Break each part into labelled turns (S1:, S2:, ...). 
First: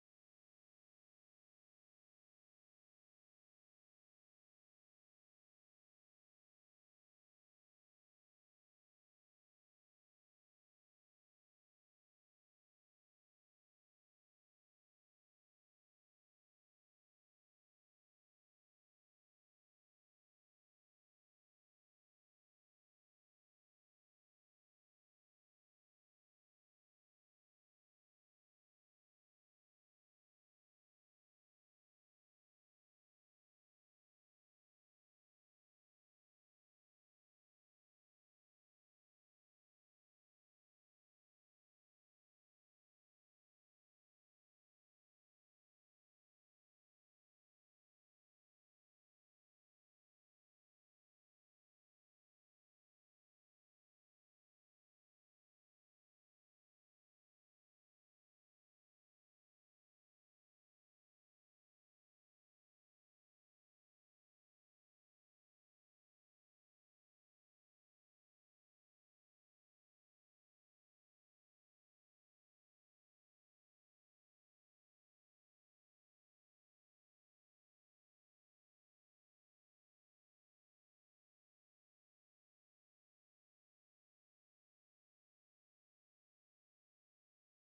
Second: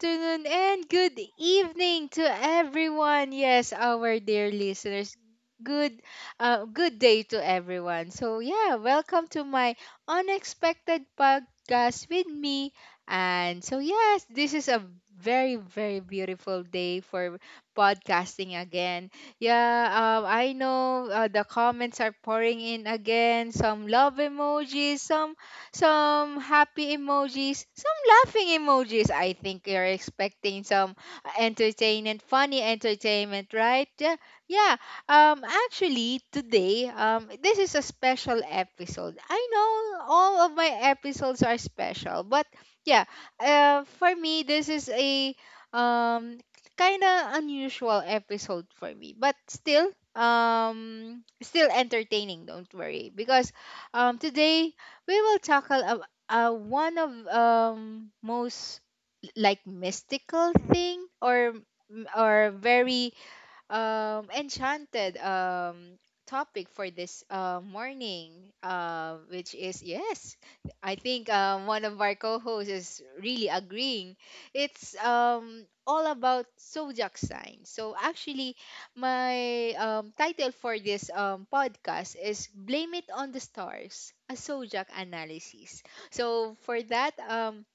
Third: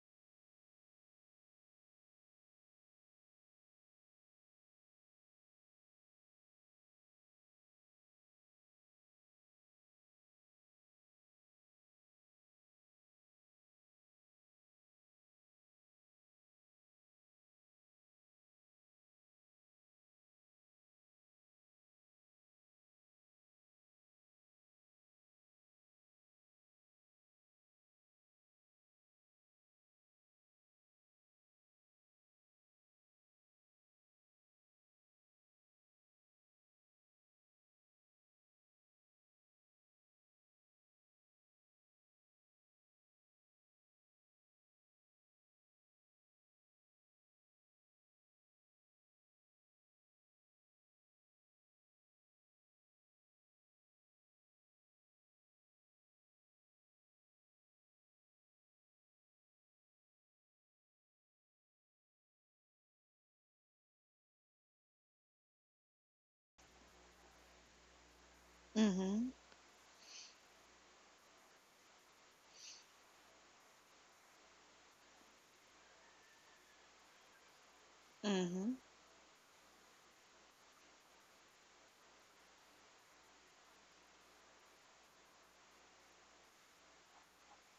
S1: afternoon, and good evening to everyone. Yes, our dear listeners. Good good day to everyone. So yeah, welcome to my unexpected podcast with me. And so yes, this is a very very beautiful day for podcasting again. Yeah, I know, the comments are pouring in again. Some love emojis, some happy emojis, some laughing emojis. I think you're expecting some entertainment, funny entertainment, right? Yeah. Yeah. Actually today, this is a special episode. I know all of my episodes are special, but yeah. For me, this is a um kind of unusual episode for me, but still entertaining, don't worry, because today we will tackle a one of most, like, mystical thing, or very enchanted topic for this, morning,
S2: Mm-hmm.
S1: which is, yes, I think one of our co-hosts is really agreeing. It's all about zodiac signs. So actually,
S2: Mm-hmm.
S1: my title for this podcast is Blame It on the Stars, a Zodiac Analysis. So for that,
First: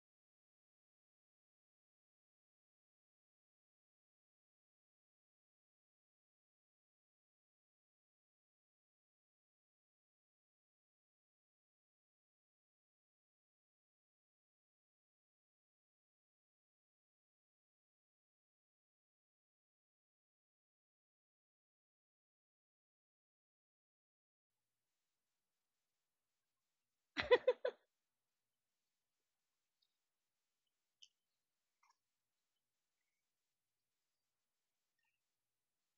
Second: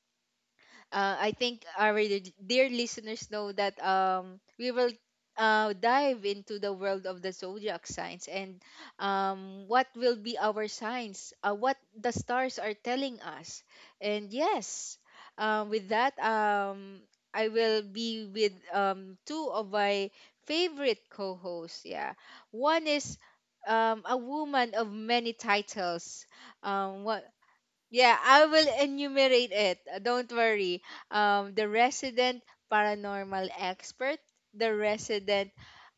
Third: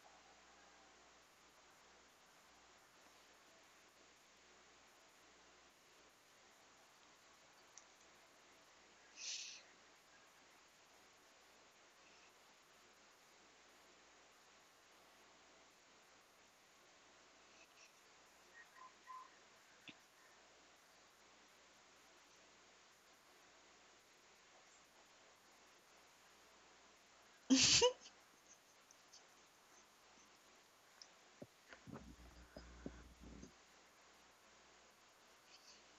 S1: I think our dear listeners know that, we will, dive into the world of the zodiac signs, and, what will be our signs, what the stars are telling us. And yes, with that, I will be with two of my favorite co hosts. Yeah. One is, a woman of many titles. What yeah, I will enumerate it. Don't worry. The resident paranormal expert, the resident,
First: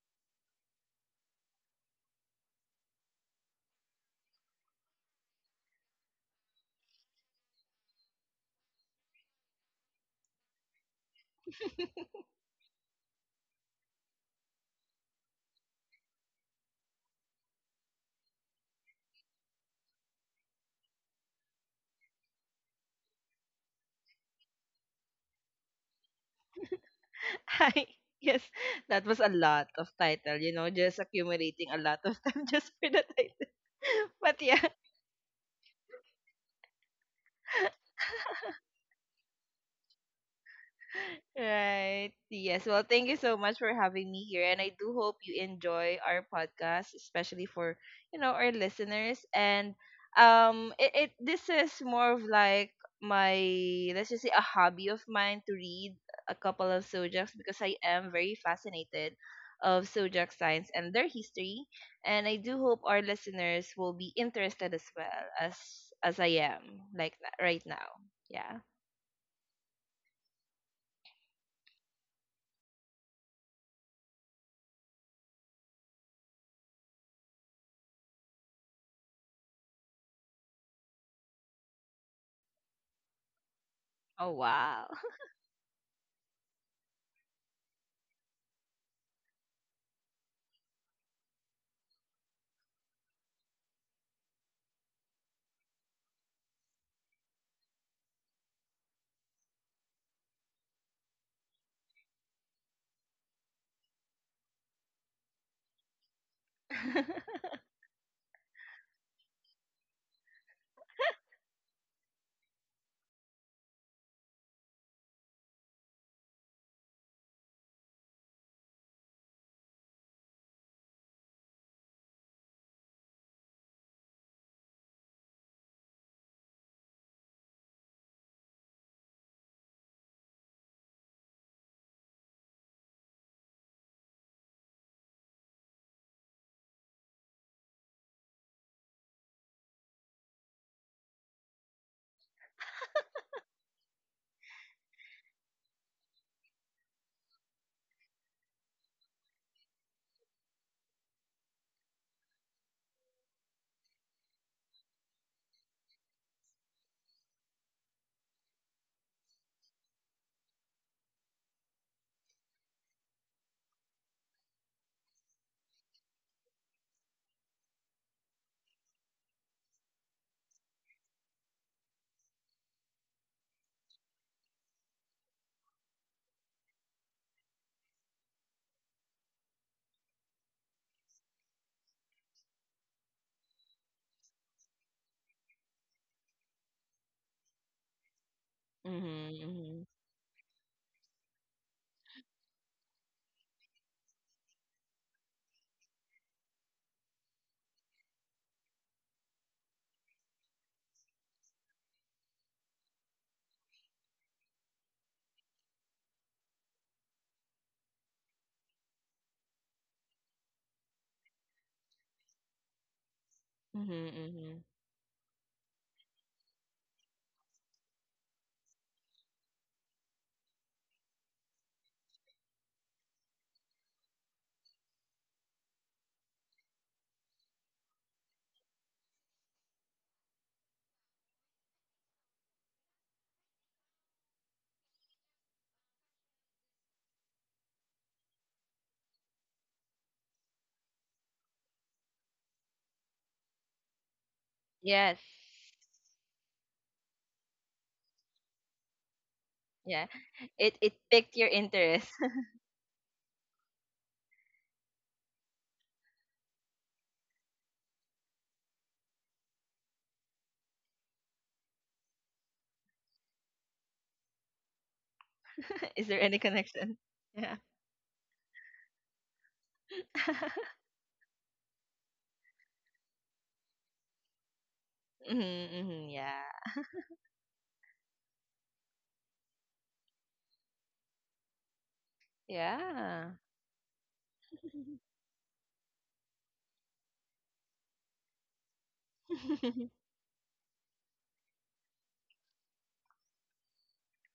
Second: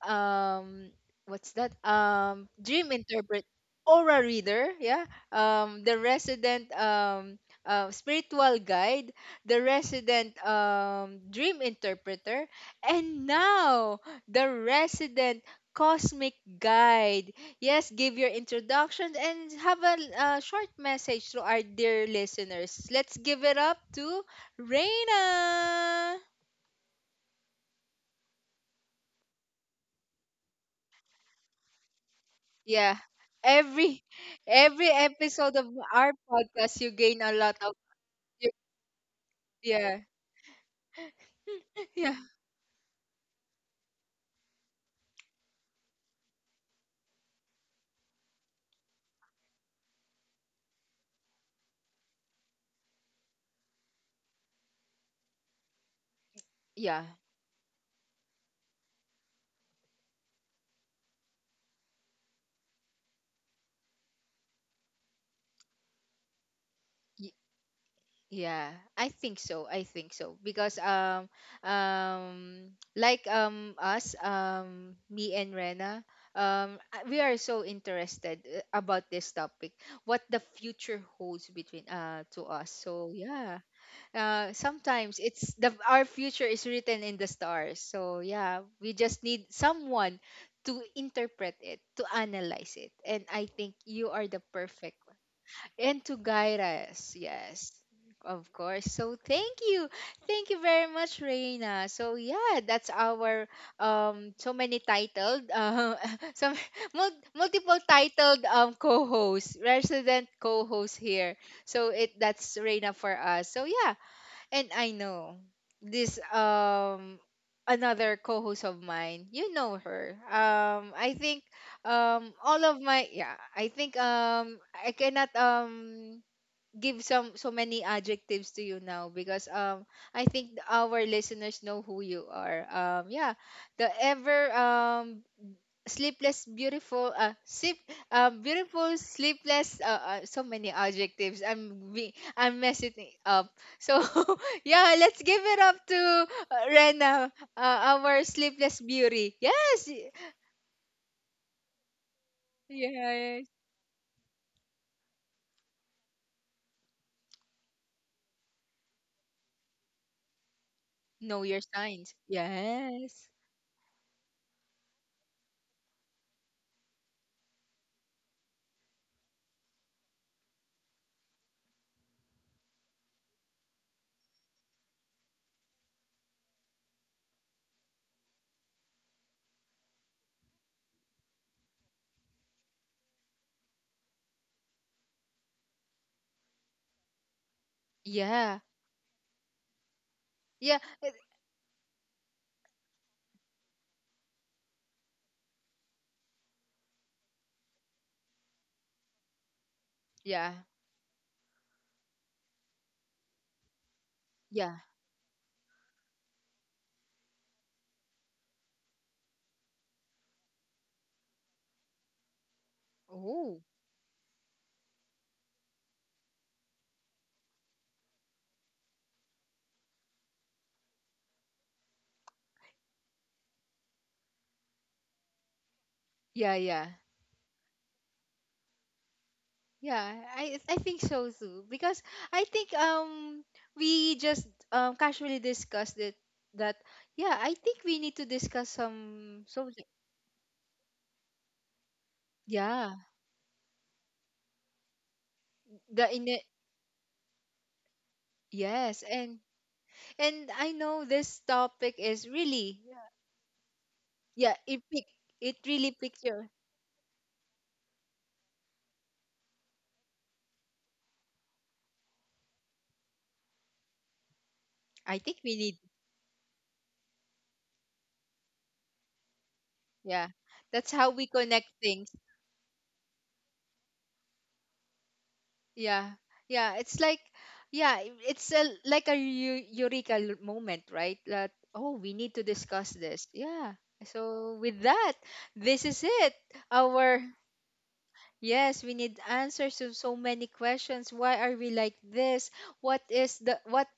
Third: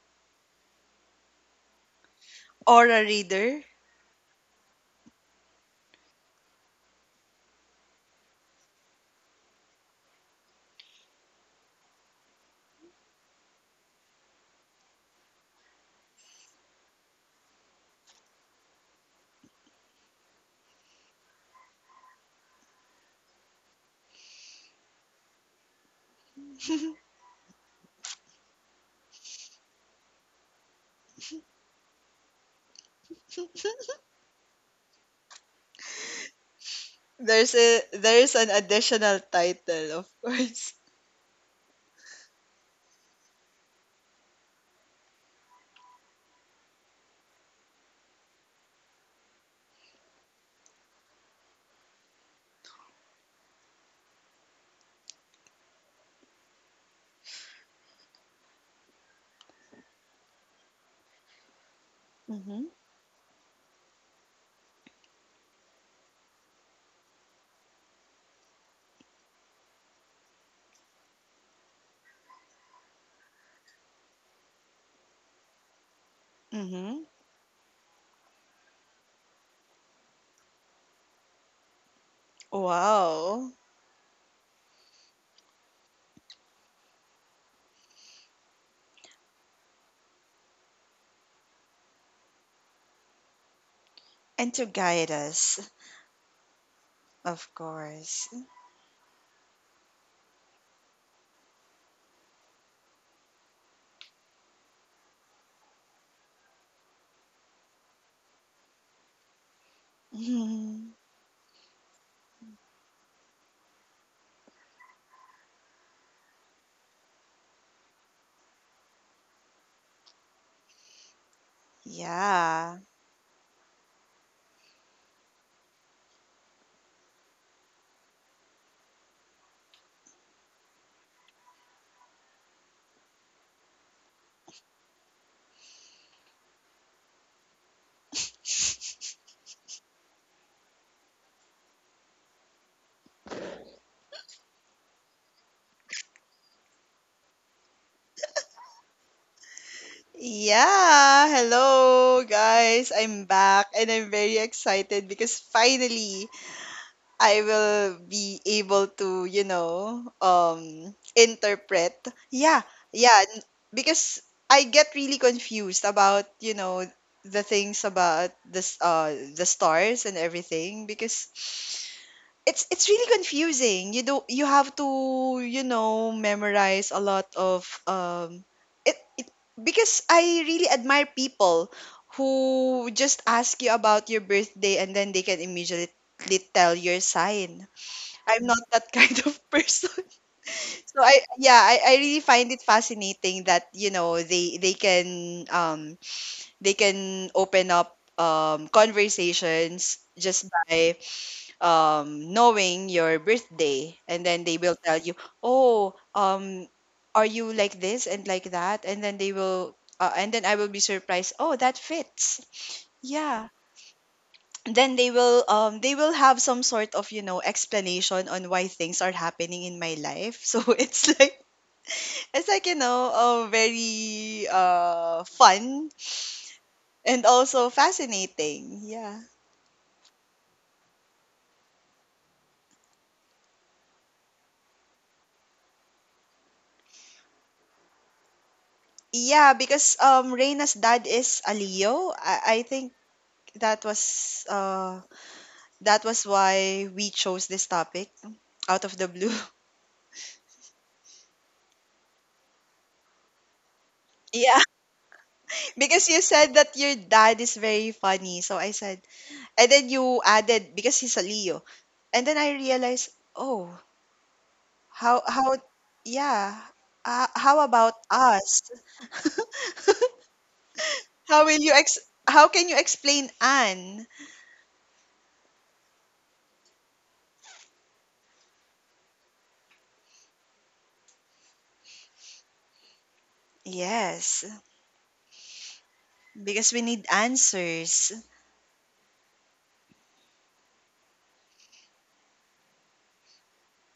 S1: um, what's that,
S2: Or
S1: dream
S2: a
S1: interpret,
S2: reader.
S1: aura reader. Yeah. The resident spiritual guide, the resident dream interpreter, and now the resident cosmic guide. Yes, give your introduction and have a, short message to our dear listeners. Let's give it up to Reina.
S3: Hi. Yes, that was a lot of title, just accumulating a lot of time just for
S1: Yeah.
S3: the title.
S1: Every
S3: But yeah,
S1: every episode of our podcast you gain a
S2: There's
S1: lot of,
S2: a there's
S1: yeah.
S2: an additional title, of course.
S3: right.
S1: Yeah.
S3: Yes. Well, thank you so much for having me here. And I do hope you enjoy our podcast, especially for, our listeners. And it, it this is more of like my, let's just say, a hobby of mine to read a couple of subjects
S1: Yeah.
S3: because I am very fascinated of zodiac signs and their history. And I do hope our
S2: Mm-hmm.
S3: listeners will be interested as well as I am, like, right now. Yeah.
S1: Yeah, I think so. I think so, because like, us, me and Rena,
S2: Mm-hmm.
S1: we are so interested, about this topic, what the future holds between to us. So
S2: Wow.
S1: yeah.
S3: Oh wow.
S1: Sometimes it's the our future is written in the stars. So yeah, we just need someone to interpret it, to analyze it. And I think you are the
S2: And to
S1: perfect,
S2: guide us,
S1: and to guide us.
S2: of
S1: Yes,
S2: course.
S1: of course. So thank you very much, Reina. So yeah, that's our so many titled, some multiple titled co-host, resident co-host
S2: Mhm.
S1: here. So it that's Reina for us. So yeah, and I know this, another co-host of mine. You know her. I think, all of
S2: Yeah.
S1: my yeah, I think I cannot give some so many adjectives to you now, because I think our listeners know who you are. Yeah, the ever sleepless beautiful, sleep beautiful sleepless, so many adjectives, I'm messing it up. So yeah, let's give it up to, Rena, our sleepless beauty. Yes.
S2: Yeah. Hello, guys. I'm
S1: Yes.
S2: back and I'm very excited because finally I will be able to,
S1: Know your
S2: interpret.
S1: signs.
S2: Yeah, yeah,
S1: Yes.
S2: n- because I get really confused about, you know, the things about this, the stars and everything because it's really confusing. You do you have to you know memorize a lot of it, it because I really admire people who just ask you about your birthday and then they can immediately tell your sign. I'm
S1: Yeah.
S2: not that
S3: Mhm,
S2: kind of
S3: mhm,
S2: person.
S1: Yeah,
S2: So I yeah, I really find it fascinating that, you know, they can they can open up conversations just
S1: yeah,
S2: by knowing your birthday, and then they will
S1: yeah.
S2: tell you, "Oh, are you like this and like that?" And then they will, and then I will be surprised. Oh, that fits. Yeah.
S3: mhm,
S1: Oh,
S3: mhm.
S2: Then they will have some sort of you know explanation on why things are happening in my life. So it's like you know, very fun
S1: yeah, yeah.
S2: and also fascinating. Yeah.
S1: Yeah, I think so too, because I think we just casually discussed it, that yeah, I think we need to discuss some.
S2: Yeah,
S1: So
S2: because Reina's dad is a Leo. I
S1: yeah.
S2: think that was
S3: Yes.
S2: uh that
S1: the in
S2: was why we chose this topic out of
S1: Yes.
S2: the blue.
S1: and
S3: Yeah. It
S1: and
S3: it
S1: I
S3: picked
S1: know
S3: your
S1: this
S3: interest.
S1: topic is really, yeah.
S2: Yeah,
S1: It really
S2: because you
S1: picture.
S2: said that your dad is very funny. So I said, and then you added because he's a Leo. And then I realized, oh,
S1: I think we
S2: how
S3: Is
S1: need,
S3: there any connection?
S2: yeah,
S3: Yeah.
S2: how about us?
S1: yeah. That's how we
S2: How will
S1: connect
S2: you ex
S1: things.
S2: how can you explain Anne?
S3: Mhm, mhm,
S1: Yeah.
S3: yeah.
S1: Yeah. It's like, yeah, it's a, like a eureka moment, right? That, oh, we need to discuss
S3: Yeah.
S1: this. Yeah.
S2: Yes,
S1: So, with that, this is it.
S2: because we need
S1: Our,
S2: answers.
S1: yes, we need answers to so many questions. Why are we like this? What is the, what,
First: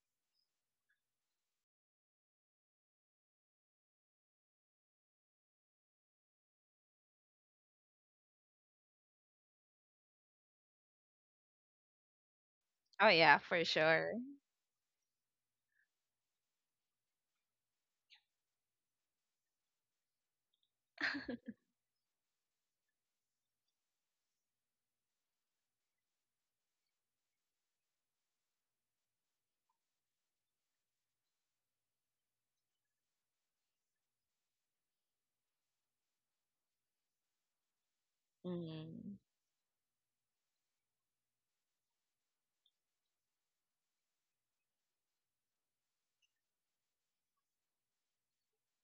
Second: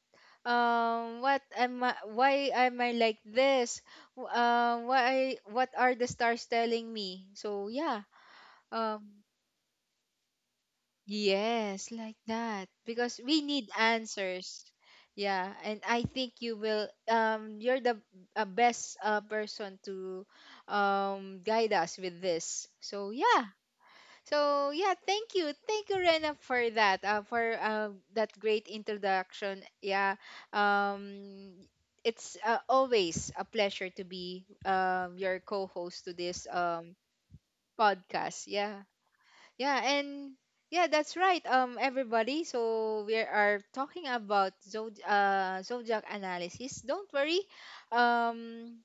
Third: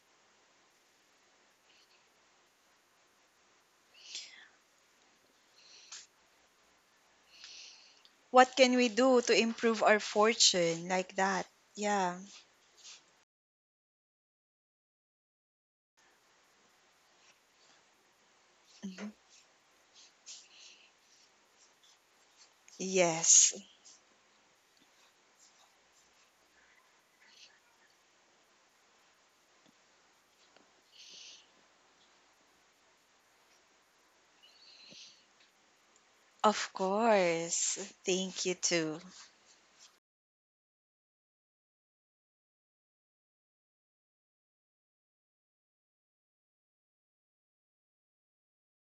S1: What am I, why am I like this? What are the stars telling me? So, yeah.
S2: What can we do
S1: Um,
S2: to improve our fortune like that?
S1: Yes, like
S2: Yeah.
S1: that.
S3: Oh
S1: Because
S3: yeah,
S1: we
S3: for
S1: need
S3: sure.
S1: answers. Yeah, and I think you will, you're the, best, person to guide us with this. So yeah.
S2: Yes.
S1: So yeah, thank you. Thank you, Rena, for that. For that great introduction. Yeah. Um it's, always a pleasure to be your co-host to this
S2: Of course. Thank
S1: podcast.
S2: you
S1: Yeah.
S2: too.
S3: Mhm.
S1: Yeah, and yeah, that's right. Everybody. So we are talking about zodiac analysis. Don't worry. Um,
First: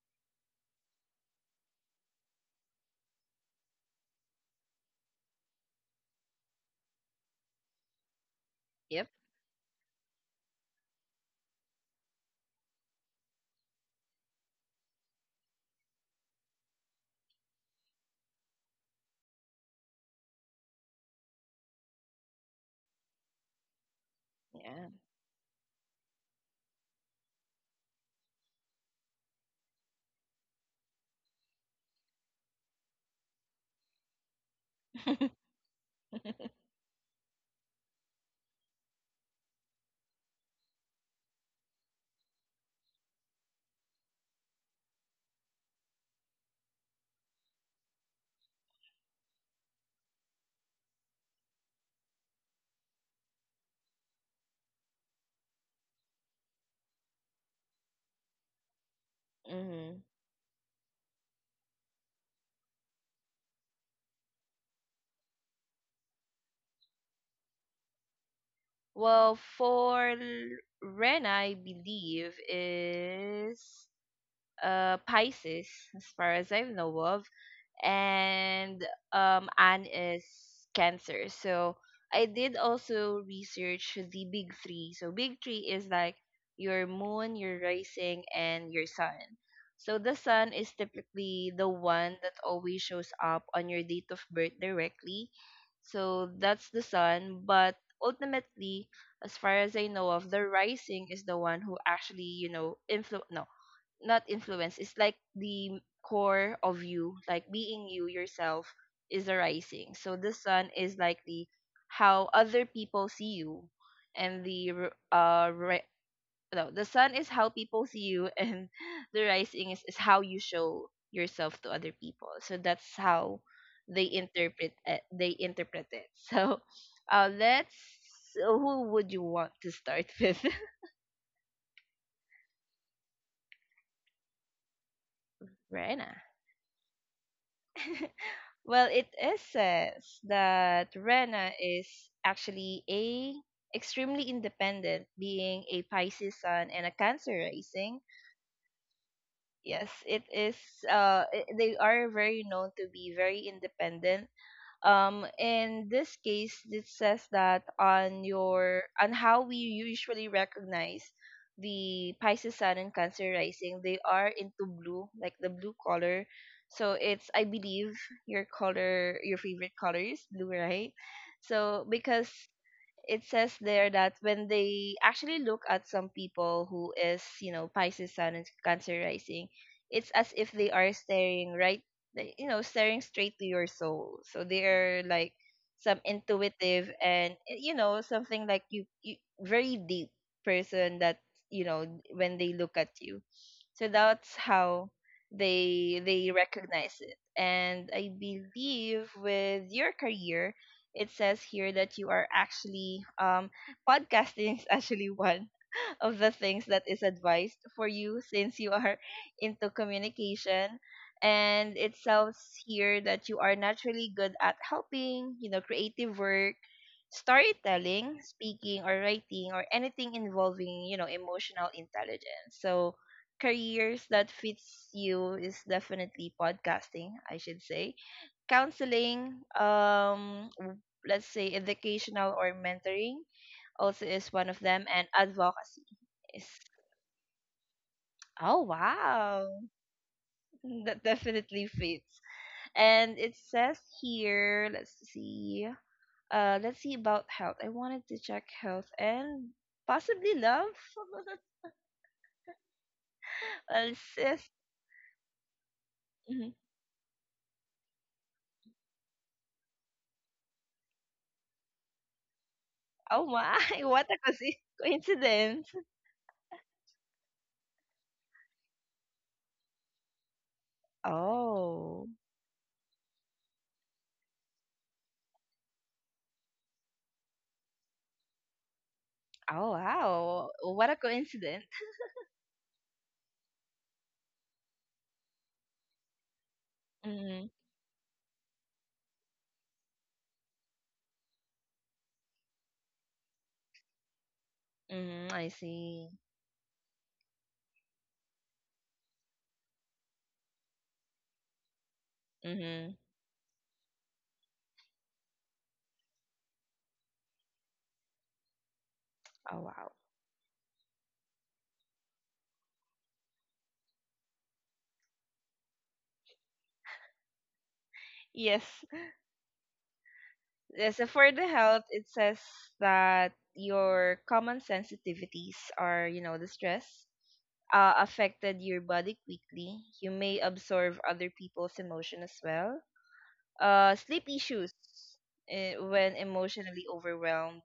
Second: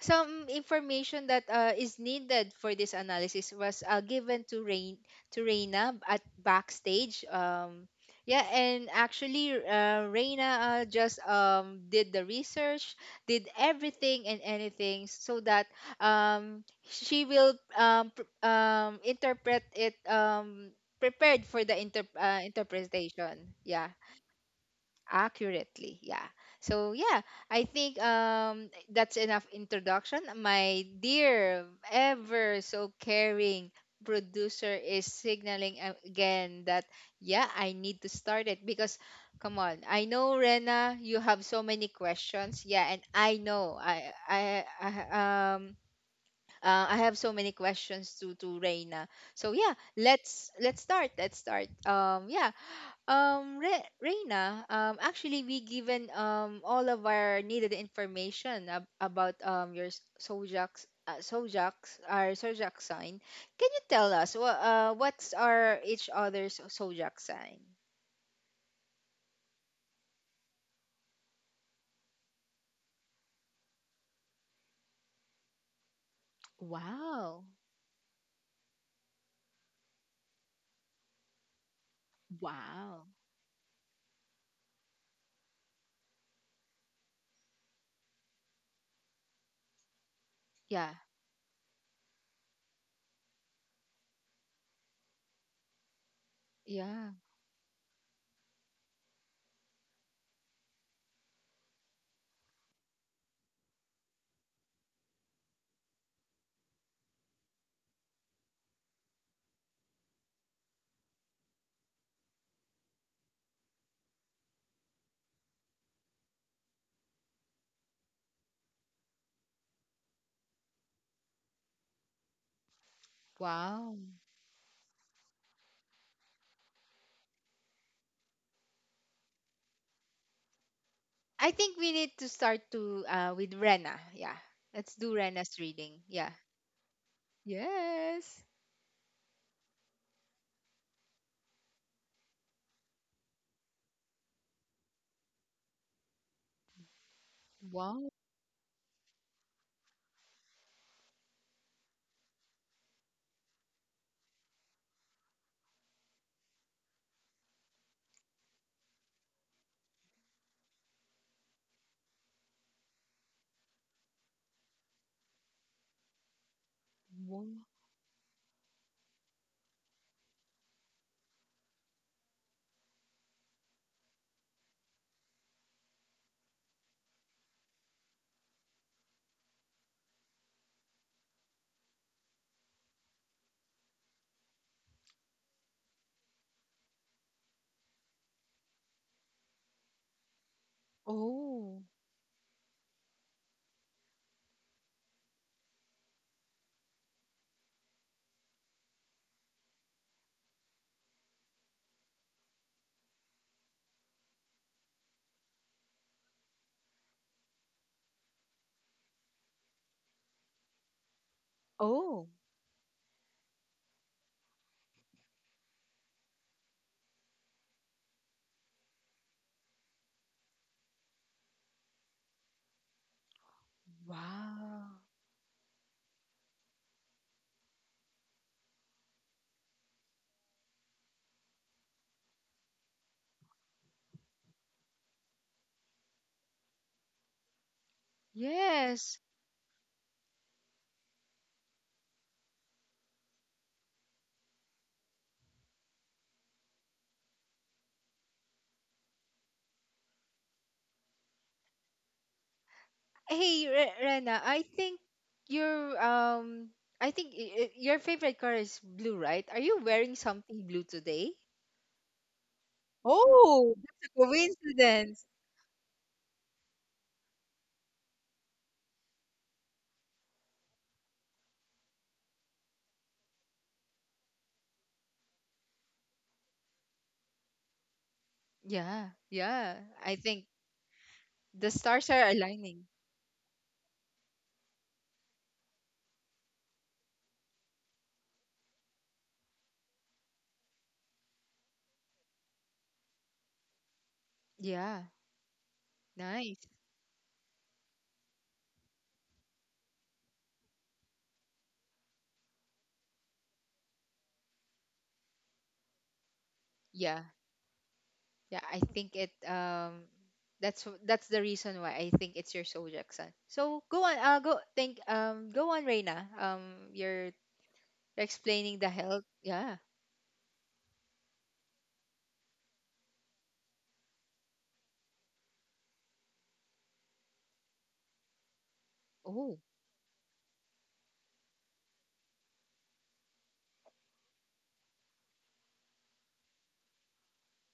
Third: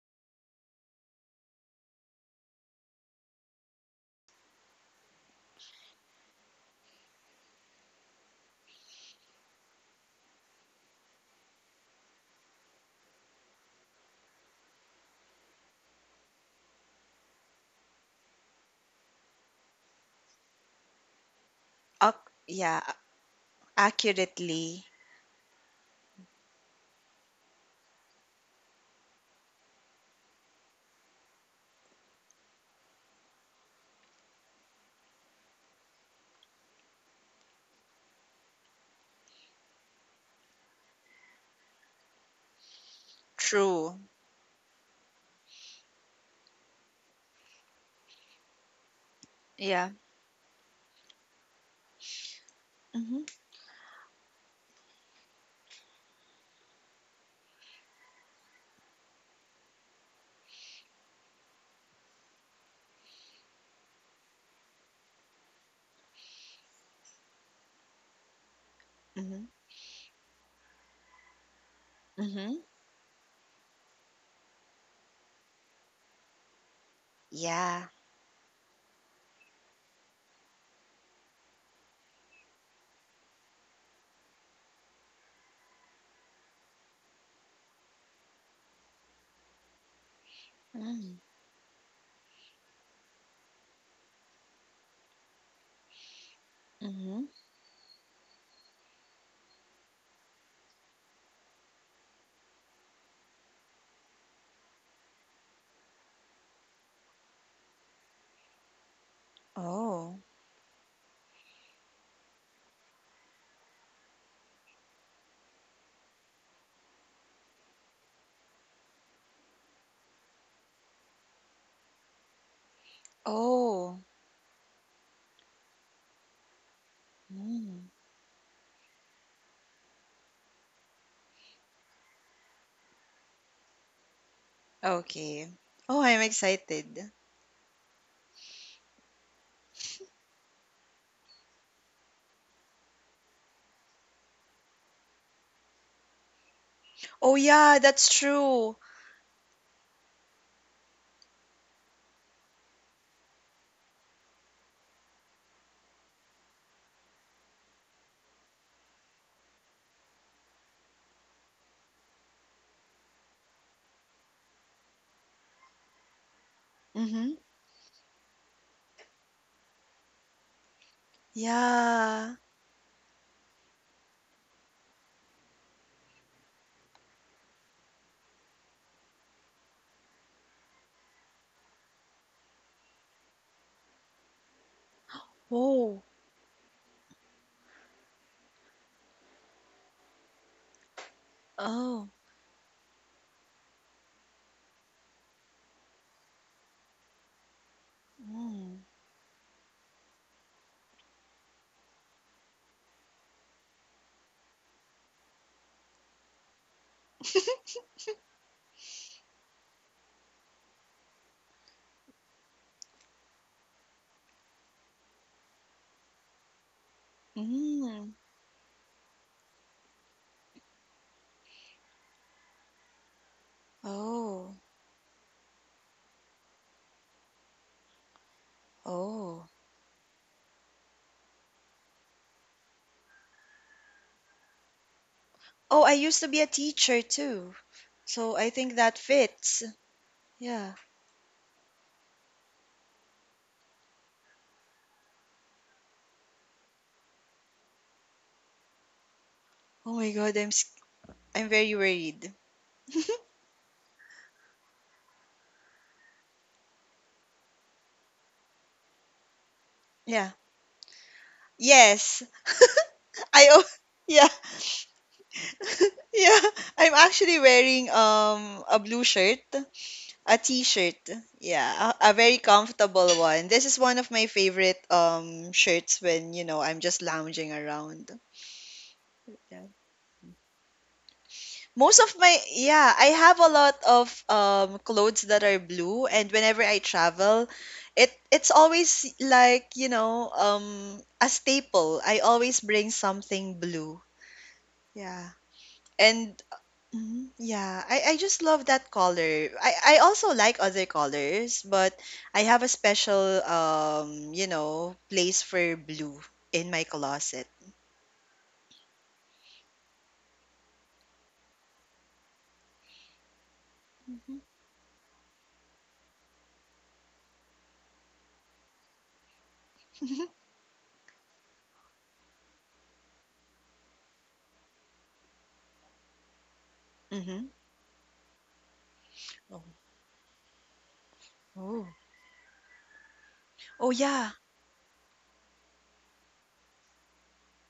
S1: some information that, is needed for this analysis was, given to Rain to Reina at backstage. Yeah, and
S3: Yep.
S1: actually, Reina, just, did the research, did everything and anything, so that, um, she will, interpret it, prepared for the
S2: Ac- yeah,
S1: interpretation. Yeah,
S2: accurately.
S3: Yeah.
S1: accurately, yeah. So yeah, I think that's enough introduction. My dear, ever so caring producer is signaling, again, that yeah, I need to start it. Because come on, I know, Rena, you have so many questions. Yeah, and I know,
S2: True.
S1: I I have so many questions to Rena. So yeah,
S2: Yeah.
S1: let's start, um, yeah.
S2: Mhm.
S1: Reina, actually, we given all of our needed information, about your s-
S3: Mhm.
S1: Sojak's Sojak's our Sojak sign. Can you tell us what, what's our each other's Sojak sign?
S3: Well,
S2: Mhm.
S3: for Ren, I believe
S2: Mhm.
S3: is Pisces, as far as I know of.
S1: Wow.
S2: Yeah.
S3: And Anne is Cancer. So I did
S1: Wow,
S3: also research the big three. So big three is like your moon, your rising, and your sun. So the sun is
S1: yeah,
S2: Mm.
S3: typically the one that always shows up on your date of birth directly. So that's the
S1: yeah.
S2: Mhm.
S3: sun, but ultimately, as far as I know of, the rising is the one who actually, you know, influ no, not influence, it's like the core of you, like being you yourself is arising. So
S2: Oh.
S3: the sun is like the how other people see you. And the no, the sun is how people see you, and the rising is how you show yourself to other people, so that's how
S1: Wow.
S2: Oh.
S3: they interpret it. So let's
S2: Mm.
S3: so who would you want to start with?
S1: I think we need to start to with Rena. Yeah, let's do
S2: Okay.
S1: Rena's reading.
S2: Oh,
S3: Rena.
S2: I'm
S1: Yeah.
S2: excited.
S1: Yes.
S3: Well, it is says that Rena is actually a extremely independent, being a Pisces sun and a Cancer
S2: Oh yeah,
S3: rising.
S1: Wow.
S2: that's true.
S3: Yes, it is. They are very known to be very independent. In this case it says that on your, on how we usually recognize the Pisces sun and Cancer rising, they are into blue, like the blue color. So it's,
S2: Mhm.
S3: I
S1: Wow.
S3: believe your color, your favorite color is blue, right? So because
S2: Yeah.
S3: it says there that when they actually look at some people who is, you know, Pisces sun and Cancer rising, it's as if they are staring right, like, you know, staring straight to your soul. So they are like some
S2: Oh.
S3: intuitive and, you know, something like you, very deep person that, you
S1: Oh.
S3: know,
S2: Oh.
S3: when they look at you. So that's how they recognize it. And I
S2: Mm.
S3: believe with your career, it says here that you are actually podcasting is actually one of the things that is advised for you, since you are into communication. And it
S1: Oh.
S3: sounds here that you are naturally good at helping, you know, creative work,
S2: Mm.
S3: storytelling, speaking or writing, or anything involving, you know, emotional intelligence. So careers that
S2: Oh.
S3: fits
S1: Wow.
S3: you is definitely podcasting, I should say. Counseling,
S2: Oh.
S3: let's say, educational or mentoring also is one of them, and advocacy
S2: Oh, I used to
S3: is.
S2: be a teacher too. So
S3: Oh
S2: I think that
S1: Yes.
S3: wow,
S2: fits. Yeah.
S3: that definitely fits. And it says here, let's see. Let's see about health. I wanted to check health and
S2: Oh my
S3: possibly
S2: god,
S3: love.
S2: I'm very worried.
S1: Hey,
S3: Well, it
S1: Rena,
S3: says.
S1: I think your,
S3: Mhm.
S1: I think, your favorite color is blue, right? Are you wearing
S2: Yeah.
S1: something blue today?
S2: Yes.
S3: Oh
S2: I
S3: my,
S2: oh,
S1: Oh,
S3: what
S1: that's a
S3: a
S2: yeah.
S1: coincidence.
S3: coincidence.
S2: Yeah. I'm actually wearing a blue shirt, a t-shirt. Yeah,
S3: Oh.
S2: a very comfortable one. This is one of my favorite shirts when, you know, I'm just lounging around.
S1: Yeah,
S3: Oh
S2: Yeah.
S1: yeah. I think
S3: wow. What a coincidence.
S1: the
S2: Most
S1: stars
S2: of
S1: are
S2: my
S1: aligning.
S2: yeah, I have a lot of clothes that are blue and whenever I
S3: Mm-hmm.
S2: travel, it's always like, you know, a staple. I always bring something blue.
S1: Yeah,
S3: Mm-hmm.
S2: Yeah.
S3: I see.
S2: And
S1: nice.
S2: mhm, yeah, I just love that color. I also like other colors, but I have a
S3: Mm-hmm.
S2: special you know, place for blue in my
S1: Yeah,
S2: closet.
S1: yeah. I think it.
S3: Oh wow.
S1: That's the reason why I think it's your Soul Jackson. So go on. Go think. Go on, Reina. You're explaining
S3: Yes.
S1: the health. Yeah.
S3: Yeah, so for the health, it says that your common sensitivities are, you know, the stress
S2: hmm
S3: affected your body
S1: Oh,
S2: Oh.
S3: quickly. You may absorb other
S2: Oh.
S3: people's emotion as well.
S2: Oh yeah,
S3: Sleep issues when emotionally overwhelmed.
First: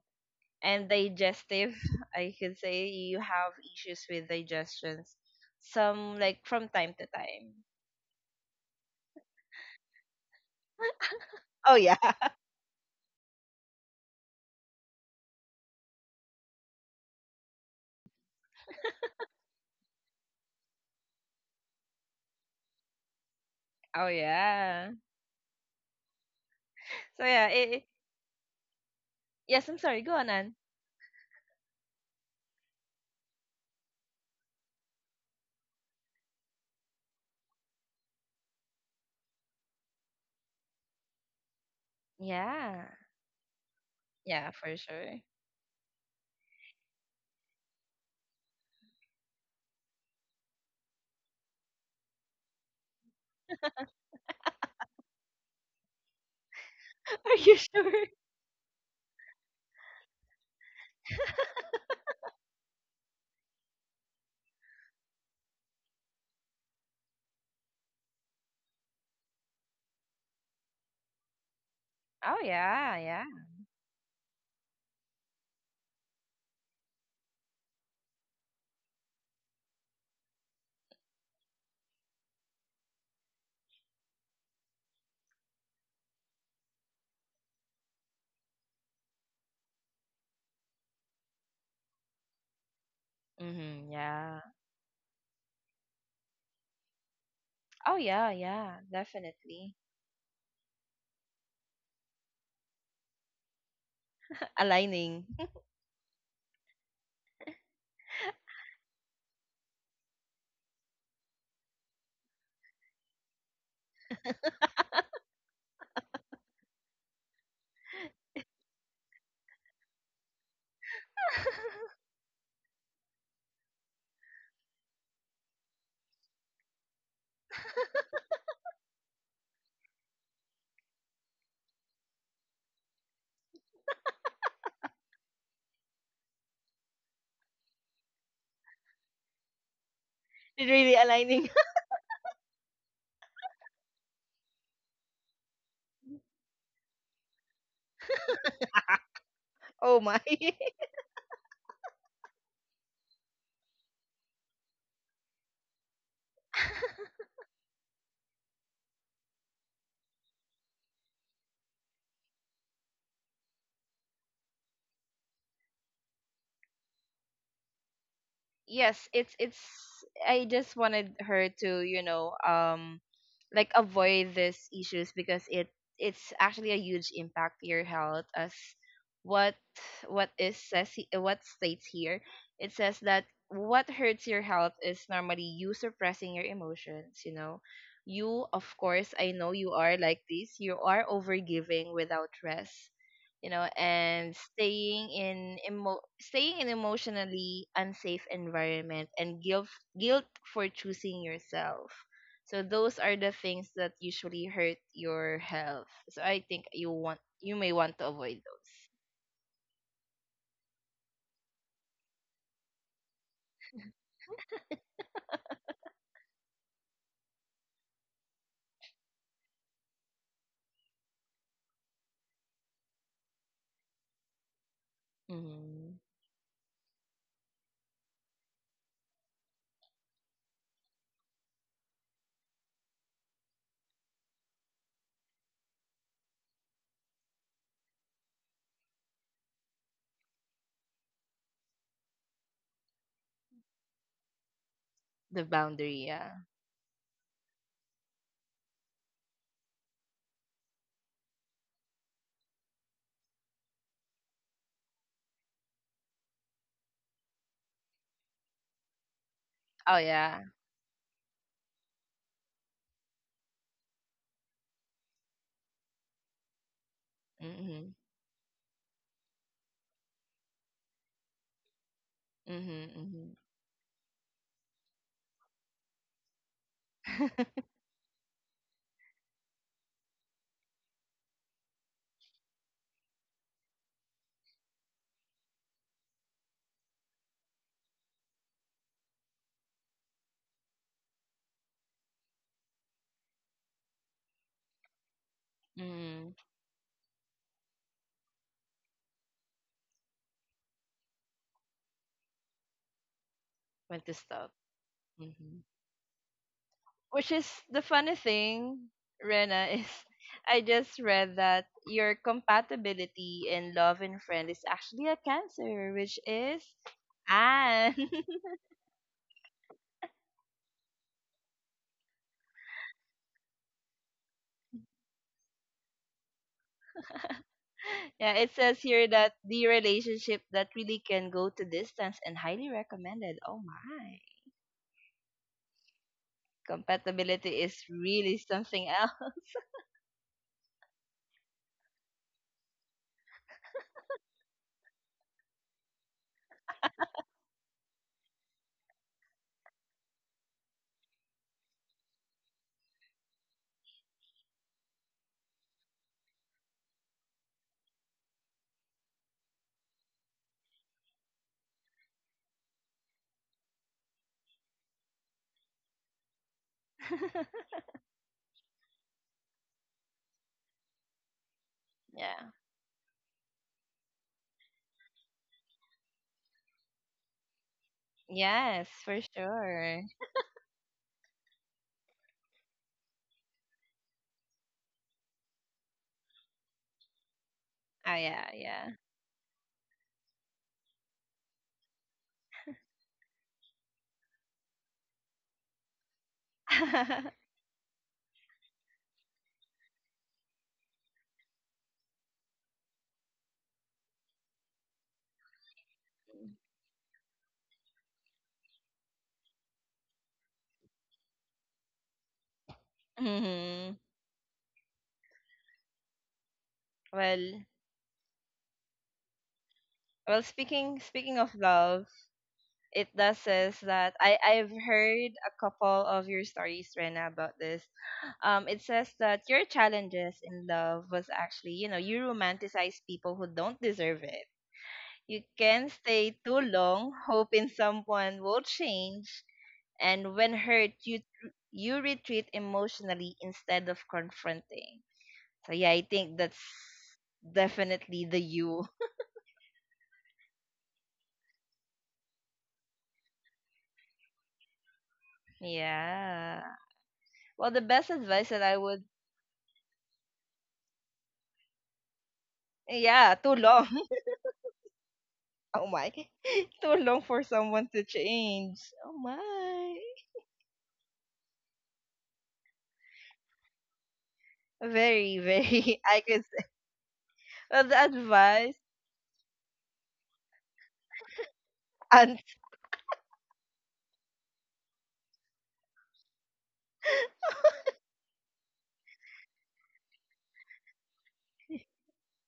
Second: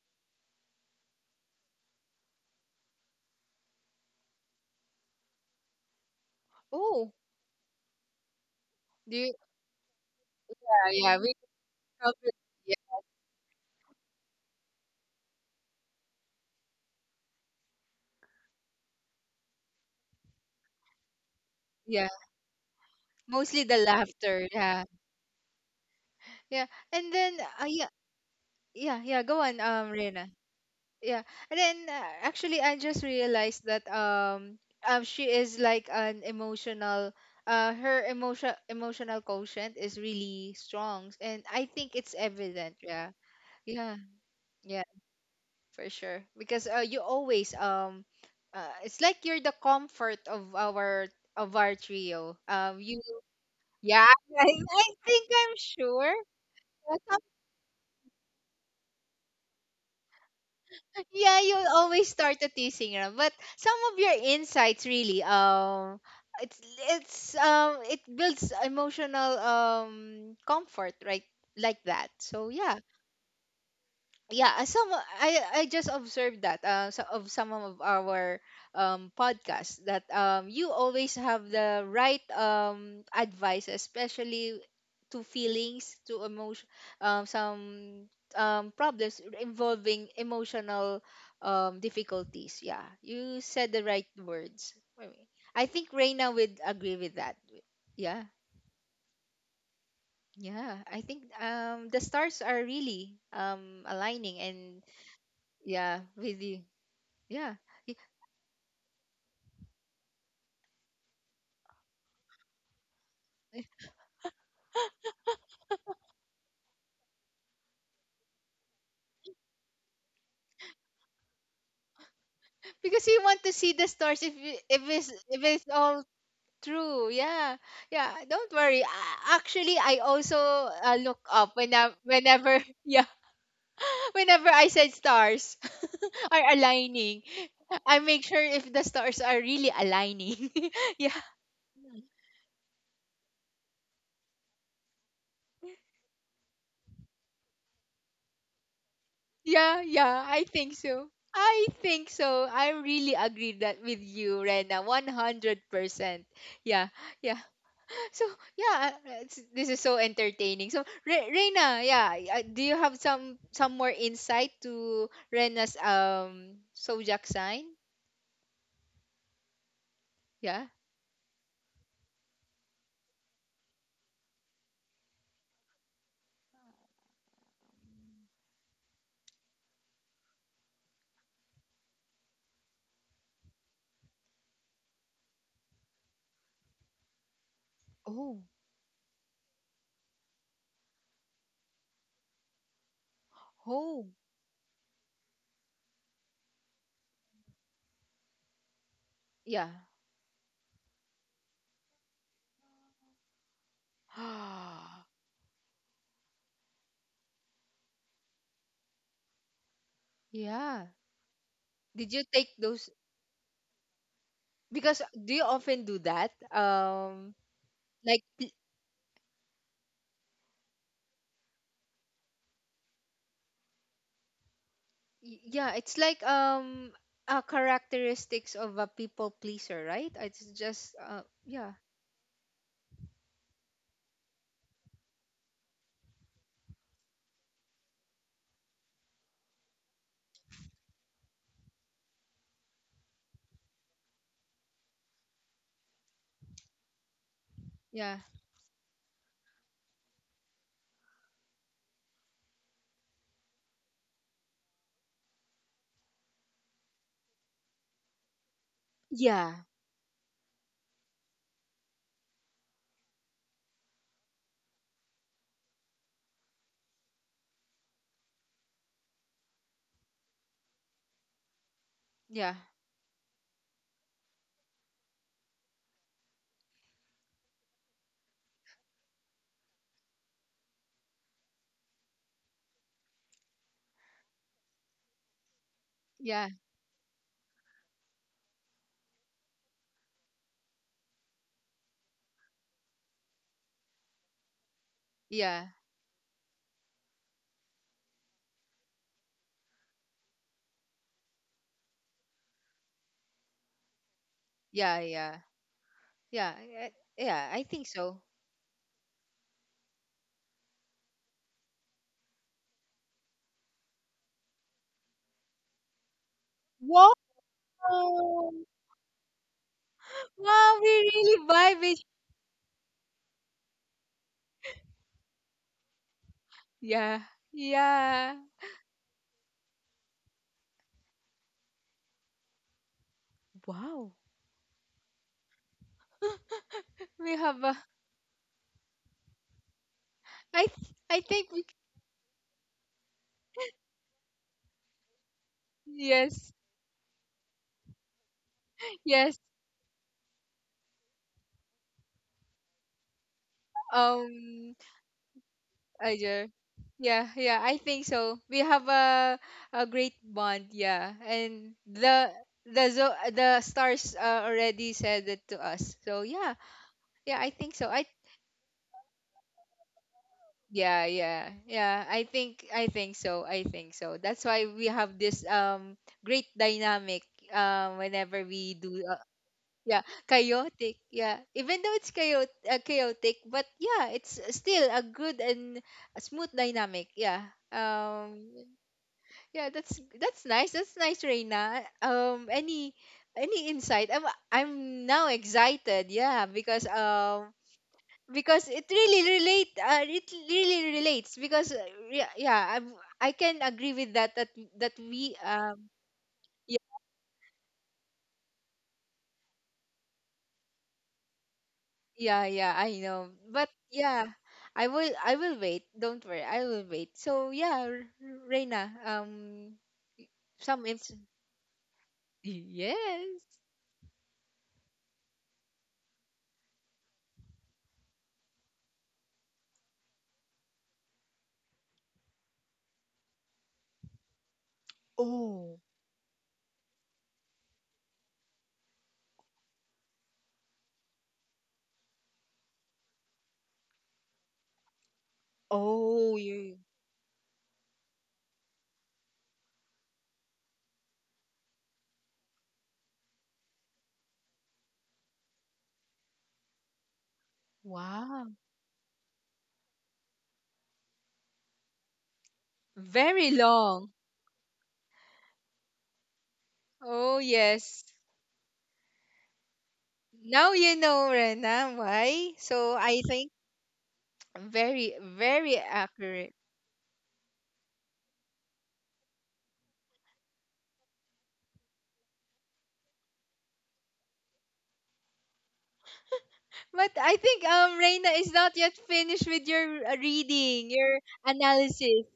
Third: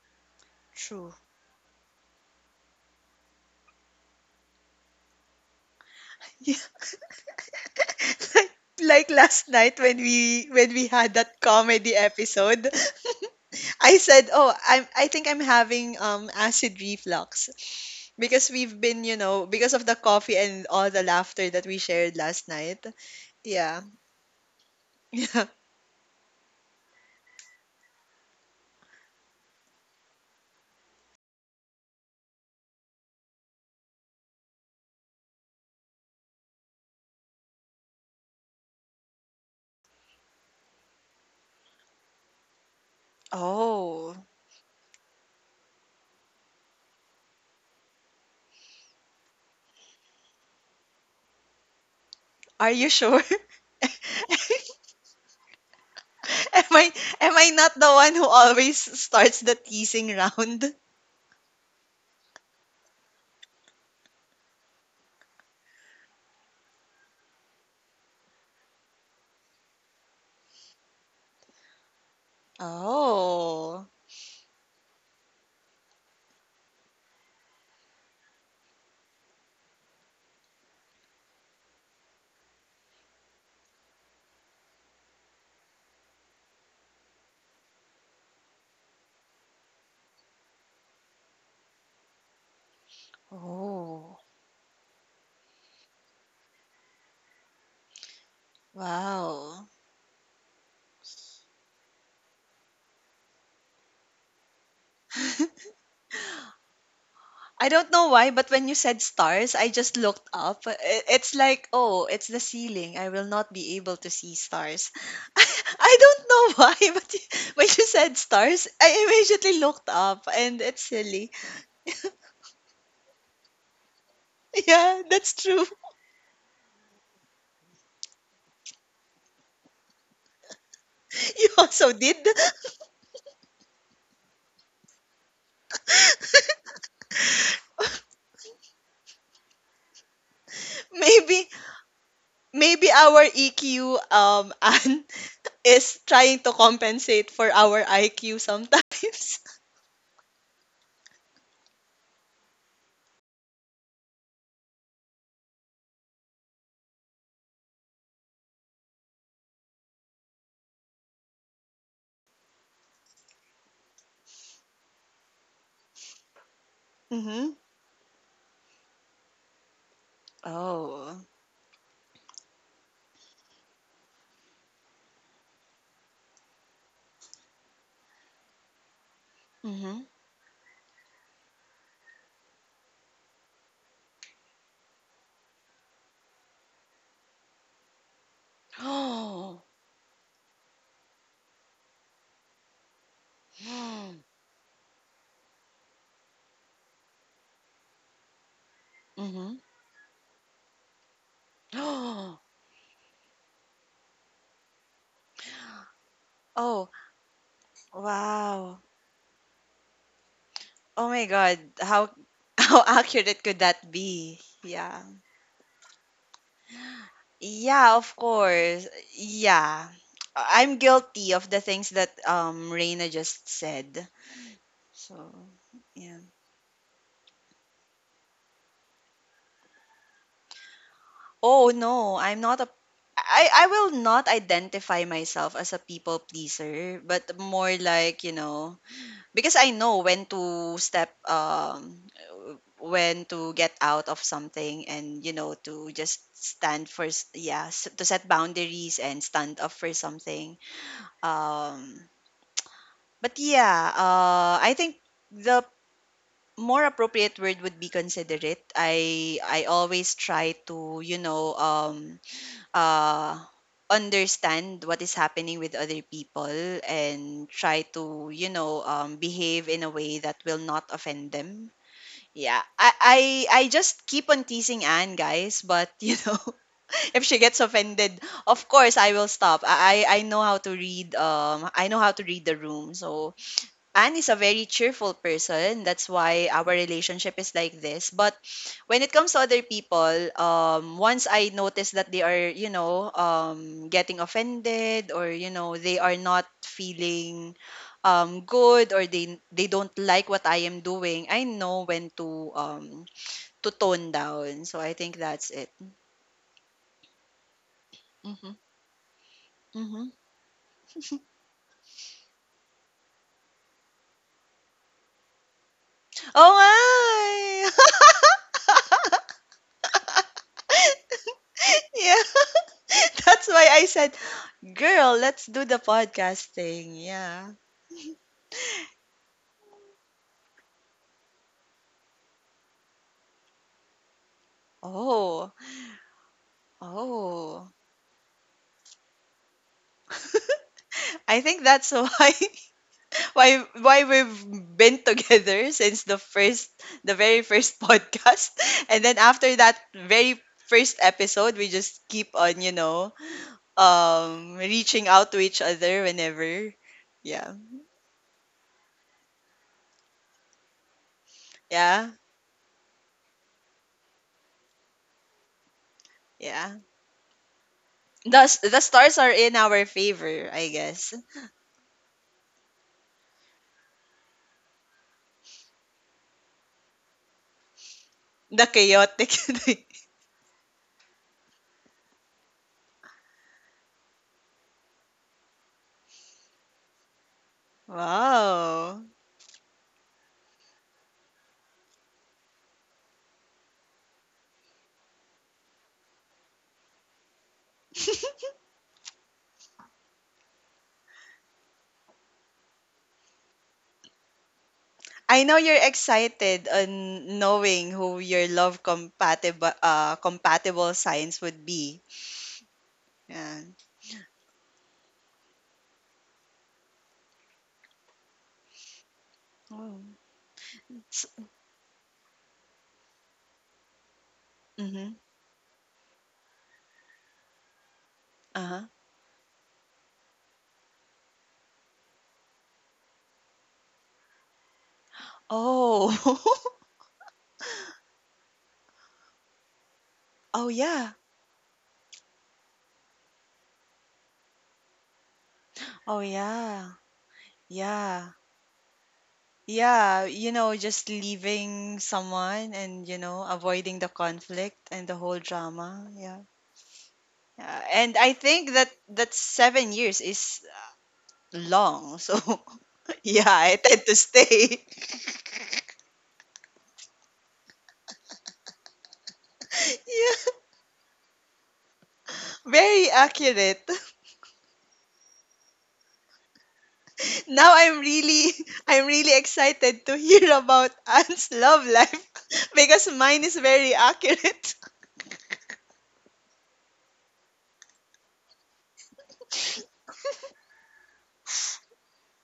S3: And
S2: true.
S3: digestive, I could say you have issues with digestions, some, like,
S2: Yeah.
S3: from time to
S1: oh,
S3: time.
S2: like, like
S1: do you,
S2: last night when we
S1: yeah,
S2: had
S1: yeah, we
S2: that
S1: could
S3: Oh yeah.
S2: comedy
S1: probably,
S2: episode,
S1: yeah,
S2: I said, "Oh, I think I'm having acid reflux." Because we've been, you know, because of the coffee and all the laughter that we
S1: yeah,
S2: shared last night.
S1: mostly the
S2: Yeah.
S3: Oh
S1: laughter,
S3: yeah,
S1: yeah, yeah,
S3: so
S1: and
S3: yeah,
S1: then,
S3: it—
S1: yeah, yeah, yeah, go
S3: yes,
S1: on,
S3: I'm sorry, go on,
S1: Rena,
S3: Ann.
S1: yeah, and then, actually, I just realized that, she is like an emotional, her emotional quotient is really strong, and I think it's
S3: Yeah,
S1: evident, yeah, yeah,
S2: Oh,
S3: yeah, for
S1: yeah,
S3: sure.
S1: for sure. Because, you always, it's like you're the comfort of our trio,
S2: are you
S1: you.
S2: sure?
S1: Yeah. I think I'm sure.
S2: am I
S1: Uh,
S3: Are
S2: am
S3: you
S2: I not
S3: sure?
S2: the one who always starts the teasing round?
S1: yeah, you always start the teasing around, but some of your insights really, it's it builds emotional comfort, right, like that,
S3: Oh
S1: so yeah.
S3: yeah, yeah.
S2: Oh.
S1: Yeah, I just observed that, of some of our podcasts, that you always have the right advice, especially to feelings, to emotion, some problems involving emotional difficulties. Yeah, you said
S3: Mm-hmm,
S1: the right
S2: Oh.
S3: yeah.
S1: words. I mean, I think Reina would agree with that.
S3: Oh yeah,
S1: Yeah,
S3: yeah, definitely.
S2: Wow.
S1: yeah, I think the stars are really aligning, and
S3: Aligning.
S1: yeah, really. Yeah.
S2: I
S1: Y-
S2: don't know why, but when you said stars, I just looked up. It's like, oh, it's the ceiling. I will not be able to see stars. I don't know why, when you said stars, I immediately looked up, and it's silly.
S1: Because you want to see the stars, if, if
S2: Yeah,
S1: it's
S2: that's
S1: if
S2: true.
S1: it's all true. Yeah. Yeah, don't worry. Actually, I also, look
S2: You
S1: up when
S2: also did.
S1: whenever, yeah, whenever I said stars are aligning, I make sure if the stars are really aligning.
S3: It really
S1: Yeah.
S3: aligning.
S2: Maybe, maybe our EQ, Anne, is trying to compensate for our IQ sometimes.
S1: Yeah,
S3: Oh my.
S1: yeah, I think so. I think so. I really agree that with you, Rena, 100%. Yeah. Yeah. So yeah, this is so entertaining. So, Reina, yeah, do you have some more insight to Rena's zodiac
S2: Mhm.
S1: sign?
S3: Yes, it's
S1: Yeah.
S3: I just
S2: Oh.
S3: wanted her to, you know, like, avoid these issues because it's actually a huge impact to your health as what,
S2: Mhm.
S3: what states here. It says that what hurts your health is normally you suppressing your emotions, you know,
S1: Oh,
S3: you, of course, I know
S2: Oh.
S3: you are like this, you are overgiving without rest, you know,
S1: oh,
S3: and staying in staying in emotionally unsafe environment and
S2: Mhm.
S1: yeah.
S3: guilt for choosing yourself.
S2: Oh,
S3: So those are the things that usually hurt your health. So I think you
S2: Oh.
S3: want, you may want to avoid those.
S2: wow.
S1: Yeah.
S2: Oh my God. How
S1: Did you take
S2: how
S1: those?
S2: accurate could that be? Yeah.
S1: Because do you often do that?
S2: Yeah, of
S1: Like,
S2: course. Yeah. I'm guilty of the things that Reina just said. So,
S1: yeah,
S3: Hmm.
S1: it's
S2: yeah.
S1: like, characteristics of a people pleaser, right? It's just,
S2: Oh
S1: yeah,
S2: no, I will not identify myself as a people pleaser, but more like, you know, because I know when to step when to get out of something and you
S3: The
S2: know to
S3: boundary,
S2: just
S3: yeah.
S2: stand for yeah to
S1: yeah.
S2: set boundaries and stand up for something um but yeah I think the more appropriate word would be considerate. I
S1: Yeah,
S3: Oh
S2: always
S3: yeah.
S2: try to you know uh, understand what is happening with other people and try
S3: Mhm.
S2: to you know behave in a way that will not offend them.
S1: yeah,
S2: Yeah,
S3: Mhm. Mhm.
S2: I just keep on teasing anne guys but you know if she gets offended of course I will stop I know how to read I know how to read the room. So Anne is a very cheerful person. That's why
S1: yeah,
S2: our relationship is like this. But when it comes to other people, once I notice that they are, you know, getting offended or, you
S1: yeah.
S2: know, they are
S3: Mhm.
S2: not feeling good or they don't like what I am doing, I know when to
S3: When to
S2: tone
S3: stop.
S2: down. So I
S1: Yeah,
S2: think
S1: yeah.
S2: that's
S3: Mhm.
S2: it.
S1: Yeah,
S3: Which is
S1: yeah, I
S3: the
S1: think
S3: funny
S1: so.
S2: Mm-hmm.
S3: thing, Rena, is,
S2: Mm-hmm.
S3: I just read that your compatibility in love and friend is actually a cancer, which is,
S1: Wow!
S2: Oh my!
S3: and
S1: Wow, we really vibing.
S2: Yeah. That's why I said, girl, let's do the podcast thing.
S1: Yeah.
S2: Yeah.
S3: yeah,
S1: Yeah.
S3: it says here that the relationship that really can go to distance and highly recommended. Oh my.
S1: Wow.
S2: Oh.
S1: We
S3: Compatibility
S1: have
S2: Oh.
S3: is
S1: a.
S3: really something else.
S1: I
S2: I
S1: think
S2: think
S1: we.
S2: that's why why we've been together since the
S1: Yes.
S2: first the very first podcast. And then
S1: Yes.
S2: after that very first episode we just keep on, you know,
S1: Um
S2: reaching out to each other
S1: I ju-
S2: whenever.
S1: yeah,
S2: Yeah.
S1: yeah, I think so. We have a great bond, yeah. And
S2: Yeah.
S1: the stars, already said it to us. So yeah.
S2: Yeah.
S1: Yeah, I think so. I
S2: The stars are in our favor, I guess.
S1: Yeah, yeah, yeah. I
S3: Yeah.
S1: think I think so. I think so. That's why we have this great dynamic, whenever
S2: The
S3: Yes,
S1: we do,
S3: for
S2: chaotic.
S3: sure.
S1: yeah, chaotic, yeah. Even though it's chaotic, but yeah, it's still a good and a smooth dynamic, yeah,
S3: Ah yeah, yeah.
S2: wow.
S1: yeah, that's nice, Reina. Any insight? I'm, now excited, yeah, because, because it really relates. Because, yeah, yeah, I can agree with that, that we,
S2: I know you're excited
S1: yeah,
S2: on knowing who your love compatible compatible signs would be.
S1: yeah, yeah, I know,
S2: Yeah.
S1: but
S3: Hmm.
S1: yeah, I will wait. Don't worry, I will wait. So
S3: Well,
S1: yeah, Reina,
S2: Oh.
S3: speaking
S1: some ins-
S3: speaking of love, it
S1: yes.
S3: does says that
S2: Mm-hmm.
S3: I've heard a couple of your stories, Rena, about this.
S2: Uh-huh.
S3: It says that your challenges in love was actually, you know, you romanticize people who don't deserve it. You
S1: Oh,
S3: can
S2: Oh.
S3: stay too long hoping someone will change, and when
S2: oh
S3: hurt,
S2: yeah.
S3: you you retreat emotionally instead of confronting. So yeah, I
S2: Oh
S3: think
S1: oh,
S3: that's
S1: you.
S2: yeah.
S3: definitely
S2: Yeah.
S3: the you.
S2: Yeah, you know, just leaving someone and you know, avoiding the conflict and the whole drama. Yeah.
S3: Yeah. Well, the
S2: Yeah,
S3: best
S2: and I
S3: advice
S1: Wow.
S3: that
S2: think
S3: I
S2: that
S3: would,
S2: that 7 years is long. So,
S3: yeah,
S2: yeah,
S3: too
S1: Very
S2: I
S3: long.
S2: tend to
S1: long.
S2: stay.
S3: Oh my. Too long for
S1: Oh,
S3: someone
S1: yes.
S3: to change. Oh my.
S2: yeah,
S1: Now you know, Reina, why. So
S2: very
S1: I think
S2: accurate.
S1: very,
S3: Very,
S1: very
S3: very. I could
S1: accurate.
S3: say.
S2: Now
S3: Well, the
S2: I'm really,
S3: advice.
S2: I'm really excited to hear about Anne's love
S3: And
S2: life because mine is very accurate.
S1: But I think Reina is not yet finished with your, reading, your analysis.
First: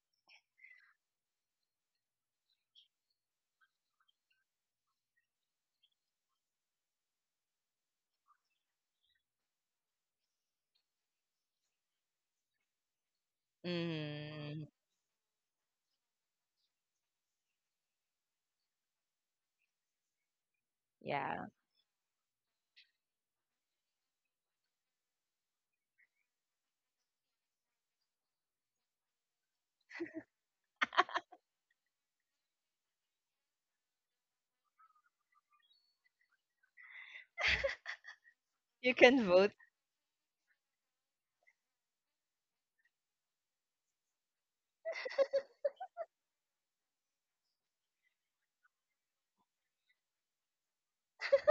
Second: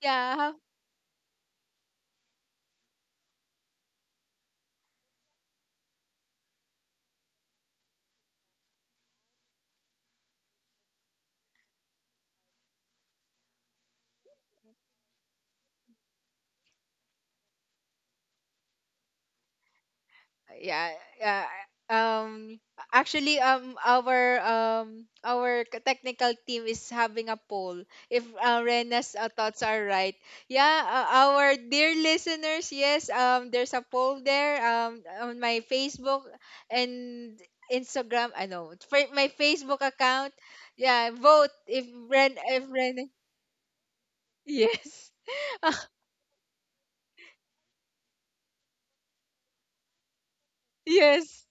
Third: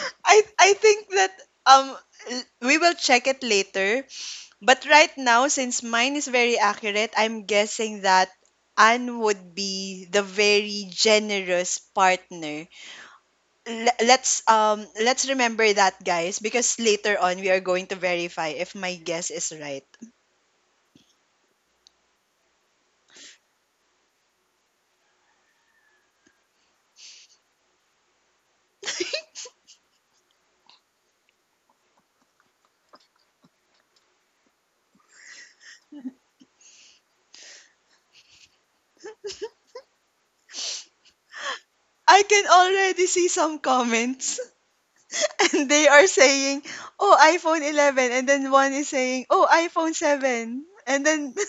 S1: Yeah, huh,
S2: I think that um we will check it later. But right now, since mine is very accurate, I'm guessing that Anne would be the very generous partner.
S3: mm,
S2: Let's remember that, guys, because later on we are going to verify if my guess is right.
S1: yeah,
S3: yeah,
S1: yeah. Um, actually, our technical team is having a poll. If Rena's thoughts are right, yeah, our dear listeners, yes, there's a poll there on my Facebook and Instagram. I know
S3: you
S1: for
S3: can
S1: my
S3: vote.
S1: Facebook account. Yeah, vote
S2: I can
S1: If
S2: already
S1: Ren
S2: see some comments.
S1: Yes.
S2: And
S1: Ah,
S2: they are saying, oh, iPhone 11. And then one is saying, oh, iPhone 7. And then,
S1: yes.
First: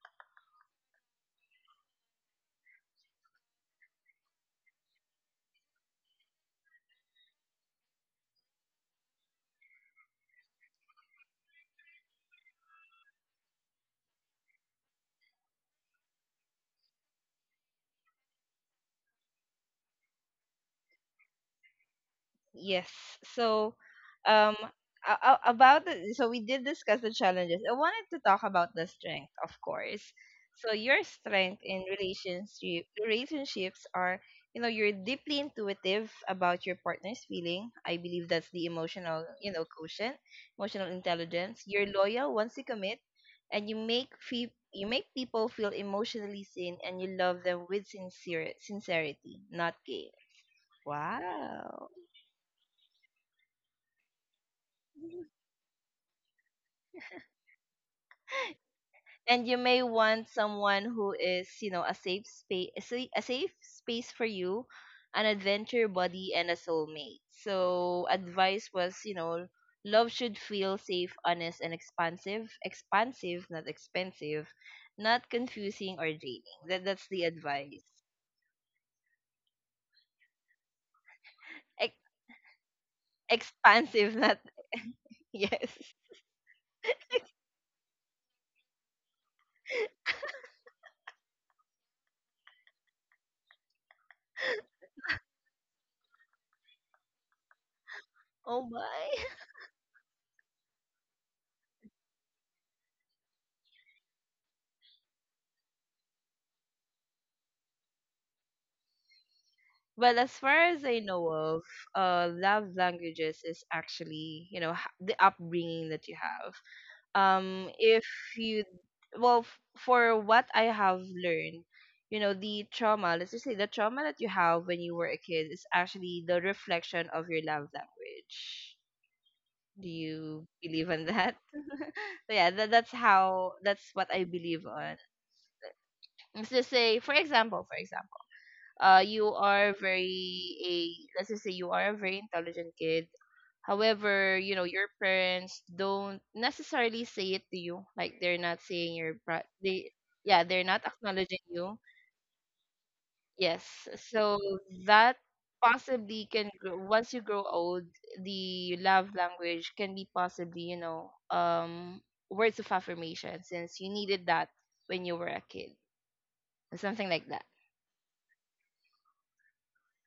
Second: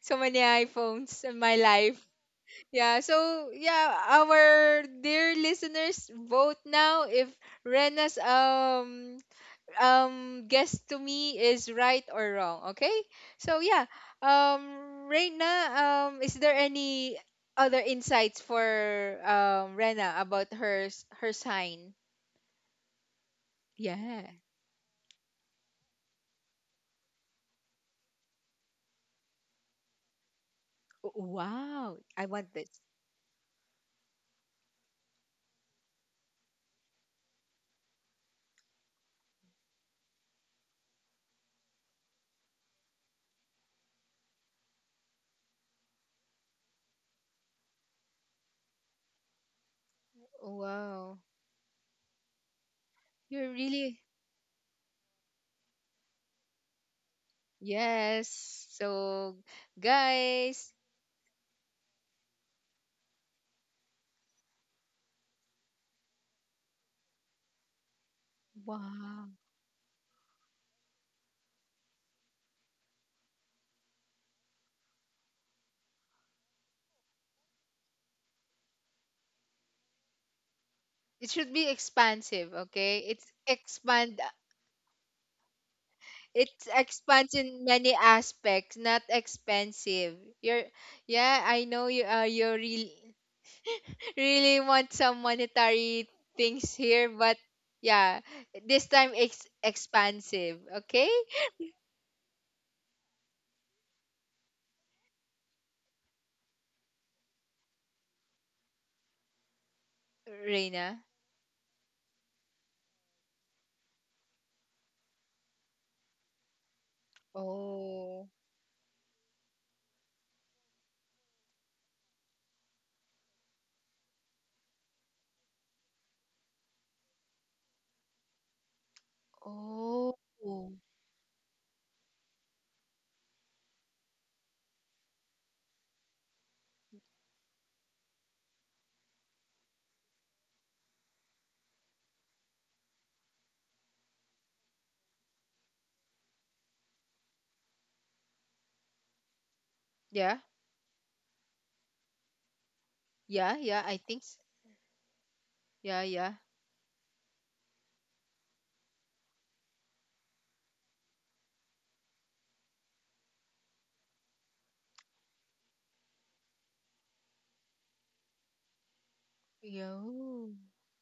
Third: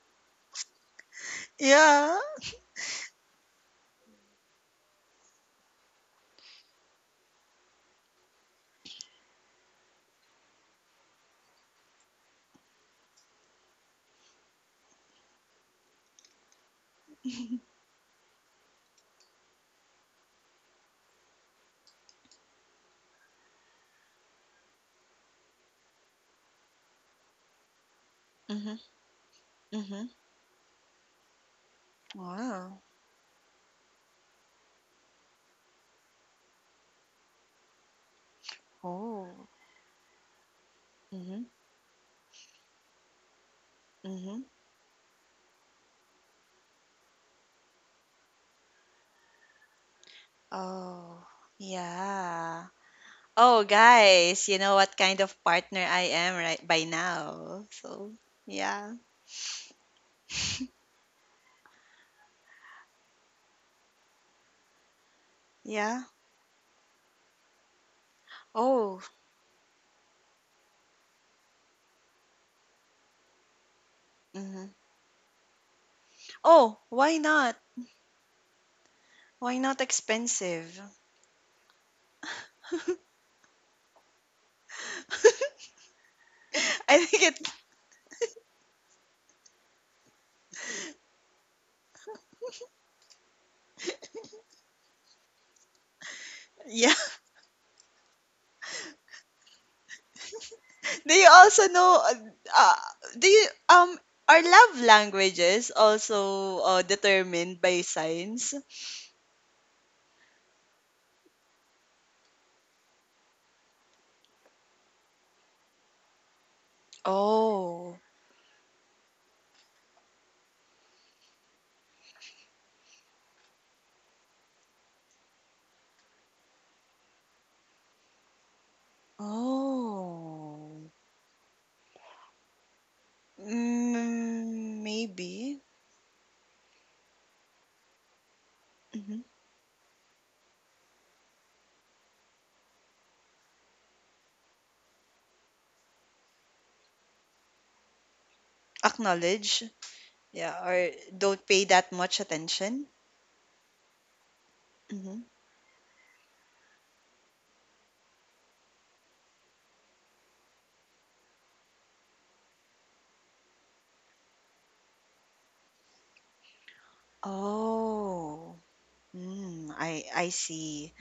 S1: So many iPhones in my life.
S2: yeah.
S1: Yeah, so yeah, our dear listeners, vote now if Rena's guess to me is right or wrong, okay? So yeah, um Rena, is there any other insights for Rena about her sign?
S3: Yes. So,
S1: Yeah.
S3: um, about the, so we did discuss the challenges. I wanted to talk about
S2: Mm-hmm,
S3: the strength, of course.
S2: mm-hmm.
S3: So your
S1: W-
S3: strength in
S1: Wow, I want this.
S2: Wow.
S3: relationships are, you know, you're deeply intuitive about your partner's feeling. I believe that's the emotional,
S2: Oh.
S3: you know, quotient, emotional intelligence. You're loyal once you commit, and you make
S2: Mm-hmm,
S3: you make people feel emotionally seen, and you love them with sincere sincerity, not game.
S1: Wow.
S2: Oh,
S3: Wow.
S2: yeah.
S1: You're
S2: Oh,
S1: really
S2: guys, you know what kind of partner I am right by now. So,
S1: Yes.
S2: yeah.
S1: So,
S3: And you may want
S1: guys,
S3: someone who is, you know, a safe space, a a safe space for you, an adventure
S2: Yeah.
S3: buddy, and a soulmate. So advice
S2: Oh.
S3: was, you
S1: wow.
S3: know, love should feel safe, honest, and expansive, not expensive,
S2: hmm
S3: not confusing or
S2: Oh,
S3: draining.
S2: why
S3: That's the
S2: not?
S3: advice.
S2: Why not expensive?
S1: It should be
S3: Ex-
S1: expansive, okay? It's expand
S3: Expansive, not, yes.
S1: it's
S2: I think
S1: expands
S2: it
S1: in many aspects, not expensive. You're yeah, I know you really really want some monetary things
S2: Yeah.
S1: here, but yeah, this
S3: Oh
S1: time it's
S3: my.
S1: expansive, okay?
S2: Do you also know uh, do you are love languages also determined by signs?
S3: Well, as
S1: Reina.
S3: far as I know of, love languages is actually, you know, the upbringing that you have.
S2: Oh.
S1: Oh.
S3: Um if you well, for what I have learned, you know, the trauma, let's just say, the trauma that you have when you were a kid is actually the reflection of your love language.
S1: Oh.
S3: Do
S2: Oh.
S3: you believe in that? So yeah, that's how, that's
S2: Mm,
S3: what I believe
S2: maybe.
S3: on. Let's just say, for example,
S2: Mhm.
S3: you are very a, let's just say, you are a very intelligent kid. However, you know, your parents don't necessarily say it to you. Like, they're not saying your pri-
S2: Acknowledge.
S3: they
S1: Yeah.
S2: Yeah,
S3: yeah, they're
S2: or
S3: not
S2: don't pay
S3: acknowledging
S2: that
S3: you.
S2: much attention.
S1: Yeah, yeah, I think
S3: Yes.
S1: s-
S3: So
S2: Hmm
S3: that
S1: yeah, yeah.
S3: possibly can grow once you grow old, the love language can be possibly, you know, words of affirmation since you needed that when you were a kid. Something like that.
S2: Oh. Mm,
S1: Yeah.
S2: I see.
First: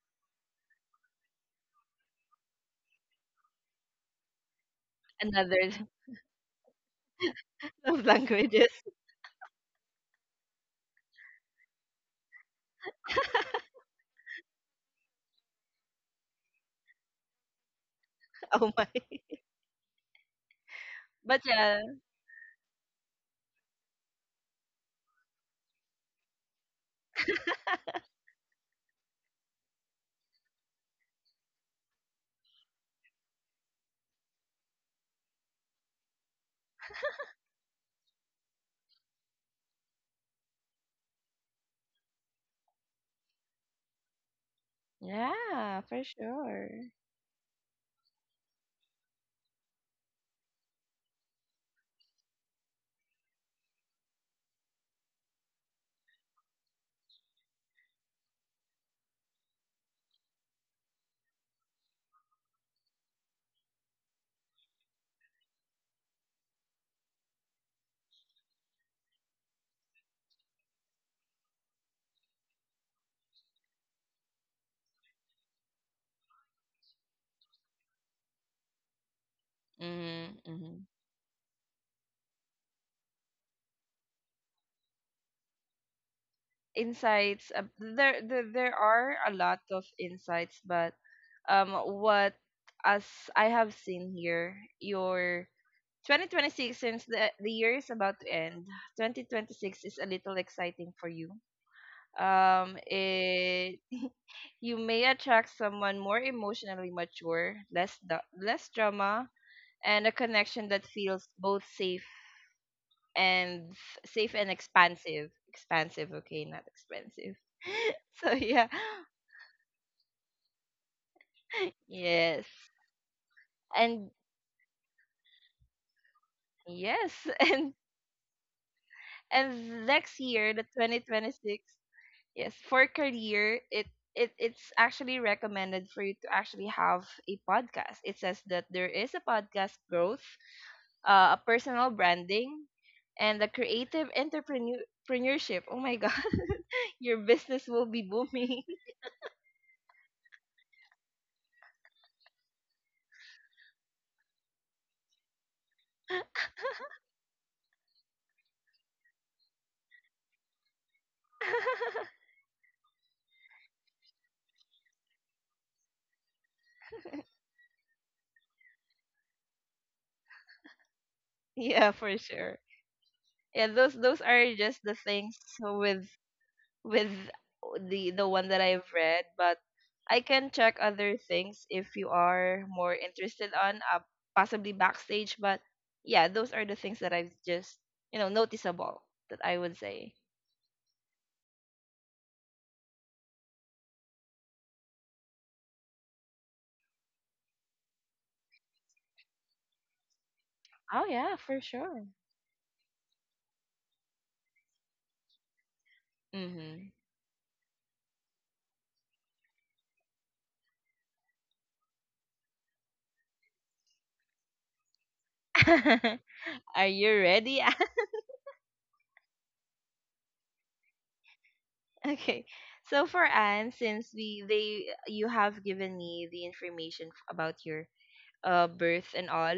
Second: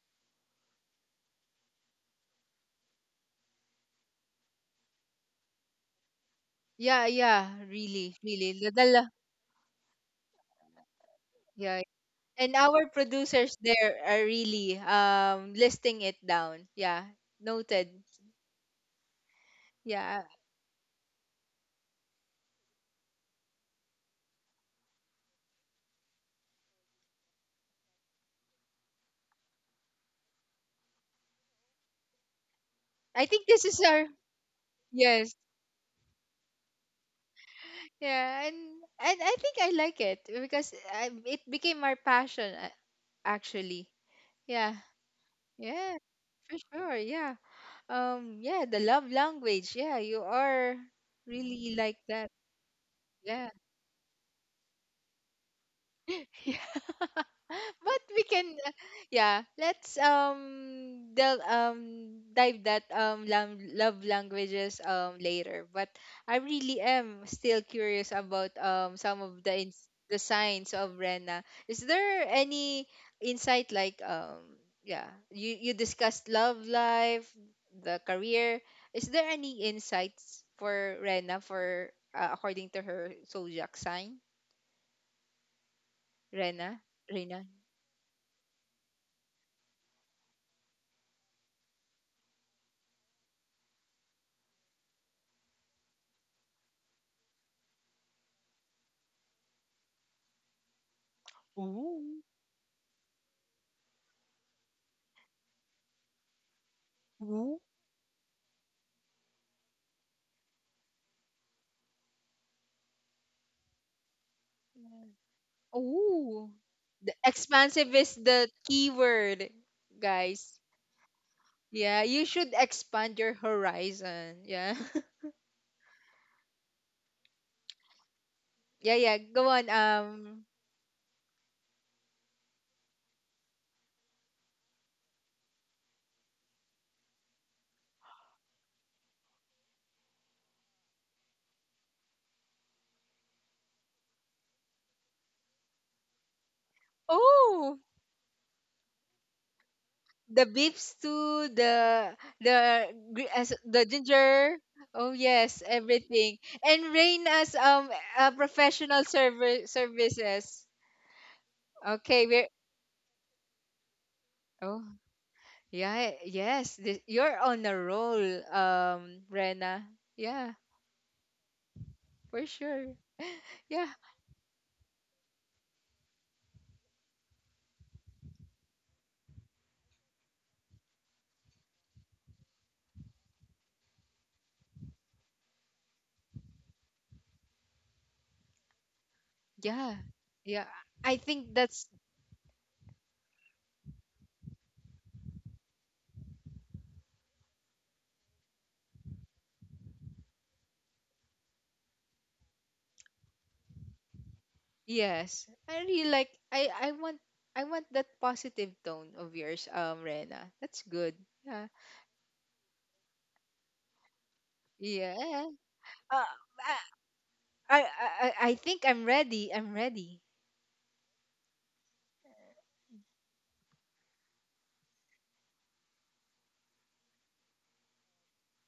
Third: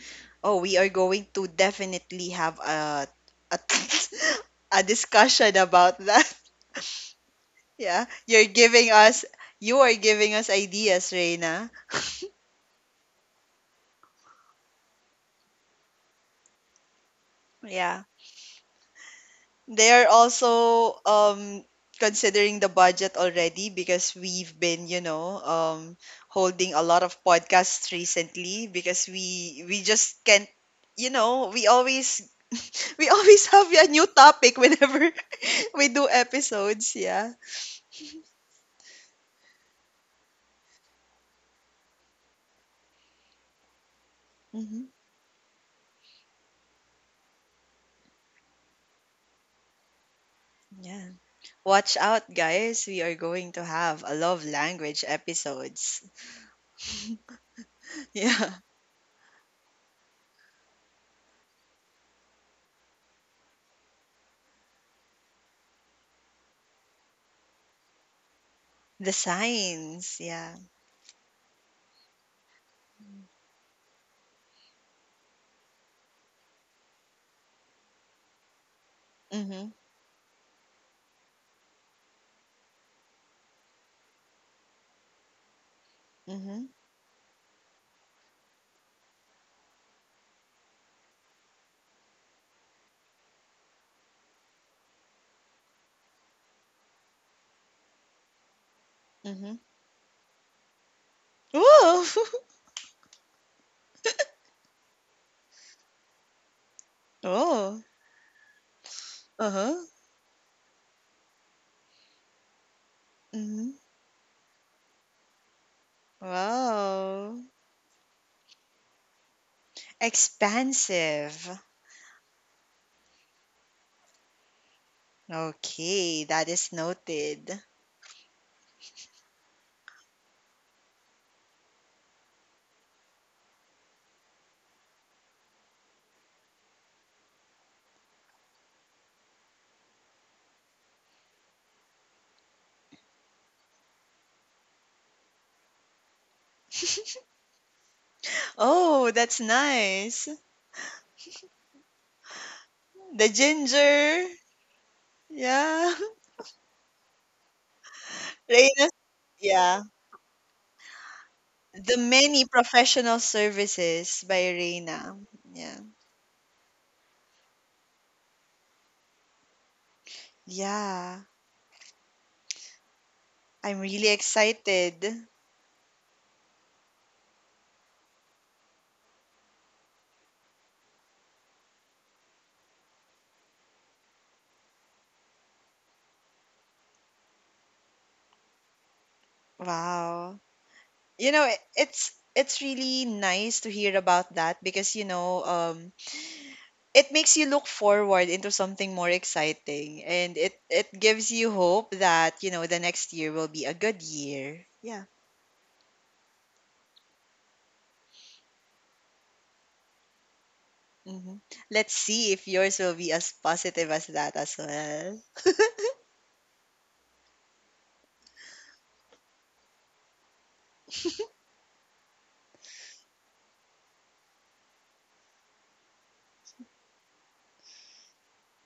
S2: Oh, we are going to definitely have a, a discussion
S3: Another,
S2: about that.
S1: Yeah, yeah,
S3: love
S2: Yeah.
S1: really,
S2: You're
S1: really.
S3: languages.
S2: giving us you are giving us ideas, Reina.
S1: Yeah. And our producers there are really listing it down. Yeah, noted.
S2: Yeah.
S3: Oh my.
S2: They are
S1: Yeah.
S2: also
S3: But yeah.
S2: considering the budget already because we've been, you know, holding a lot of podcasts recently because we just can't, you know, we always we
S1: I
S2: always
S1: think this
S2: have
S1: is
S2: a
S1: our
S2: new topic whenever
S1: yes.
S2: we do episodes, yeah.
S1: Yeah, and I think I like it because it became our passion actually. Yeah.
S2: hmm
S3: Yeah, for
S1: Yeah.
S3: sure.
S1: For sure. Yeah. Yeah, the love language. Yeah, you are
S2: Yeah.
S1: really like
S2: Watch
S1: that.
S2: out guys, we are
S1: Yeah.
S2: going to have a love language episodes.
S1: Yeah. But we can
S2: Yeah.
S1: yeah, let's dive that love languages later, but I really am still curious about
S2: The
S1: some of the the
S2: signs, yeah.
S1: signs of Rena. Is there any insight like yeah, you discussed love life, the career. Is there
S3: Mm-hmm,
S1: any
S2: Mhm.
S3: mm-hmm.
S1: insights for Rena for according to her zodiac sign?
S3: Insights,
S2: Mhm.
S1: rena rena
S3: there are a lot of insights. But um what as I have seen here, your 2026, since the year is about to end, 2026 is a little
S2: Mhm.
S3: exciting for you.
S2: Woo!
S1: Ooh.
S3: It You may attract someone more emotionally mature, less
S1: Ooh.
S3: less
S2: Oh,
S3: drama, and a
S2: uh-huh.
S3: connection that feels both safe and,
S2: hmm
S3: expansive. Expansive, okay, not expensive.
S1: Ooh! The
S3: So
S2: Wow.
S3: yeah,
S1: expansive is the keyword, guys.
S2: Expansive.
S3: yes,
S1: Yeah, you should
S3: and
S1: expand your horizon. Yeah.
S2: Okay,
S3: yes,
S2: that is
S3: and
S2: noted.
S3: and
S1: Yeah, yeah.
S3: next
S1: Go
S3: year,
S1: on.
S3: the twenty twenty six, yes, for career, it it's actually recommended for you to actually have a podcast. It says that there is a podcast growth, a personal branding, and the creative entrepreneurship. Oh my god, your business will be booming.
S1: Oh,
S2: Oh, that's nice.
S1: the beefs too. The
S2: The
S1: as the
S2: ginger.
S1: ginger. Oh yes,
S2: Yeah.
S1: everything. And Rain as a
S2: Reina.
S1: professional server
S2: Yeah.
S1: services.
S2: The
S1: Okay,
S2: many
S1: we're.
S2: professional services by
S1: Oh.
S2: Reina. Yeah.
S1: Yeah, yes, this, you're on a roll, Rena. Yeah,
S3: Yeah, for
S2: Yeah.
S3: sure.
S1: for
S3: Yeah,
S1: sure.
S3: those are
S2: I'm
S1: Yeah,
S3: just the
S2: really
S3: things with
S2: excited.
S3: with the one that I've read. But I can check other things if you are more interested on, possibly backstage. But yeah, those are the things that I've just, you know, noticeable, that I would say.
S1: yeah,
S2: Wow.
S1: yeah. I
S2: You know,
S1: think
S2: it-
S1: that's
S2: it's really nice to hear about that because you know, it makes you look forward into something more exciting
S3: Oh
S2: and
S3: yeah, for
S2: it
S3: sure.
S2: gives you hope that you know the next year will be a good year. Yeah.
S1: yes. I
S3: Mm-hmm.
S1: really like. I want I want that positive tone of yours, Rena. That's good.
S2: hmm
S1: Yeah,
S2: Let's see if yours will be as positive as that as well.
S1: yeah.
S3: Are
S1: Uh,
S3: you ready?
S1: I I I think I'm ready. I'm ready.
S3: Okay. So for Anne, since we they you have given me the information about your, birth and all.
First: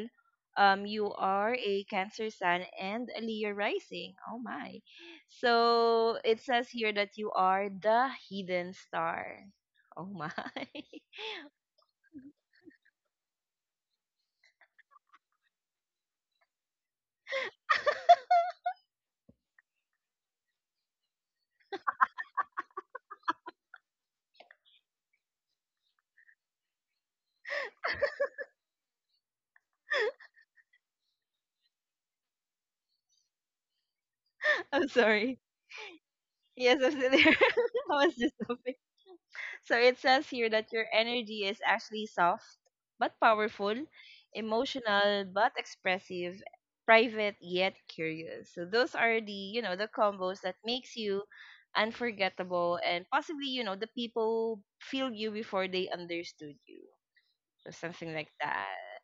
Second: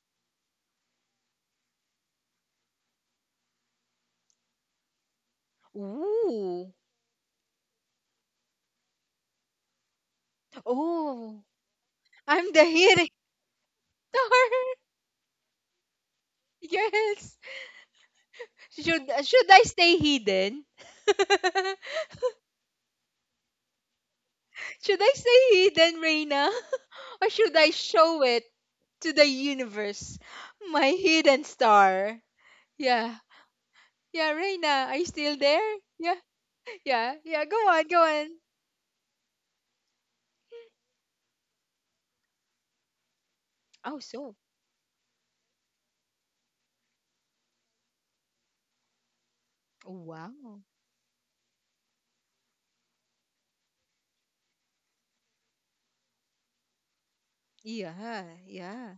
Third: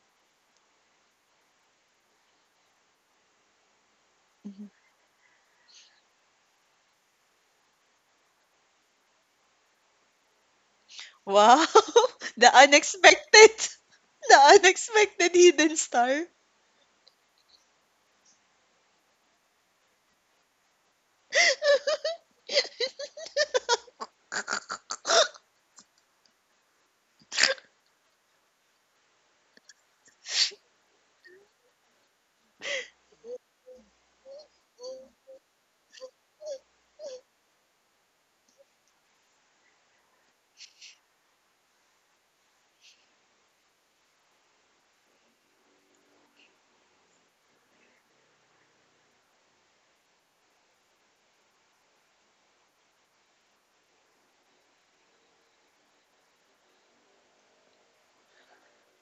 S3: You are a Cancer sun and a Leo
S2: Mhm.
S3: rising. Oh my!
S1: Ooh,
S3: So it says here that you are the hidden star. Oh my!
S1: oh,
S2: Wow.
S1: I'm
S2: The
S1: the hidden
S2: unexpected
S1: star.
S2: the unexpected hidden star.
S1: Yes. Should I stay hidden? Should I say hidden, Reina? Or should I show it to the universe? My hidden star. Yeah. Yeah, Reina, are
S3: I'm
S1: you still
S3: sorry.
S1: there? Yeah.
S3: Yes, I'm
S1: Yeah.
S3: still
S1: Yeah.
S3: there.
S1: Go on, go
S3: I was
S1: on.
S3: just laughing. So it says here that your energy is actually soft but powerful,
S1: Oh, so.
S3: emotional but expressive, private yet curious. So those are the
S1: Oh,
S3: combos that
S1: wow.
S3: makes you unforgettable and possibly, you know, the people feel you before they understood you. So something like
S1: Yeah.
S3: that.
S1: Yeah.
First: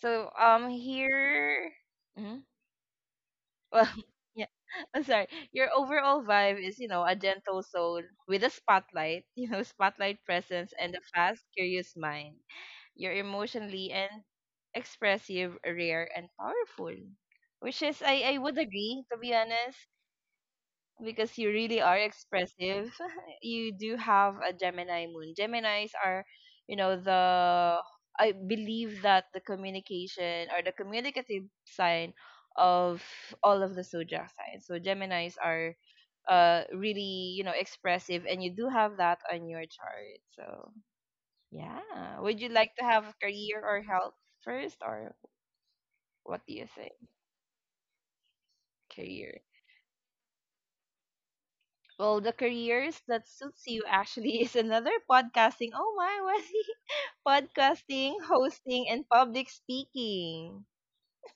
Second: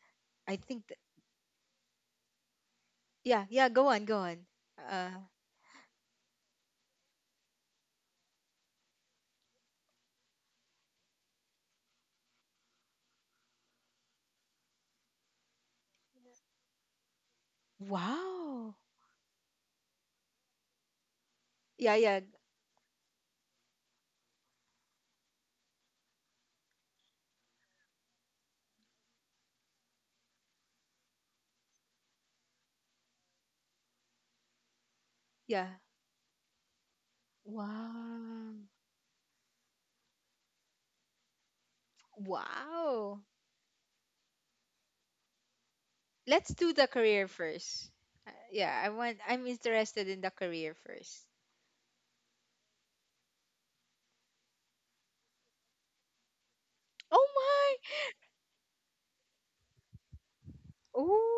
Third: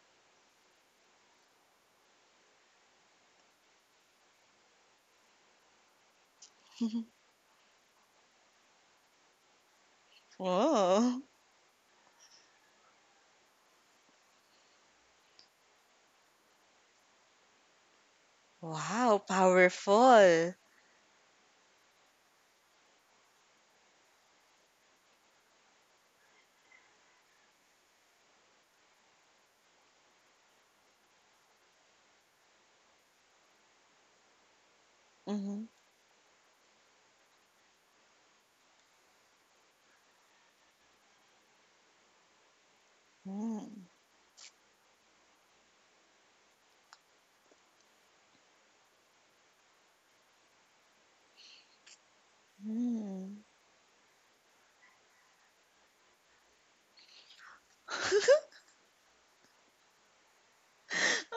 S3: So
S1: I think that,
S3: here hmm?
S1: yeah, yeah, go
S3: Well,
S1: on, go on.
S3: yeah. I'm
S1: Uh
S3: sorry. Your overall vibe is, you know, a gentle soul with a spotlight, you know, spotlight presence and a
S2: Oh
S3: fast, curious mind. You're emotionally and expressive, rare, and powerful. Which is, I would
S1: wow.
S3: agree, to
S2: wow,
S3: be honest,
S2: powerful.
S3: because you really
S1: Yeah,
S3: are
S1: yeah,
S3: expressive. You do have a Gemini moon. Geminis are, you know, the I believe, that the communication or the communicative sign of all of the zodiac signs. So Geminis
S2: Hmm
S3: are
S1: yeah.
S3: really, you know, expressive, and you
S1: Wow.
S3: do have that on your chart. So, yeah. Would you like to have
S1: Wow.
S3: career or health first, or what
S1: Let's
S3: do you
S1: do the
S3: think?
S1: career first. Yeah, I want
S3: Career.
S1: I'm interested in the career first.
S3: Well, the careers that
S2: Mhm.
S3: suits you actually is another podcasting. Oh my, Wesley.
S1: Oh my!
S3: Podcasting, hosting, and public speaking.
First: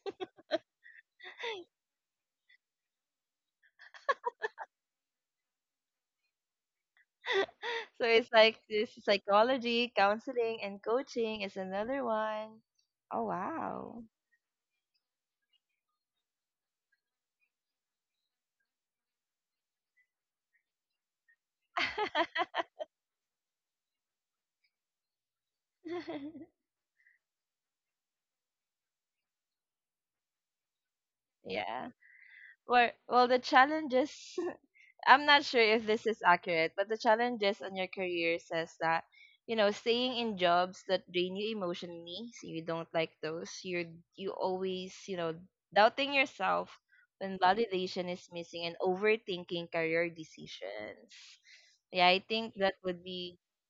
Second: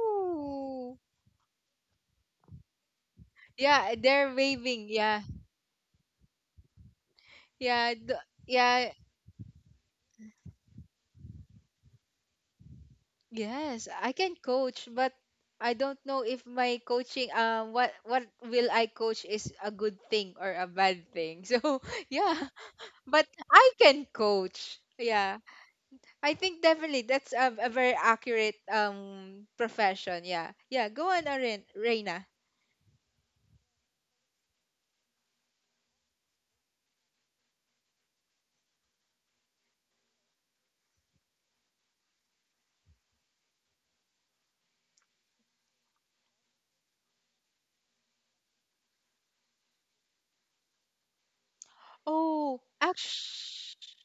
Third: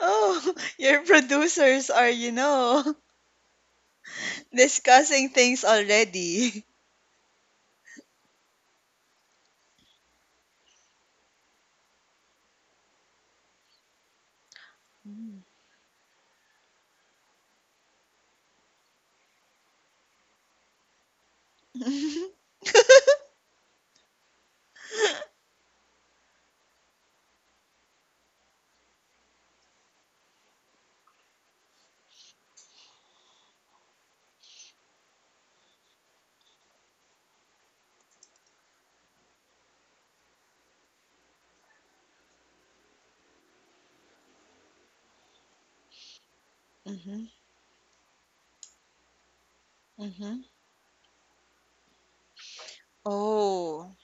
S2: Oh, your producers are, you know,
S1: Yeah, they're waving. Yeah.
S2: discussing things already.
S1: Yeah.
S3: So
S1: th-
S3: it's like this
S1: Yeah.
S3: psychology, counseling, and coaching is another one. Oh
S1: Yes,
S3: wow.
S1: I can coach, but
S2: Mm.
S1: I don't know if my coaching what will I coach is a good thing or a bad thing. So, yeah, but I can coach. Yeah. I think definitely that's a very accurate profession. Yeah. Yeah, go on,
S3: yeah.
S1: Reina.
S3: Well, the challenges I'm not sure if this is accurate, but the challenges on your career says that, you know, staying in jobs that drain you emotionally, so you don't like those, you're you always, you know, doubting yourself
S2: Mhm.
S3: when validation is missing and overthinking career
S2: Mhm.
S3: decisions. Yeah, I
S1: Oh,
S3: think that would be
S1: actually,
S2: Oh,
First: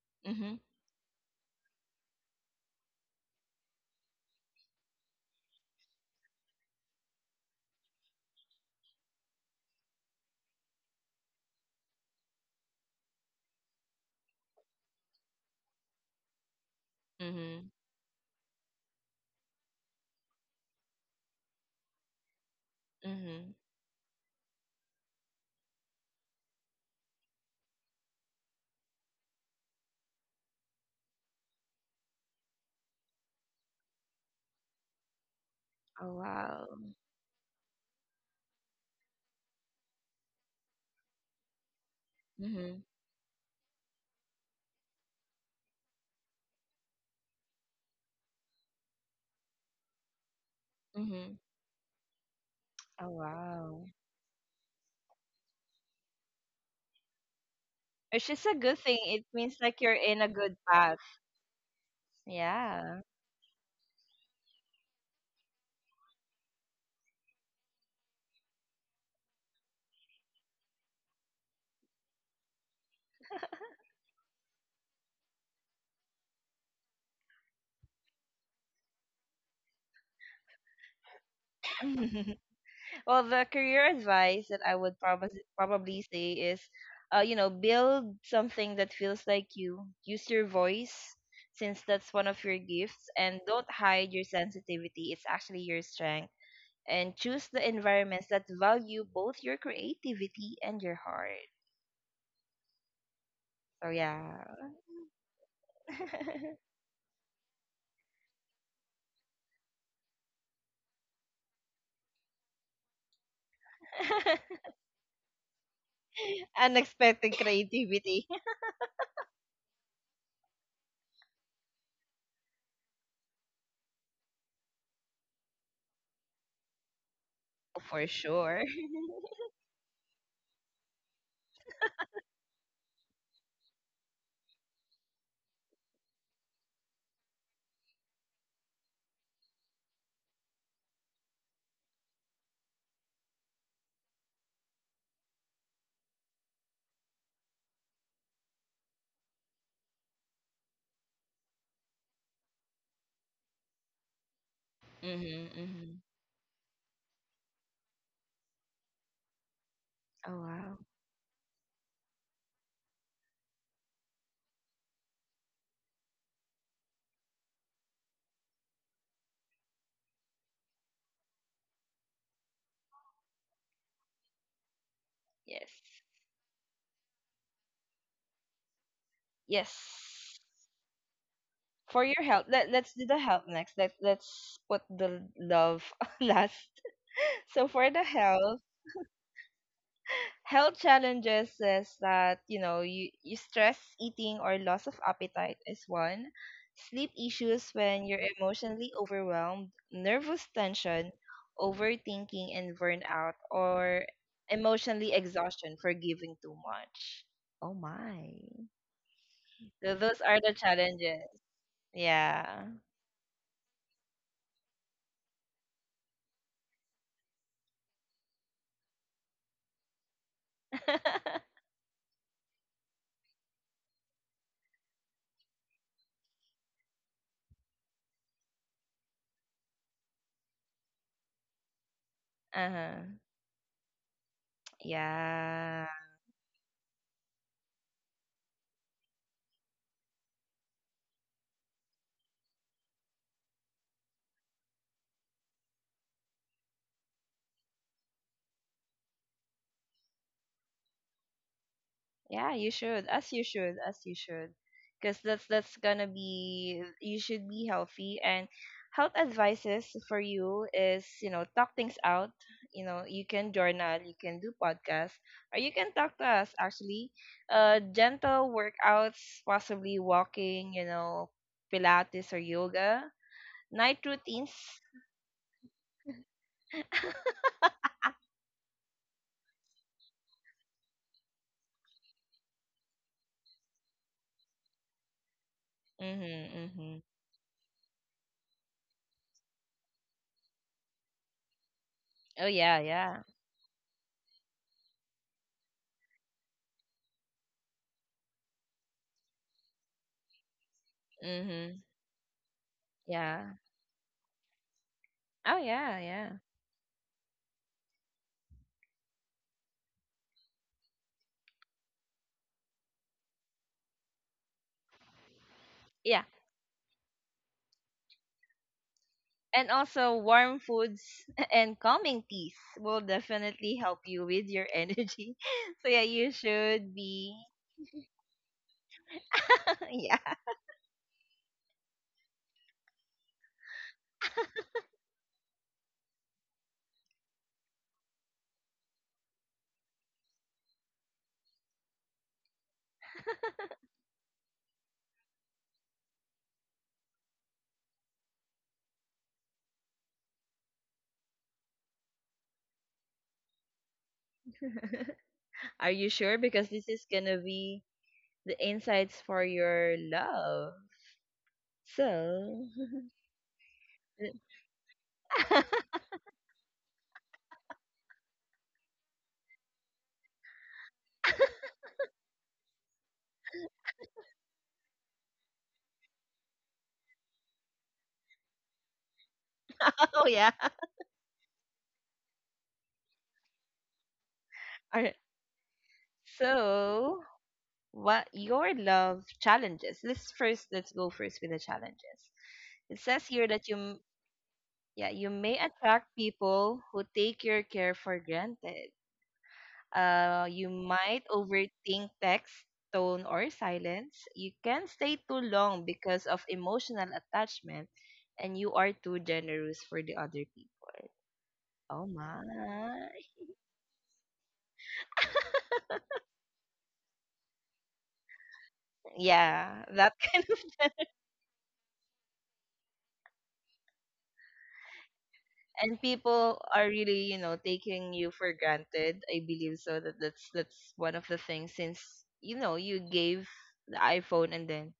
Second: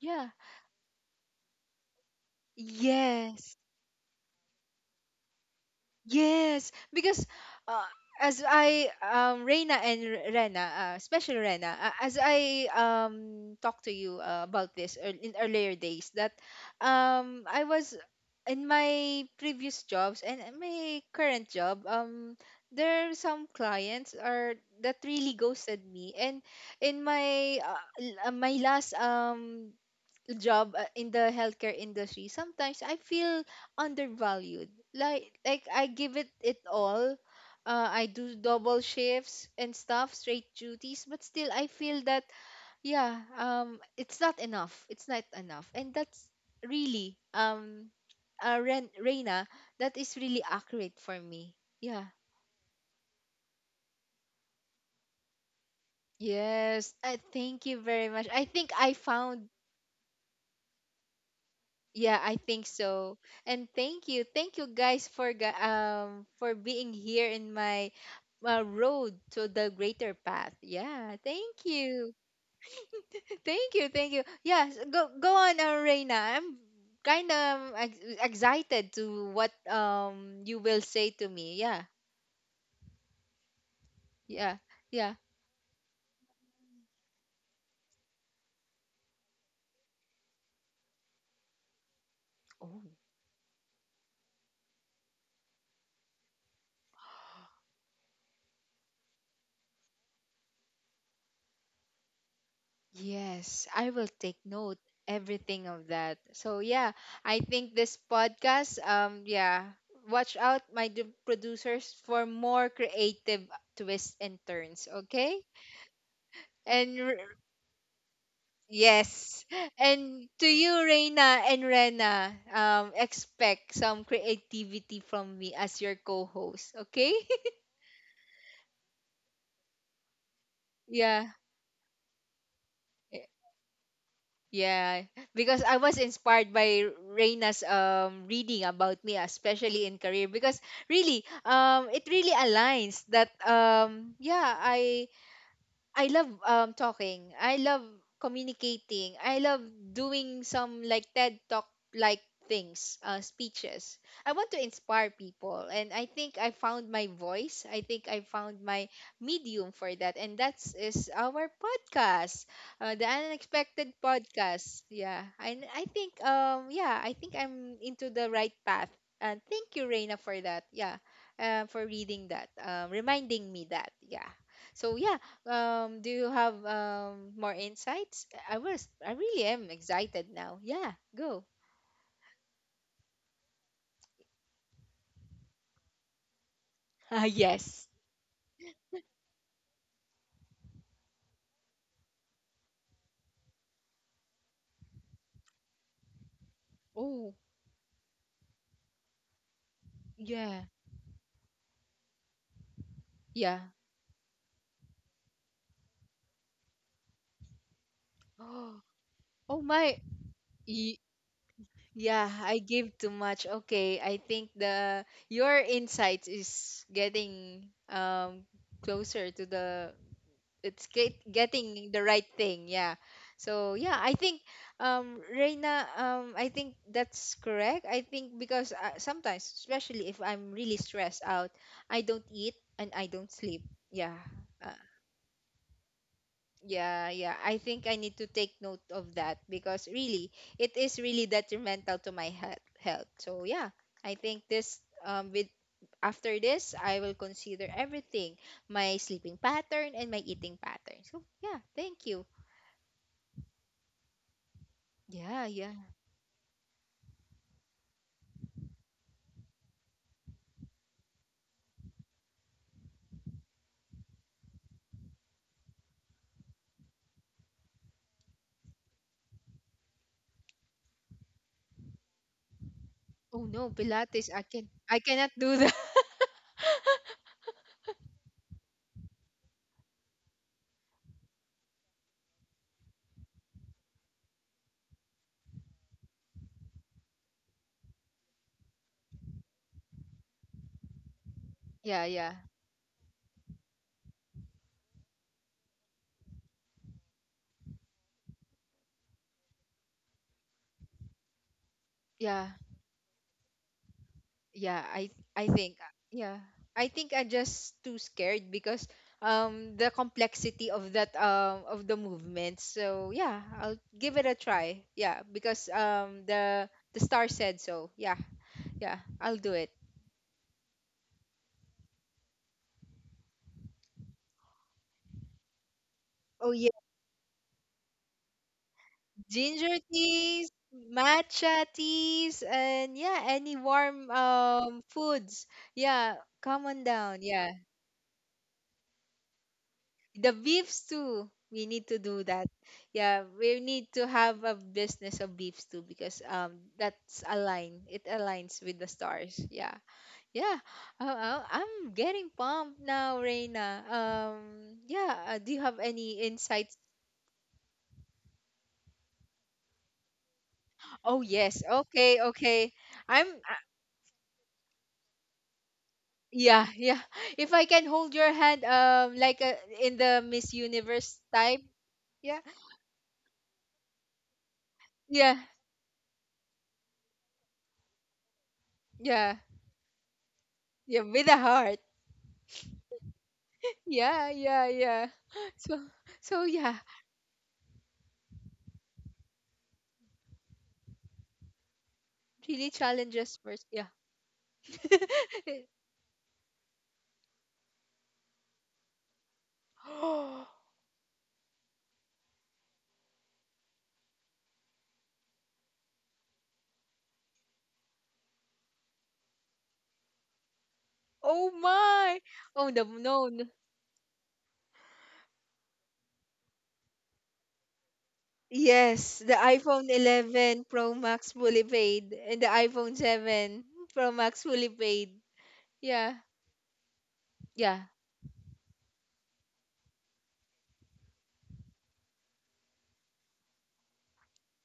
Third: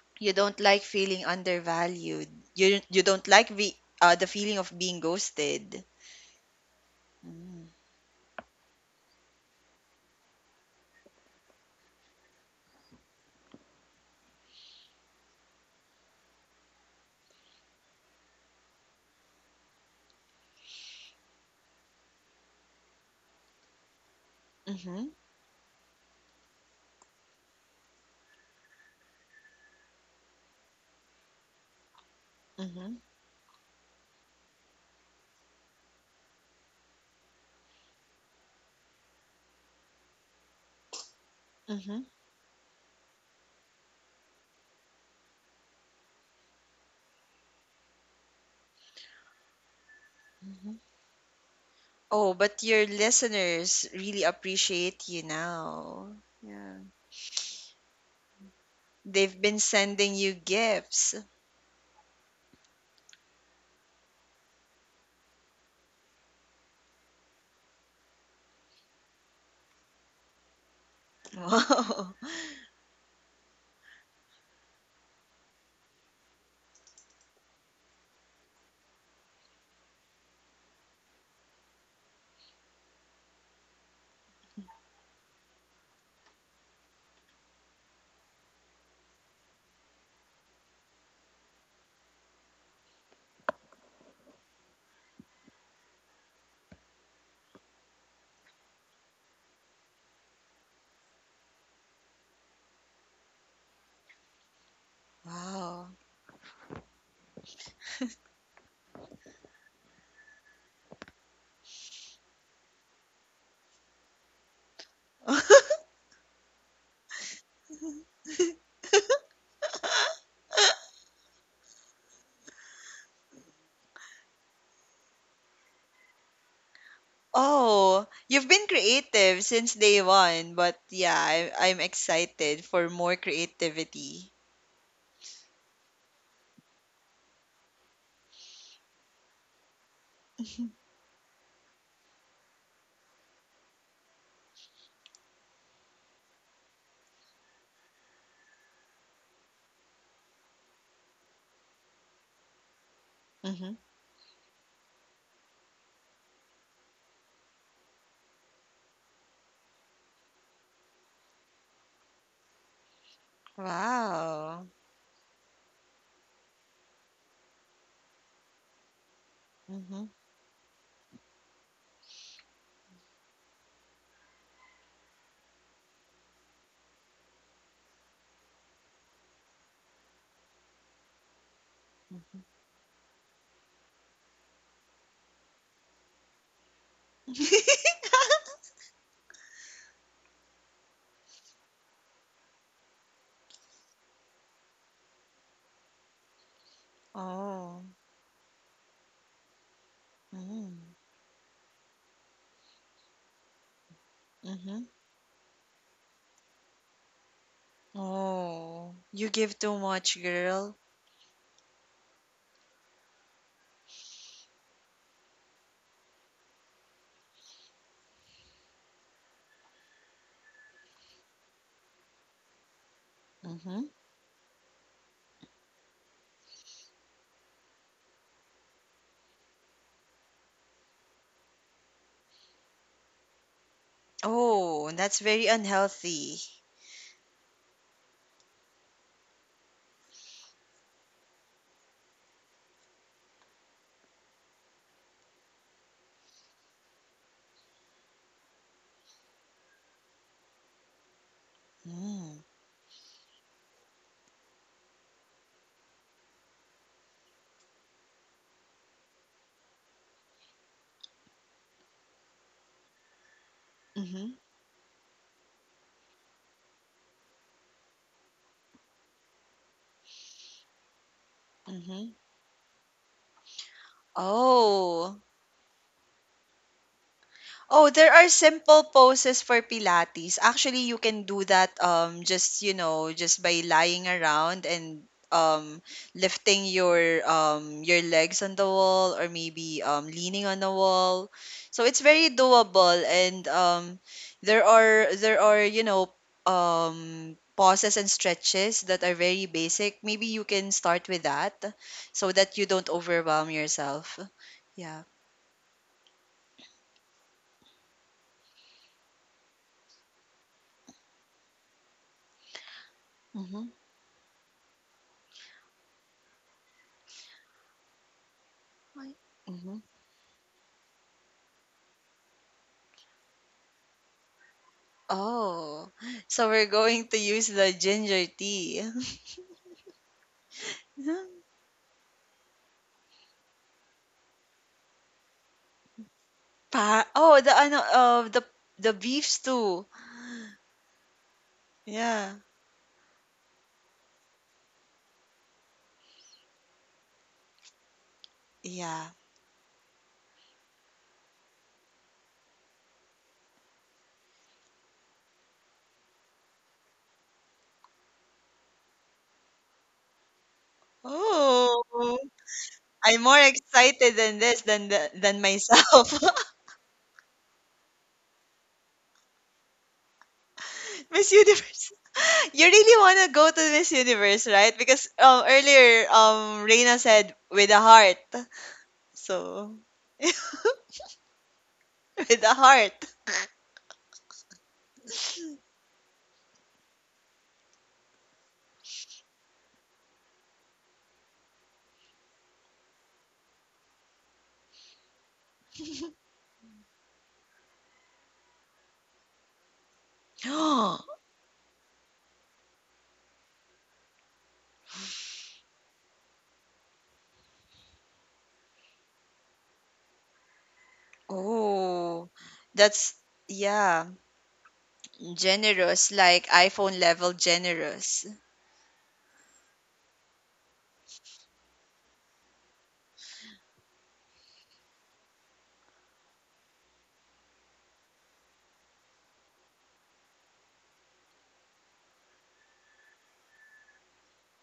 S1: yeah.
S2: you don't
S3: mhm.
S2: like feeling undervalued. You don't like
S1: Yes.
S2: the feeling of being ghosted.
S1: Yes, because
S2: Mm.
S1: uh, as I Reina and Rena, especially Rena, as I talked to you about this in earlier days that I
S3: Mhm.
S1: was in my previous jobs and in my current job, there are some
S3: Mhm.
S1: clients are that
S2: Mhm.
S1: really ghosted me, and in my my last job in the healthcare industry, sometimes I
S2: Mhm.
S1: feel undervalued. Like I give it
S3: Oh
S1: it
S3: wow.
S1: all. I do double shifts and stuff, straight duties, but still I feel
S2: Mhm.
S1: that
S3: Mhm.
S1: yeah, it's not enough. It's not enough, and that's really Reina, that is really
S2: Mhm.
S1: accurate for me.
S3: Mhm.
S1: Yeah.
S2: Oh, but your
S3: Oh
S2: listeners really
S3: wow.
S2: appreciate you now. Yeah.
S1: Yes, I thank you very much. I think
S3: It's
S1: I
S3: just a good
S2: They've
S3: thing.
S1: found
S2: been
S3: It means
S2: sending
S3: like
S2: you
S3: you're in a good
S2: gifts.
S3: path.
S1: Yeah, I think so.
S3: Yeah.
S1: And thank you. Thank you guys for for being here in my road to the greater path. Yeah, thank you.
S2: Oh,
S1: Thank you. Thank you. Yeah, go on, Reina. I'm kind of excited to what you will say to me. Yeah.
S3: Well, the career
S1: Yeah. Yeah.
S3: advice that I would probably say is, you know, build something that feels like you. Use your voice, since
S1: Oh.
S3: that's one of your gifts, and don't hide your sensitivity. It's actually your strength. And choose the environments that value both your creativity and your heart.
S1: Yes, I will take
S3: So
S1: note
S3: yeah,
S1: everything
S2: wow.
S1: of that. So yeah, I think this podcast yeah, watch out my producers for more creative twists and turns, okay? And
S3: unexpected creativity
S1: yes. And to you Reina and Rena, expect some creativity from me as your co-host, okay?
S2: Oh,
S3: for
S2: you've been
S3: sure.
S2: creative since day one, but yeah,
S1: Yeah.
S2: I'm excited for more creativity.
S1: Yeah, because I was inspired by Reina's reading about me, especially in career. Because really, it really aligns that yeah, I love talking. I love communicating. I love doing some like TED Talk like things,
S2: Mm-hmm.
S1: speeches. I want to inspire
S3: Mm-hmm,
S1: people,
S3: mm-hmm.
S1: and I think I found my voice. I think I found my medium for that,
S3: Oh
S1: and that's
S3: wow.
S1: is our podcast, the Unexpected
S2: Wow.
S1: Podcast. Yeah, and I think yeah, I think I'm into the right path. And thank you,
S2: Mm-hmm.
S1: Reina, for that. Yeah, for reading that, reminding me that. Yeah. So yeah,
S3: Yes.
S1: do you have more insights? I was I really am
S3: Yes.
S1: excited now. Yeah, go.
S3: For your help, let's do the help next. Let's put the love last.
S1: Ah,
S3: So for the
S1: yes.
S3: health, health challenges is that you know you, you stress eating or loss of appetite is one, sleep issues
S1: Oh,
S3: when
S2: Oh.
S3: you're emotionally overwhelmed, nervous
S1: yeah.
S3: tension,
S2: Mm.
S3: overthinking and burnout,
S1: Yeah.
S3: or emotionally
S2: Mm-hmm.
S3: exhaustion for giving too much. Oh my.
S1: Oh.
S2: Oh, you give
S3: So
S1: Oh
S2: too
S3: those
S1: my.
S3: are
S2: much,
S3: the
S2: girl.
S3: challenges.
S1: Y-
S3: Yeah.
S1: Yeah, I give too much. Okay, I think the your insights is getting um closer to the getting the right thing, yeah. So
S2: Mm-hmm.
S1: yeah, I think Reina, I think that's correct. I think because sometimes, especially if I'm really stressed out, I don't eat
S3: Uh-huh.
S1: and I don't sleep. Yeah. uh,
S2: Oh, that's very
S3: Yeah.
S2: unhealthy.
S1: yeah, yeah, I think I need to take note of that because really it is really detrimental to my health. So yeah, I think this with after this I will consider everything, my sleeping pattern and my eating pattern. So yeah, thank
S3: Yeah,
S1: you.
S3: you
S2: Mm.
S3: should. As you should. As you should. Because that's
S1: Yeah,
S3: gonna
S1: yeah.
S3: be you should be healthy. And health advices for you is, you know, talk things out. You know, you can journal, you can do
S2: Mm-hmm.
S3: podcasts, or you can talk to us actually. Uh, gentle workouts, possibly walking, you know, Pilates or
S2: Mm-hmm.
S3: yoga.
S1: Oh no,
S3: Night routines.
S1: Pilates. I can I
S2: Oh,
S1: cannot do that.
S2: Oh, there are simple poses for Pilates. Actually, you can do that just, you know, just by lying around and um
S3: Mhm,
S2: lifting
S3: mhm.
S2: your legs on the wall or maybe leaning on the wall. So it's
S1: Yeah,
S3: Oh
S2: very
S1: yeah.
S3: yeah, yeah.
S2: doable and there are you know, poses and stretches that are very basic. Maybe you can start with
S3: Mhm.
S2: that so
S1: Yeah.
S2: that you don't
S3: Yeah.
S2: overwhelm yourself.
S1: Yeah,
S2: Yeah.
S1: I
S3: Oh
S1: I
S3: yeah,
S1: think
S3: yeah.
S1: yeah. I think I'm just too scared because the complexity of that of the movement. So, yeah,
S2: Mhm.
S1: I'll give it a try. Yeah, because
S3: Yeah.
S1: the star said so. Yeah. Yeah,
S3: And
S1: I'll do it.
S2: Mhm.
S3: also, warm foods and calming teas will definitely help you with your energy. So, yeah,
S2: Oh,
S3: you
S2: so
S1: Oh
S3: should
S2: we're
S1: yeah,
S2: going
S3: be.
S2: to use the ginger tea.
S1: ginger
S3: Yeah.
S1: teas, matcha teas, and yeah, any warm foods. Yeah, come on
S2: Pa
S1: down.
S2: oh,
S1: Yeah,
S2: the ano, the beef stew.
S1: the beefs too. We need to do
S2: Yeah,
S1: that. Yeah, we need to have a business of beefs too because that's aligned. It aligns with the
S2: yeah.
S1: stars. Yeah, yeah. Oh, oh, I'm getting pumped now, Reina. Yeah. Do
S3: Are
S1: you
S3: you
S1: have
S3: sure?
S1: any
S3: Because this is
S1: insights?
S3: going to be the insights for your love.
S1: Oh yes.
S2: Oh,
S1: Okay,
S3: So,
S1: okay.
S2: I'm
S1: I'm.
S2: more excited than this than than myself.
S1: Yeah, yeah. If I can hold your hand, like in the Miss Universe
S2: Miss
S1: type.
S2: Universe.
S1: Yeah,
S2: You really want to go to Miss Universe, right? Because
S1: yeah,
S2: earlier Reina said with a heart.
S1: yeah,
S2: So
S3: oh, yeah.
S1: yeah. With a heart.
S2: with a heart.
S1: Yeah, yeah,
S3: All right.
S1: yeah. So, so yeah,
S3: So, what your love challenges? Let's go first with the challenges. It
S1: really
S3: says here that
S1: challenges
S3: you,
S1: first. Yeah.
S3: yeah, you may attract people who take your care for granted. You
S1: Oh,
S3: might overthink text, tone, or silence. You can stay too long because of emotional attachment, and you are too generous for the other people.
S1: oh
S3: Oh my.
S1: my!
S2: Oh,
S1: Oh no,
S2: that's.
S1: no, no.
S2: Yeah. Generous, like iPhone level generous.
S1: Yes, the
S3: Yeah, that
S1: iPhone
S3: kind of.
S1: 11 Pro Max fully paid and the iPhone 7 Pro Max fully paid.
S3: And
S1: Yeah,
S3: people are really, you know, taking
S1: yeah,
S3: you for granted, I believe. So that's one of the things. Since, you know, you gave the iPhone and then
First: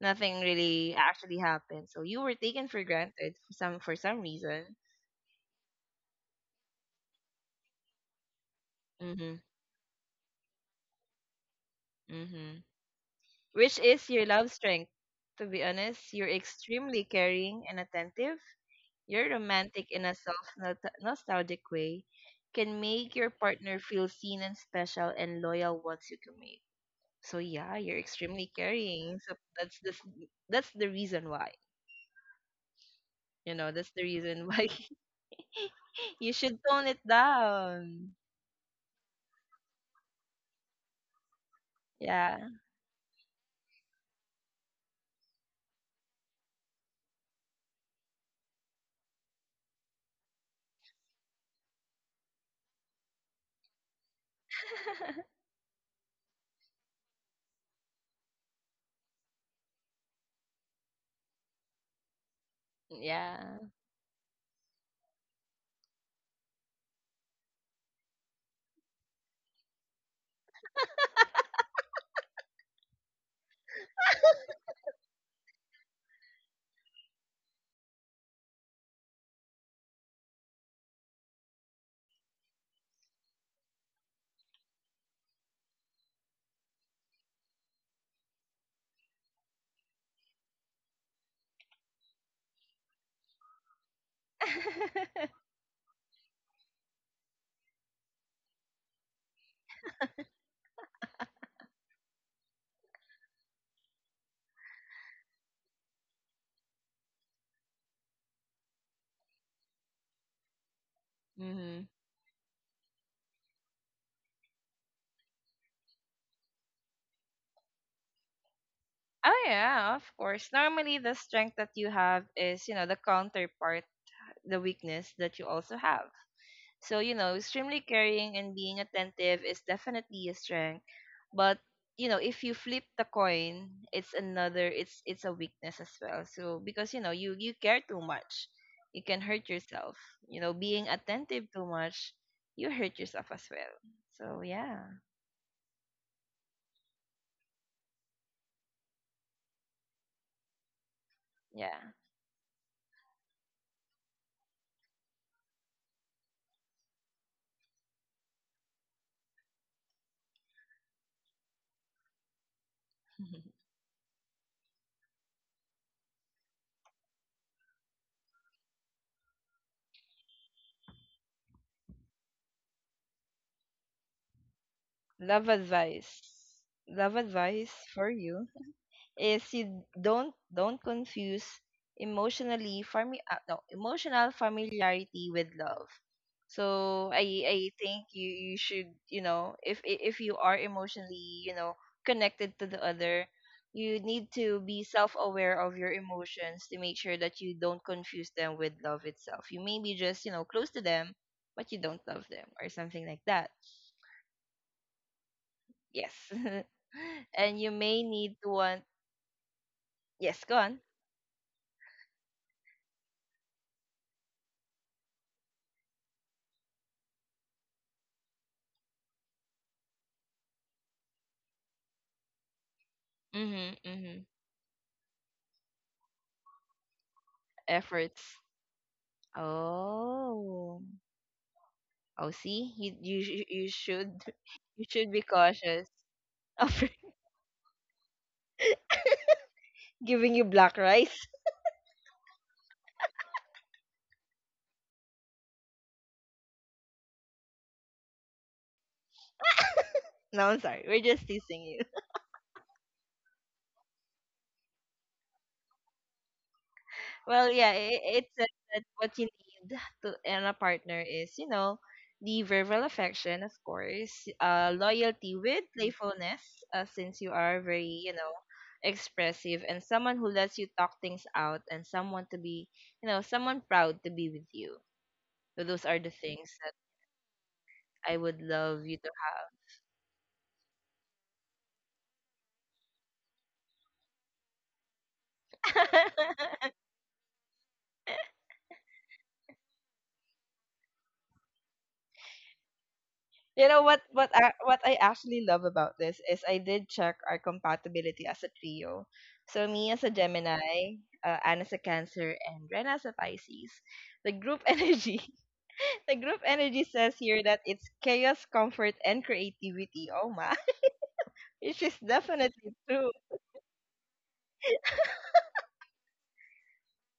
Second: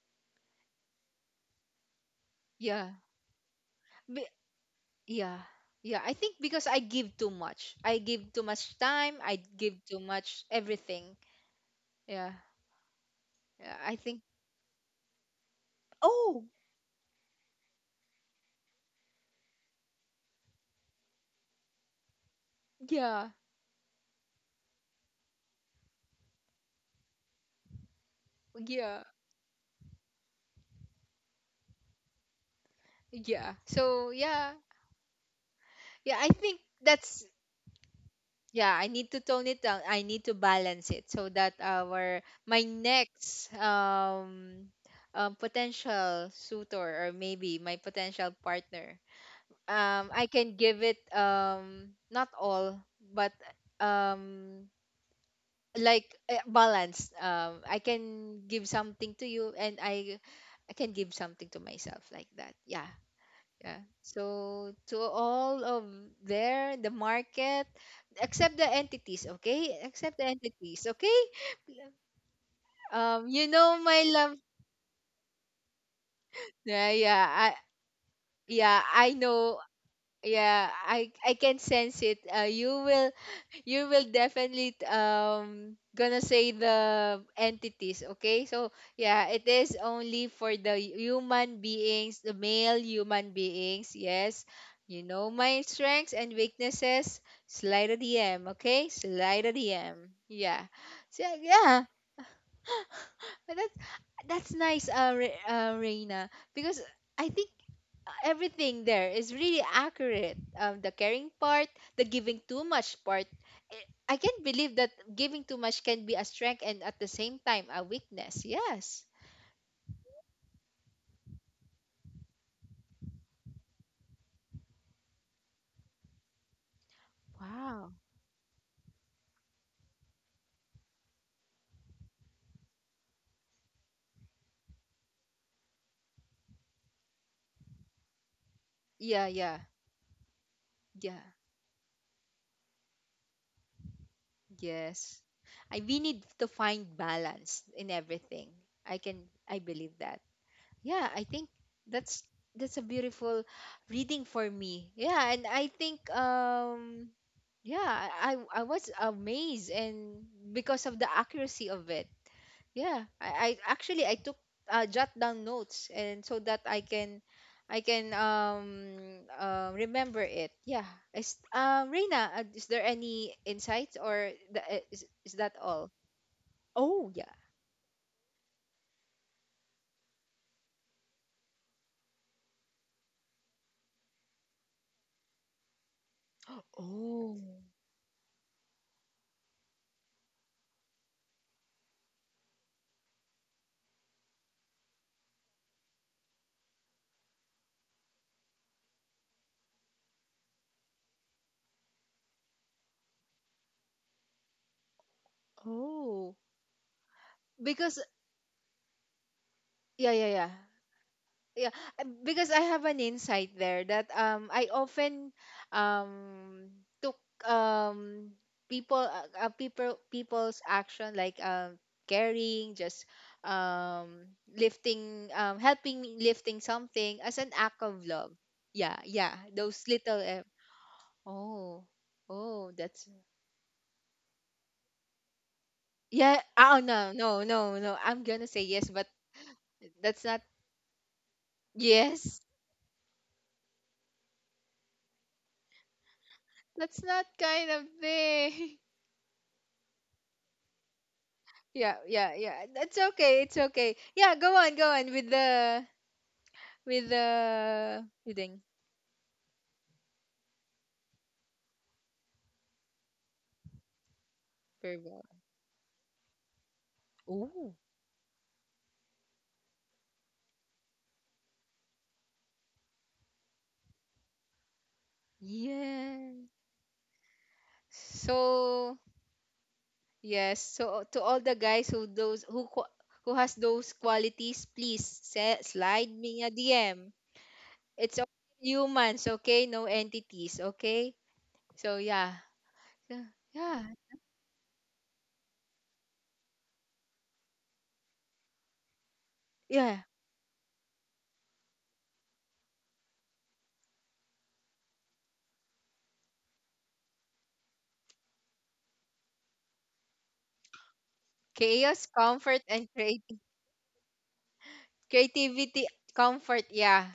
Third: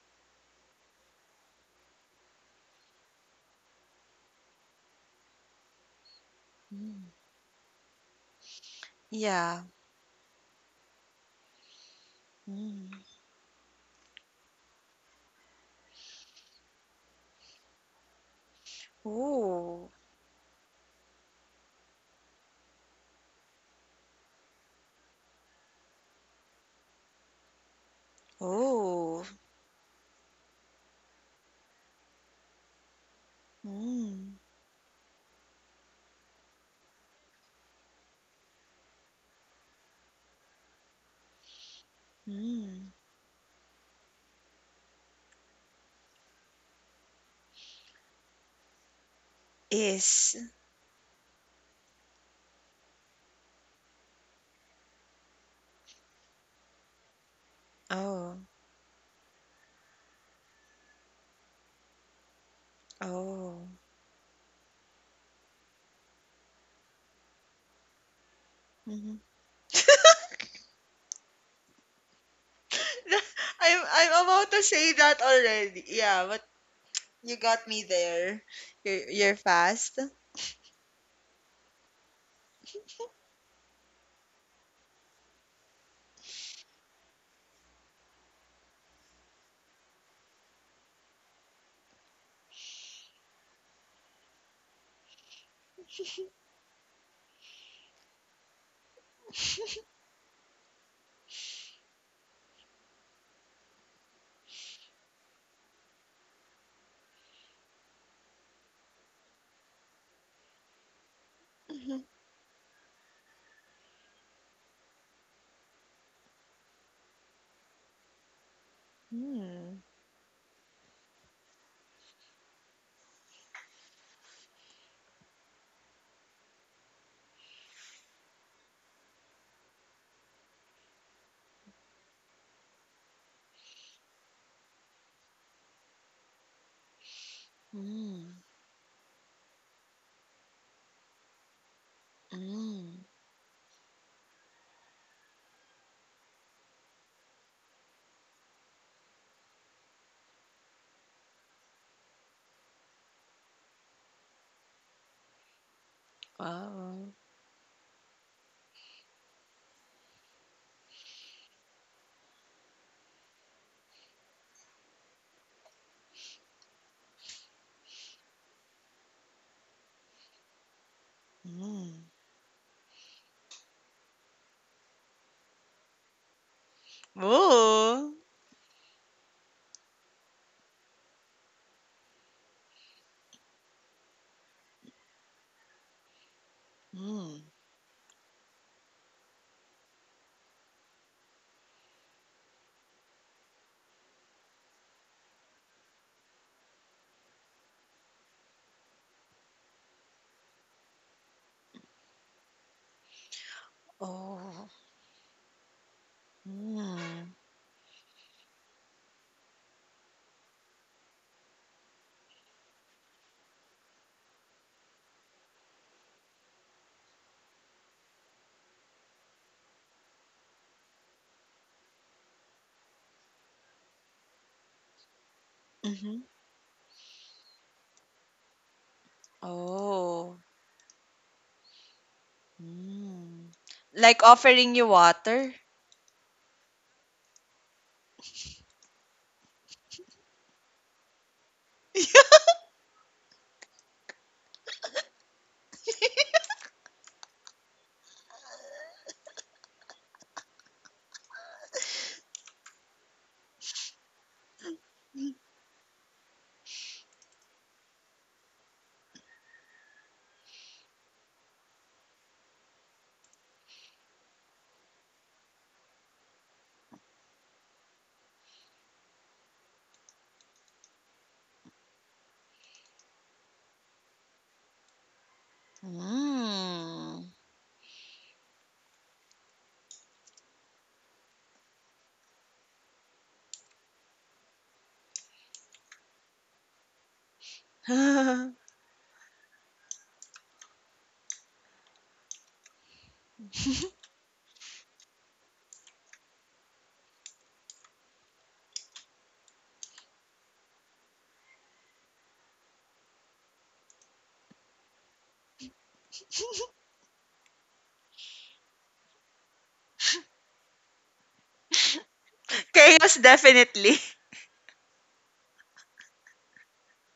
S3: nothing really actually happened, so you were taken for
S1: yeah,
S3: granted for some
S1: Be-
S3: reason.
S1: yeah, yeah. I think because I
S2: Mm.
S1: give too much. I give too much time.
S3: Mm-hmm.
S1: I
S2: Yeah.
S1: give too much everything. Yeah,
S3: Mm-hmm.
S2: Mm.
S1: yeah.
S3: Which
S1: I
S3: is
S1: think.
S3: your love strength. To be honest, you're
S1: Oh,
S3: extremely caring and attentive. Your romantic
S2: Oh,
S3: in a self no-, nostalgic way can make
S1: yeah,
S3: your partner feel seen and special and loyal once you commit. So yeah, you're extremely
S1: yeah.
S2: oh,
S3: caring. So that's that's the reason why.
S1: Yeah.
S3: You know,
S1: So
S3: that's the
S2: mm,
S1: yeah,
S3: reason why
S1: yeah. I think
S3: you should tone
S1: that's
S3: it down.
S1: yeah. I need to tone it down. I need to balance it so that our my
S3: Yeah.
S2: mm.
S1: next potential suitor or maybe my potential partner I
S2: Is
S1: can give it not all, but um like balance, I
S2: oh,
S1: can give something to you and I can give something to myself, like that. Yeah.
S2: oh.
S1: Yeah.
S3: Yeah.
S1: So to all of there, the market, except the
S2: Hmm.
S1: entities, okay? Except the entities, okay? You know my
S2: I'm
S1: love.
S2: about to say that already. Yeah, but
S1: Yeah, yeah.
S2: you
S1: I
S2: got me there.
S1: yeah, I
S2: You're
S1: know.
S2: fast.
S1: Yeah, I can sense it. You will definitely gonna say the entities, okay? So yeah, it is only for the human beings, the male human beings, yes. You know my strengths and weaknesses. Slide a DM, okay? Slide a DM. Yeah. So yeah, but that's nice, Reina, because I think everything there is really accurate. The caring part,
S3: Mhm.
S2: Mhm.
S1: the giving too much part. I can't believe that giving too much can be a strength and at the same time a weakness. Yes.
S3: Oh yeah, of course. Normally the strength that you have is, you know, the counterpart, the weakness that you also have. So, you know, extremely
S1: Wow.
S3: caring and being attentive is definitely a strength. But, you know, if you flip the coin, it's another it's a weakness as well. So because, you know, you
S2: Mm,
S3: care too
S2: mm,
S3: much, you can
S1: Yeah,
S3: hurt
S1: yeah,
S3: yourself. You know, being
S1: yeah,
S3: attentive too much, you
S2: mm.
S3: hurt yourself as well. So, yeah.
S1: yes. I we need to find balance in everything. I believe that. Yeah, I think
S3: Yeah.
S1: that's that's a beautiful reading for me. Yeah, and I think
S2: Wow.
S1: yeah, I was amazed and because of the accuracy of it. Yeah, I actually I took jot down notes and so that I can remember it. Yeah. Is
S2: Mm.
S1: Reina, is there any insights or the, is
S3: Love
S1: that all?
S3: advice.
S1: Oh
S3: Love
S1: yeah.
S3: advice for
S2: Oh.
S3: you is, you don't confuse emotionally fami- no emotional familiarity with love. So i
S1: Oh.
S2: Mm.
S3: i think you, you should, you know, if you are emotionally, you know, connected to the other, you need to be self-aware of your emotions to make sure that you don't confuse them with love itself. You may be just, you know, close to them, but you don't love them or something like that.
S2: Oh.
S3: Yes.
S1: Oh.
S2: Mm.
S3: And you
S1: Because
S3: may need to want.
S1: yeah, yeah,
S3: Yes,
S1: yeah.
S3: go on.
S1: Yeah, because I have an insight there that I often um took um people people's action, like carrying, just
S3: Mm-hmm, mm-hmm.
S1: um lifting, helping me
S2: Mm-hmm.
S1: lifting something, as an act of
S3: Efforts.
S1: love. Yeah, yeah, those little
S2: Oh.
S3: Oh,
S1: oh.
S3: oh,
S1: Oh,
S3: see, you
S1: that's.
S2: Mm.
S3: you should
S2: Like offering
S3: you
S2: you
S3: should be
S2: water?
S3: cautious
S1: Yeah, oh,
S3: of
S1: no, no, no, no, I'm gonna say yes, but that's
S3: giving you
S1: not.
S3: black rice.
S1: Yes, that's not kind of thing.
S3: No, I'm sorry, we're just teasing you.
S1: Yeah, yeah, yeah. It's okay. It's okay. Yeah, go on, go on with the with
S3: Well, yeah, it,
S1: the
S3: it says
S1: bidding
S3: that what you need to in a partner is, you know, the verbal affection, of course,
S1: farewell.
S3: loyalty with playfulness, since you are
S1: Ooh.
S3: very, you know, expressive, and someone who lets you talk things out, and someone to be, you know, someone proud to be with you. So those are the
S1: Yeah.
S3: things
S2: Mm.
S3: I would love you
S1: So
S3: to.
S1: yes. So to all the guys who has those qualities, please slide me a DM. It's all humans, okay? No entities, okay? So yeah, yeah,
S3: You know
S1: yeah.
S3: what what I actually love about this is I did check our compatibility as a trio. So me as
S1: Yeah.
S3: a Gemini, Anne as a Cancer, and Rena as a Pisces. The group energy, the group energy says here that it's chaos, comfort, and creativity. Oh my, which is
S1: Chaos, comfort,
S3: definitely
S1: and
S3: true.
S2: Chaos, definitely.
S1: creativity. Comfort, yeah.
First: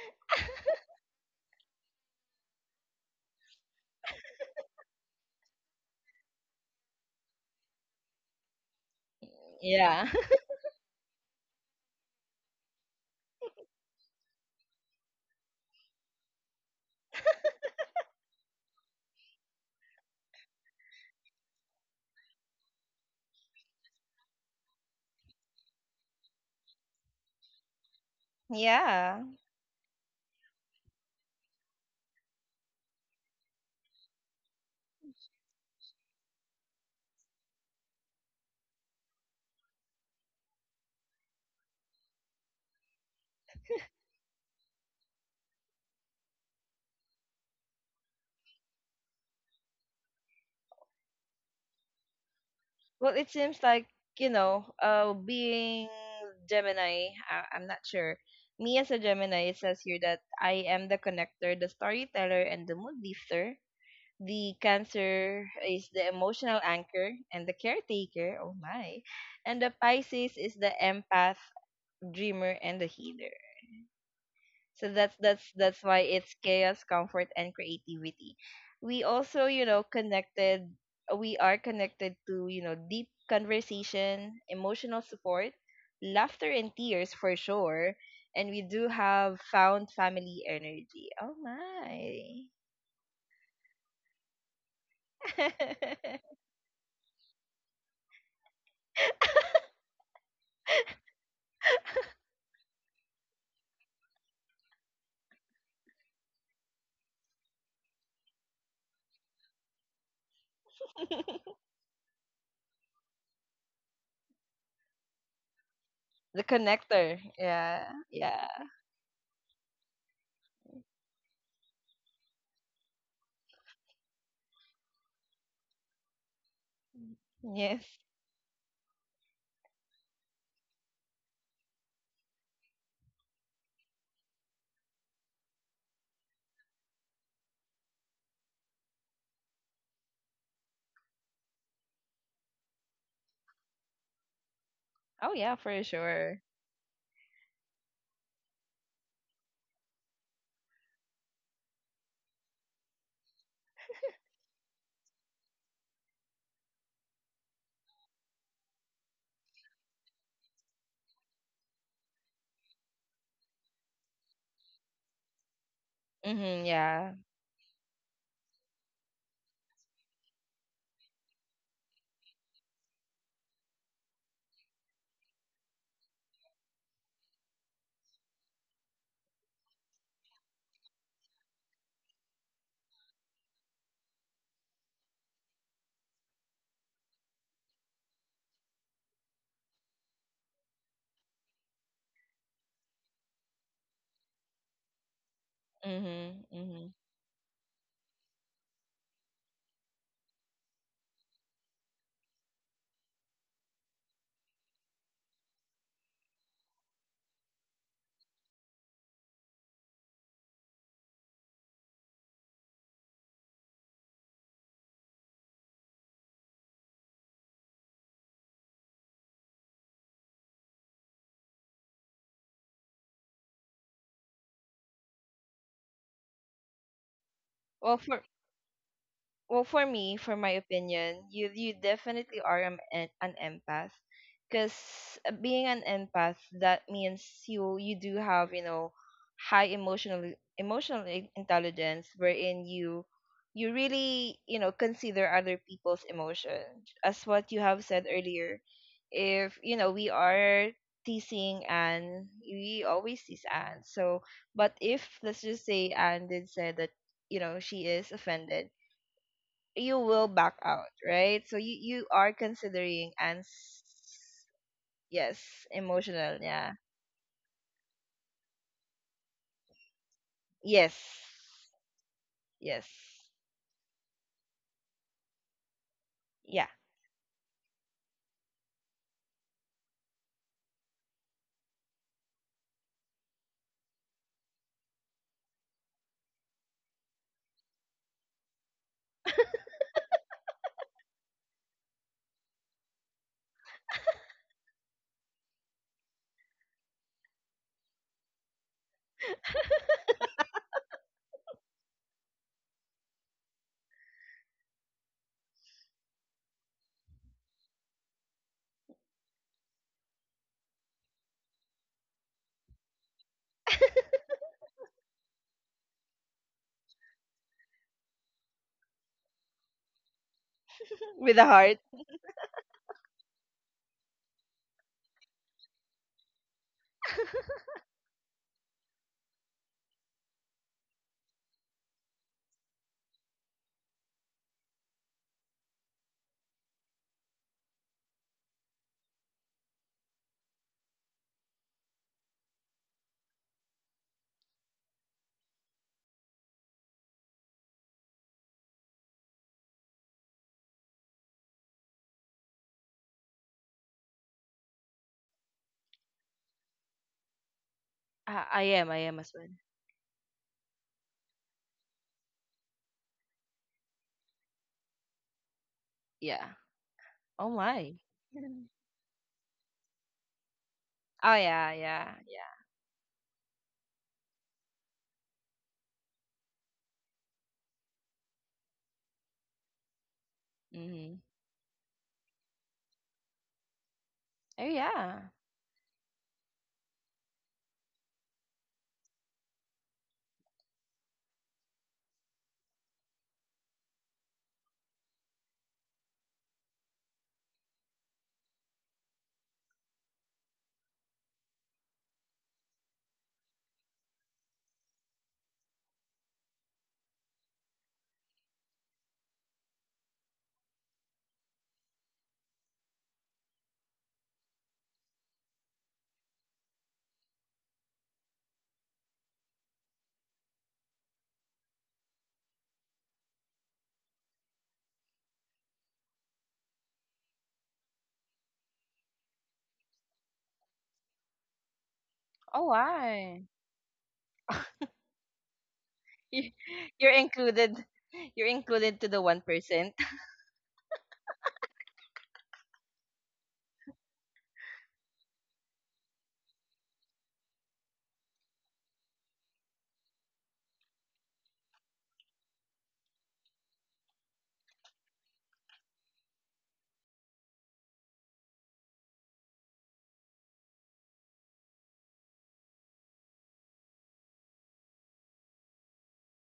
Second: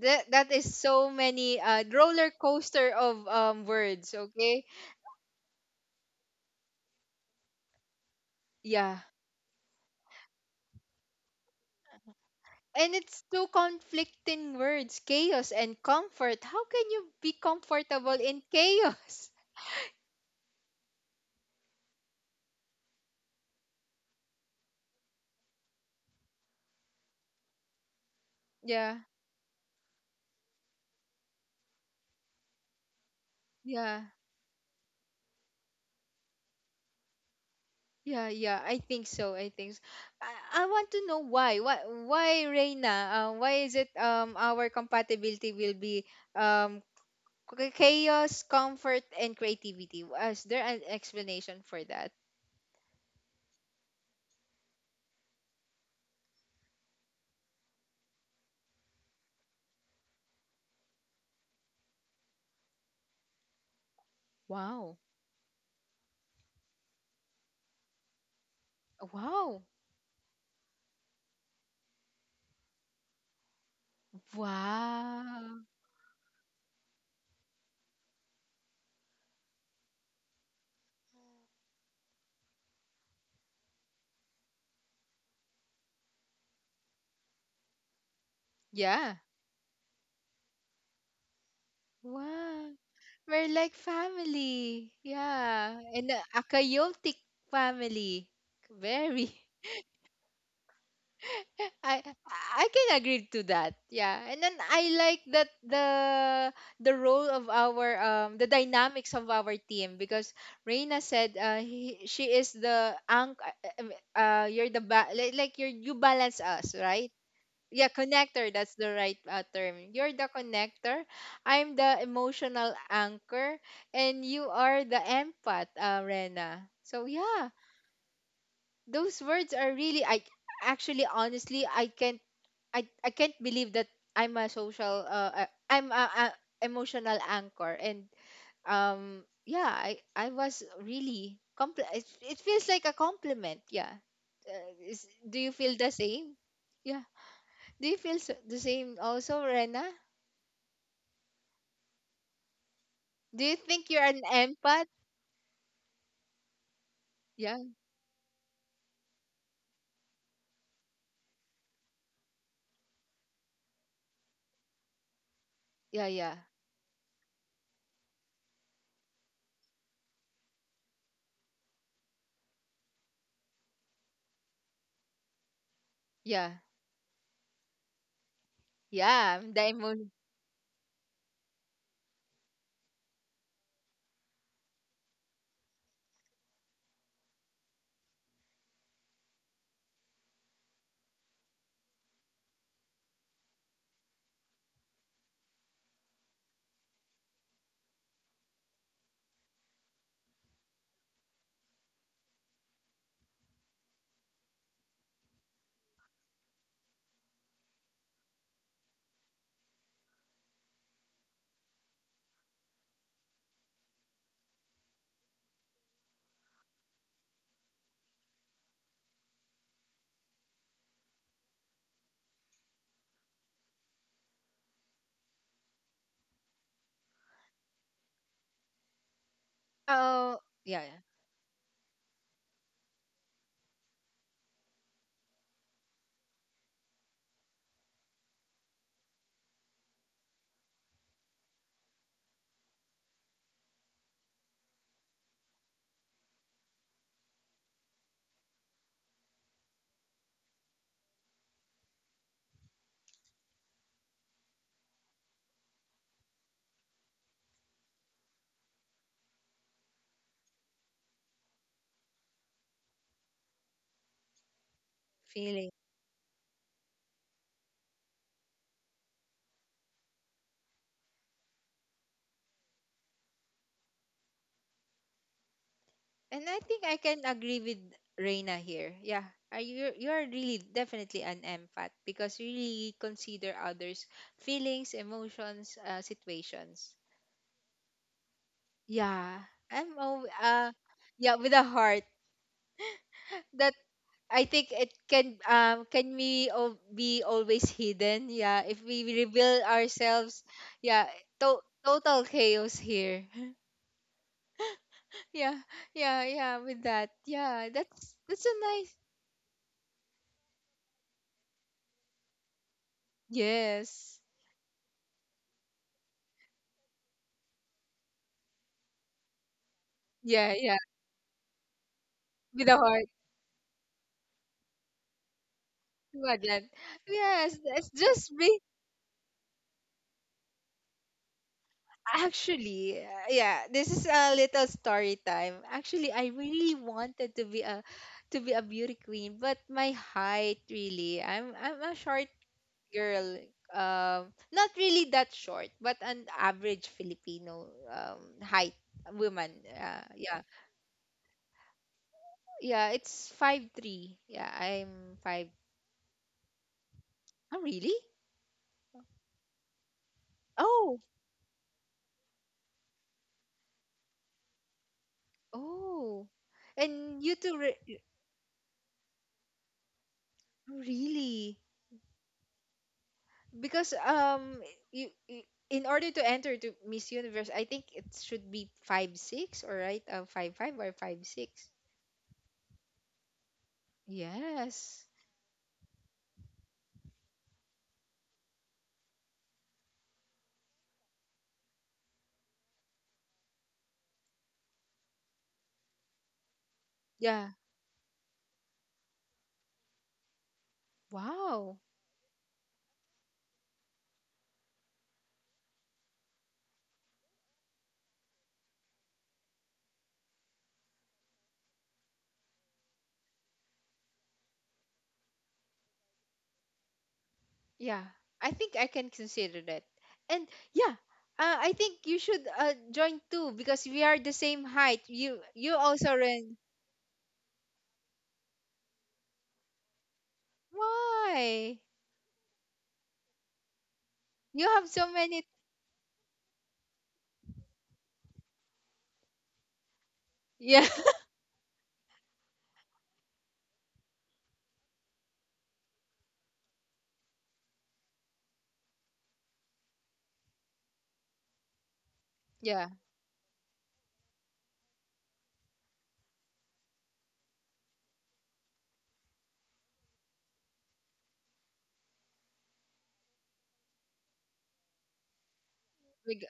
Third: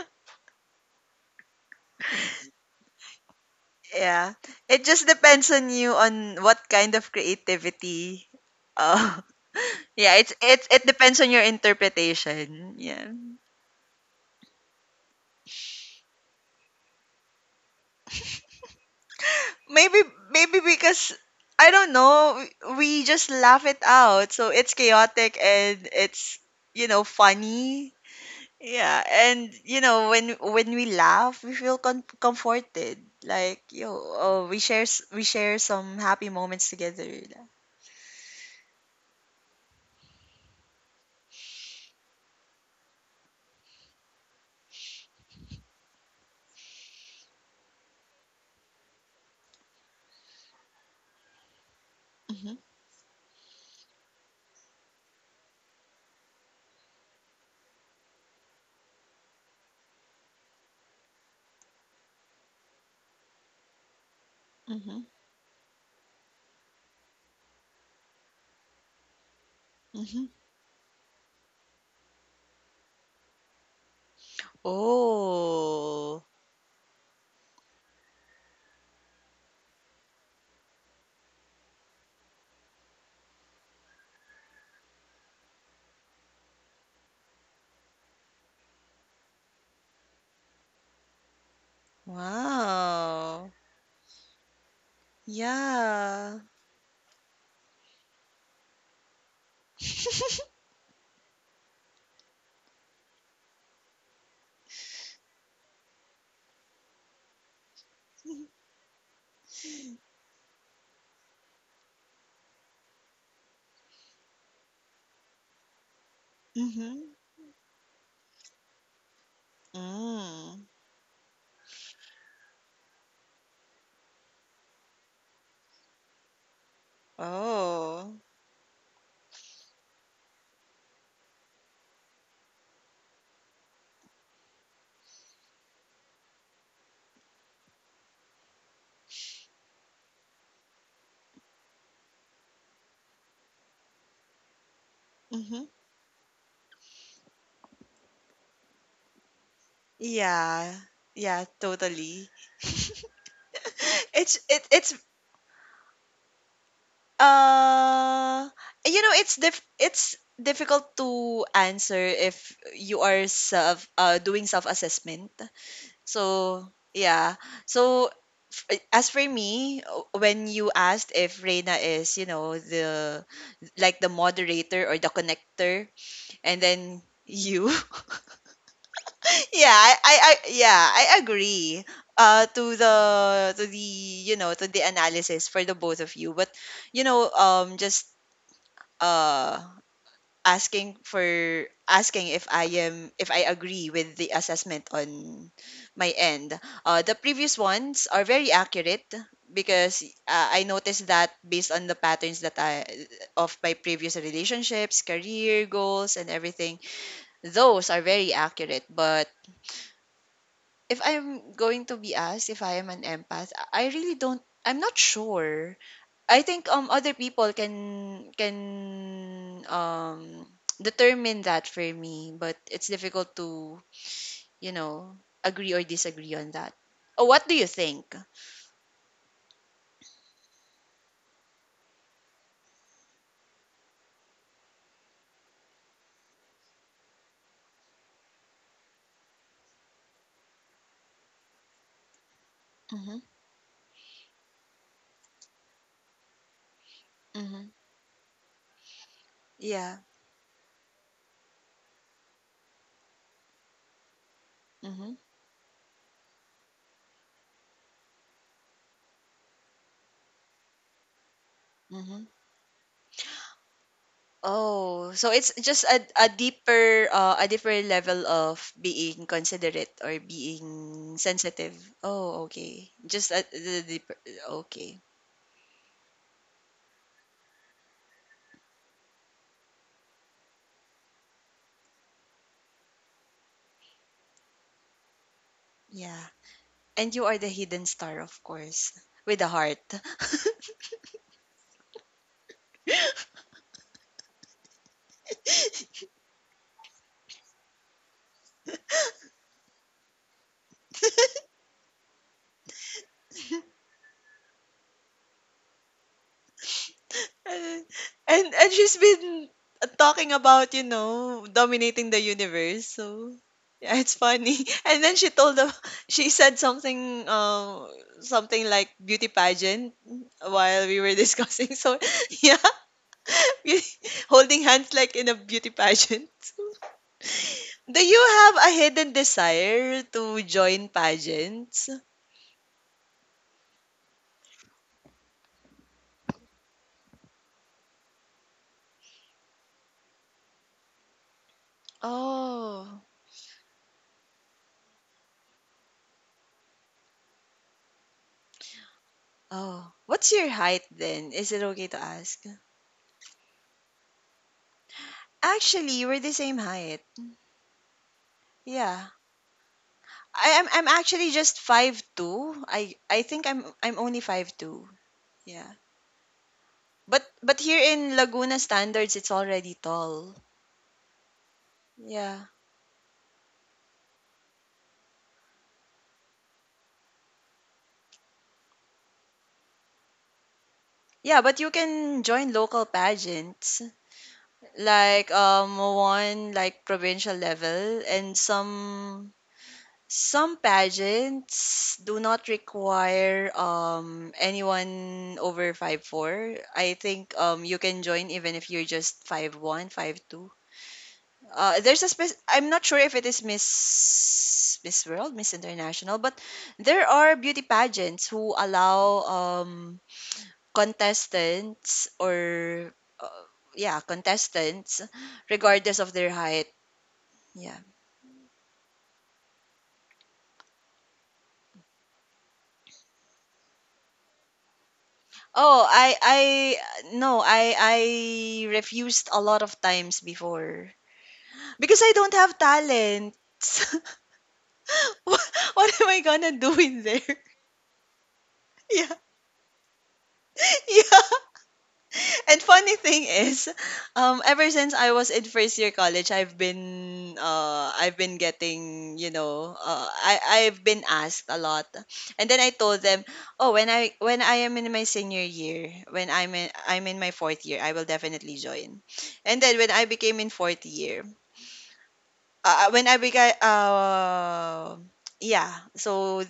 S1: That is so many roller coaster of words,
S2: Yeah.
S1: okay.
S2: It just depends on you on what kind of creativity.
S1: Yeah,
S2: Uh,
S3: Yeah,
S2: yeah, it depends on your interpretation.
S1: and
S2: Yeah.
S1: it's two conflicting words, chaos and comfort. How can you be comfortable in chaos?
S2: Maybe maybe because I don't know, we just laugh it out. So it's chaotic and it's you know funny.
S1: Yeah,
S2: Yeah,
S3: yeah.
S2: and you know when we laugh, we feel comforted. Like yo,
S1: yeah,
S2: oh, we share we share some happy moments together.
S1: yeah, yeah, I think so, I think so. I want to know why Reina, why is it our compatibility will be um chaos, comfort, and creativity? Was there an explanation for that?
S2: Mm-hmm,
S3: Well, it seems like, you know, being Gemini, I'm not sure. Me as a Gemini, it says here that I am the connector, the storyteller, and the mood lifter. The
S1: Wow,
S2: mm-hmm,
S3: Cancer is the emotional anchor and the caretaker. Oh my.
S1: wow.
S3: And the
S2: mm-hmm.
S3: Pisces is the empath, dreamer, and the healer. So that's that's
S1: Wow.
S3: that's why
S2: Oh,
S3: it's chaos, comfort, and creativity. We also, you know, connected. We are connected to, you know, deep conversation, emotional support, laughter, and tears for sure. And we do
S1: Yeah.
S3: have found family energy. Oh my,
S1: Wow. We're
S2: wow.
S1: like family. Yeah. And a,
S2: Yeah.
S1: a chaotic family. Very. I I can agree to that. Yeah. And then I like that the role of our, the dynamics of our team, because Reina said she is the anchor, you're the like you balance
S3: the
S1: us,
S2: Mm-hmm.
S1: right?
S3: connector. Yeah,
S1: Yeah,
S3: yeah,
S1: connector, that's the right term. You're the
S2: Mm.
S1: connector. I'm the emotional anchor, and you are the empath, Rena. So yeah,
S3: yes.
S2: Oh.
S1: those words are really. I actually honestly, I can't believe that I'm a emotional anchor and. Yeah, I was really it feels like a compliment. Yeah,
S3: Oh
S1: do you
S3: yeah,
S1: feel
S3: for
S1: the same?
S3: sure.
S1: Yeah. Do you feel s the same also, Rena?
S2: Yeah. Yeah, totally.
S1: Do you think you're an
S2: it's it
S1: empath?
S2: it's
S1: Yeah,
S2: uh you know it's difficult to answer if you are self doing self assessment.
S1: yeah, yeah,
S2: So,
S3: Mhm. Yeah.
S2: yeah. So as for me, when you asked if Reina is, you know, the like the moderator or the connector
S1: yeah,
S2: and then you
S1: yeah.
S2: yeah, I yeah, I agree. Uh, to the to the you know to the analysis for the both of you, but you know, just uh, asking for asking if I am if I agree with the assessment on my
S3: Mhm.
S2: end.
S3: Mhm.
S2: The previous ones are very accurate because I noticed that based on the patterns that I of my previous relationships, career goals, and everything, those are very accurate. But if I'm going to be asked if I am an empath, I really don't I'm not sure. I think other people can determine that for me, but it's difficult to, you know, agree or disagree on that. Oh, what do you
S3: Well,
S2: think?
S3: for well for me, for
S1: Oh,
S3: my
S1: yeah, yeah,
S3: opinion, you definitely are an an empath, because being an empath, that means you, you do have, you know, high emotional intelligence, wherein you
S2: Mhm.
S3: you really, you know, consider other people's emotions. As what you
S2: Mhm.
S3: have said earlier, if you know
S2: Yeah.
S3: we are teasing, and we always tease Anne, so but if
S2: Mhm.
S3: let's just say Anne did say that, you know, she is offended, you will back out, right? So you
S2: Mhm.
S3: are considering, and
S2: Oh, so it's
S3: yes,
S1: feeling.
S2: just
S3: emotional, yeah.
S2: a deeper level of being considerate or
S3: Yes.
S2: being sensitive. Oh, okay.
S3: Yes.
S2: Just a, the deeper. Okay,
S1: And I
S3: Yeah.
S1: think I can agree with Reina here. Yeah, are you're really definitely an empath, because you really consider others' feelings, emotions,
S2: yeah.
S1: situations.
S2: And you are the hidden star, of course, with
S1: Yeah,
S2: a heart.
S1: I'm al- uh, yeah, with a heart. That. I think it can we all be always hidden. Yeah, if we reveal ourselves, yeah, total chaos here. Yeah, yeah, yeah. With that, yeah, that's
S2: and
S1: that's a
S2: and
S1: nice.
S2: she's been talking about you know dominating the universe, so yeah it's
S1: Yes,
S2: funny. And then she told the she said something something like beauty pageant
S1: yeah, yeah.
S2: while we were
S3: With a
S2: discussing.
S3: heart.
S2: So yeah.
S1: With the heart,
S2: we- holding hands like in a beauty pageant.
S1: imagine. Yes, it's
S2: Do you
S1: just
S2: have
S1: be.
S2: a hidden desire to join pageants?
S1: Actually, yeah, this is a little story time. Actually, I really wanted to be a beauty queen, but my height really, I'm a short
S2: Oh.
S1: girl, um, not really that short, but an average Filipino height woman.
S2: Oh, what's
S1: Yeah,
S2: your height then? Is it okay to ask?
S1: yeah, it's 5'3". Yeah, I'm five.
S2: Actually, we're the same height.
S1: Oh, really?
S3: I am. I
S2: Yeah.
S3: am as well.
S2: I'm
S1: Oh,
S2: actually just 5'2". I think I'm only 5'2". Yeah.
S1: oh,
S3: Yeah.
S1: and you
S3: Oh
S1: two
S2: But here
S3: my.
S2: in Laguna standards it's already tall.
S3: Oh
S1: really,
S3: yeah, yeah,
S2: Yeah.
S3: yeah.
S1: because you in order to enter to Miss Universe, I think it should be 5'6" or right, five five or
S3: Mm-hmm.
S1: five
S2: Yeah, but
S1: six.
S2: you can join local pageants
S3: Oh
S1: Yes.
S3: yeah.
S2: like one like provincial level and some. Some pageants do not require anyone over 5'4". I think
S1: Yeah.
S2: you can join even if you're just 5'1", 5'2".
S1: Wow.
S2: Uh, there's a spec I'm not sure if it is Miss World, Miss International, but there are beauty pageants who allow um contestants or uh, yeah, contestants regardless of their height. Yeah.
S1: Yeah, I think I can consider that. And yeah, I think you should join too, because we are the same height. You
S2: Oh,
S1: also ran.
S2: I no, I refused a lot of times before
S1: Why?
S2: because I don't have
S3: Oh
S2: talent.
S3: why?
S1: You have so
S2: what,
S1: many.
S2: what am I gonna
S3: You-
S2: do in
S3: You're
S2: there?
S3: included. You're included to
S2: Yeah,
S3: the 1%.
S1: Yeah,
S2: yeah. And funny thing is, ever since I was in first year college, I've been getting you know I I've been asked a lot, and then I
S1: yeah.
S2: told them, oh when I am in my senior year, when I'm in my fourth year, I will definitely join. And then when I became in fourth year, when I became yeah,
S1: We
S2: so
S1: g-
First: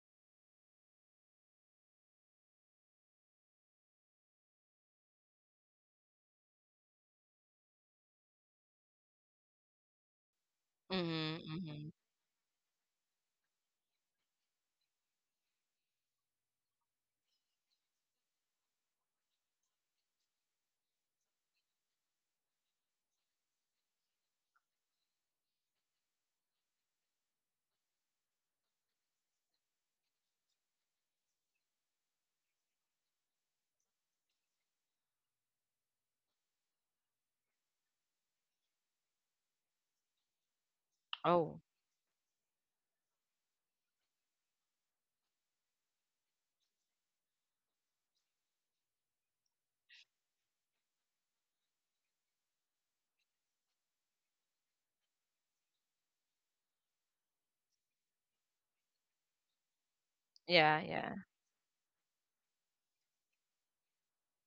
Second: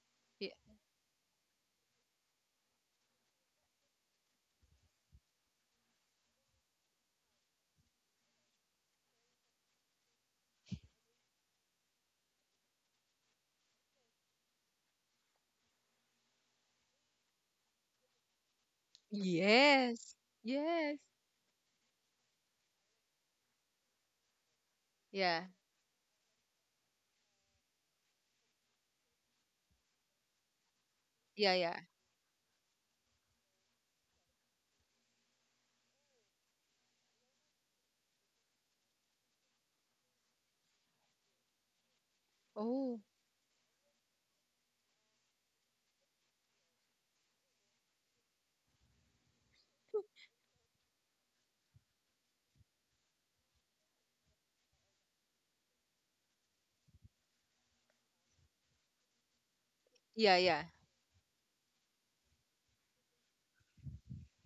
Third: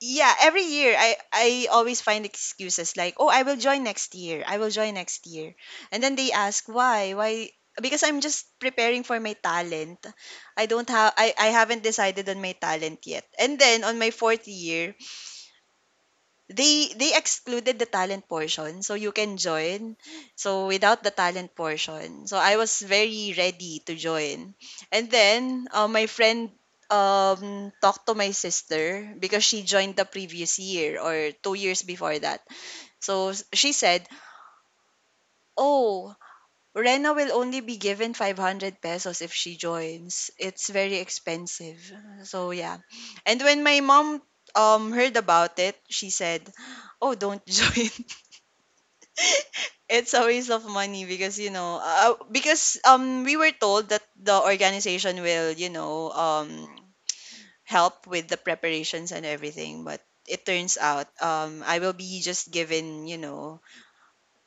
S2: yeah,
S1: y-
S2: every year I always find excuses like, "Oh, I will join next year. I will join next year." And then they ask, "Why? Why?" Because I'm just preparing for my talent.
S3: Mm-hmm.
S2: I haven't
S3: Mm-hmm.
S2: decided on my talent yet. And then on my fourth year, they excluded the talent portion, so you can join.
S1: yes,
S2: So
S1: yes.
S2: without the talent portion, so I was very ready to join. And
S1: Yeah,
S2: then my friend talked to my sister because she joined the previous year or
S1: yeah,
S2: two
S1: yeah.
S2: years before that. So she said, "Oh, Rena will only be given 500 pesos if she joins. It's very
S3: Oh.
S2: expensive." So yeah.
S1: Oh,
S2: And when my mom heard about it, she said, "Oh, don't join." It's a waste of money because you know because we were told that the organization will you know help with the preparations and everything, but
S1: yeah,
S2: it
S1: yeah,
S2: turns
S3: Yeah.
S2: out
S3: Yeah.
S2: I will be just given you know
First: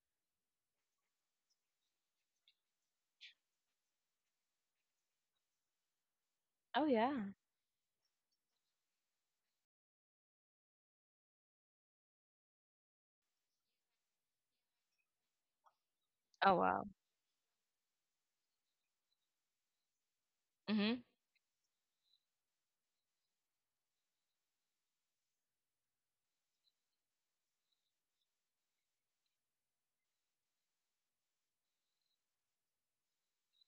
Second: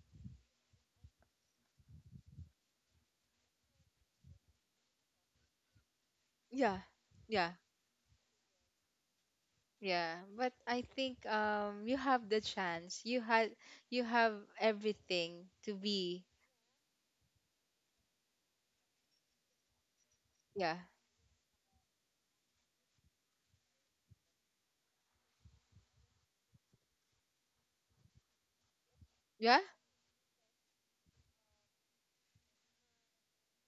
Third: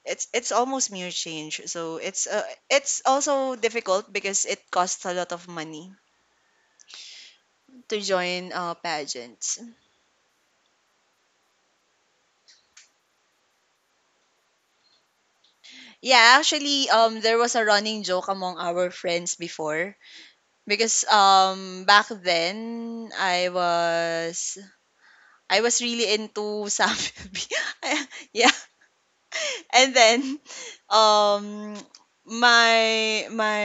S2: it's almost mere change, so it's also difficult because it costs a lot of money
S1: yeah,
S3: Oh yeah.
S1: yeah,
S2: to join pageants.
S1: yeah. But I think you have the chance. You have everything to be.
S2: Yeah,
S3: Oh wow.
S2: actually there was a running joke among our friends before.
S1: Yeah,
S3: Mm-hmm.
S2: Because back then I was really into some, yeah.
S1: yeah,
S2: And then um my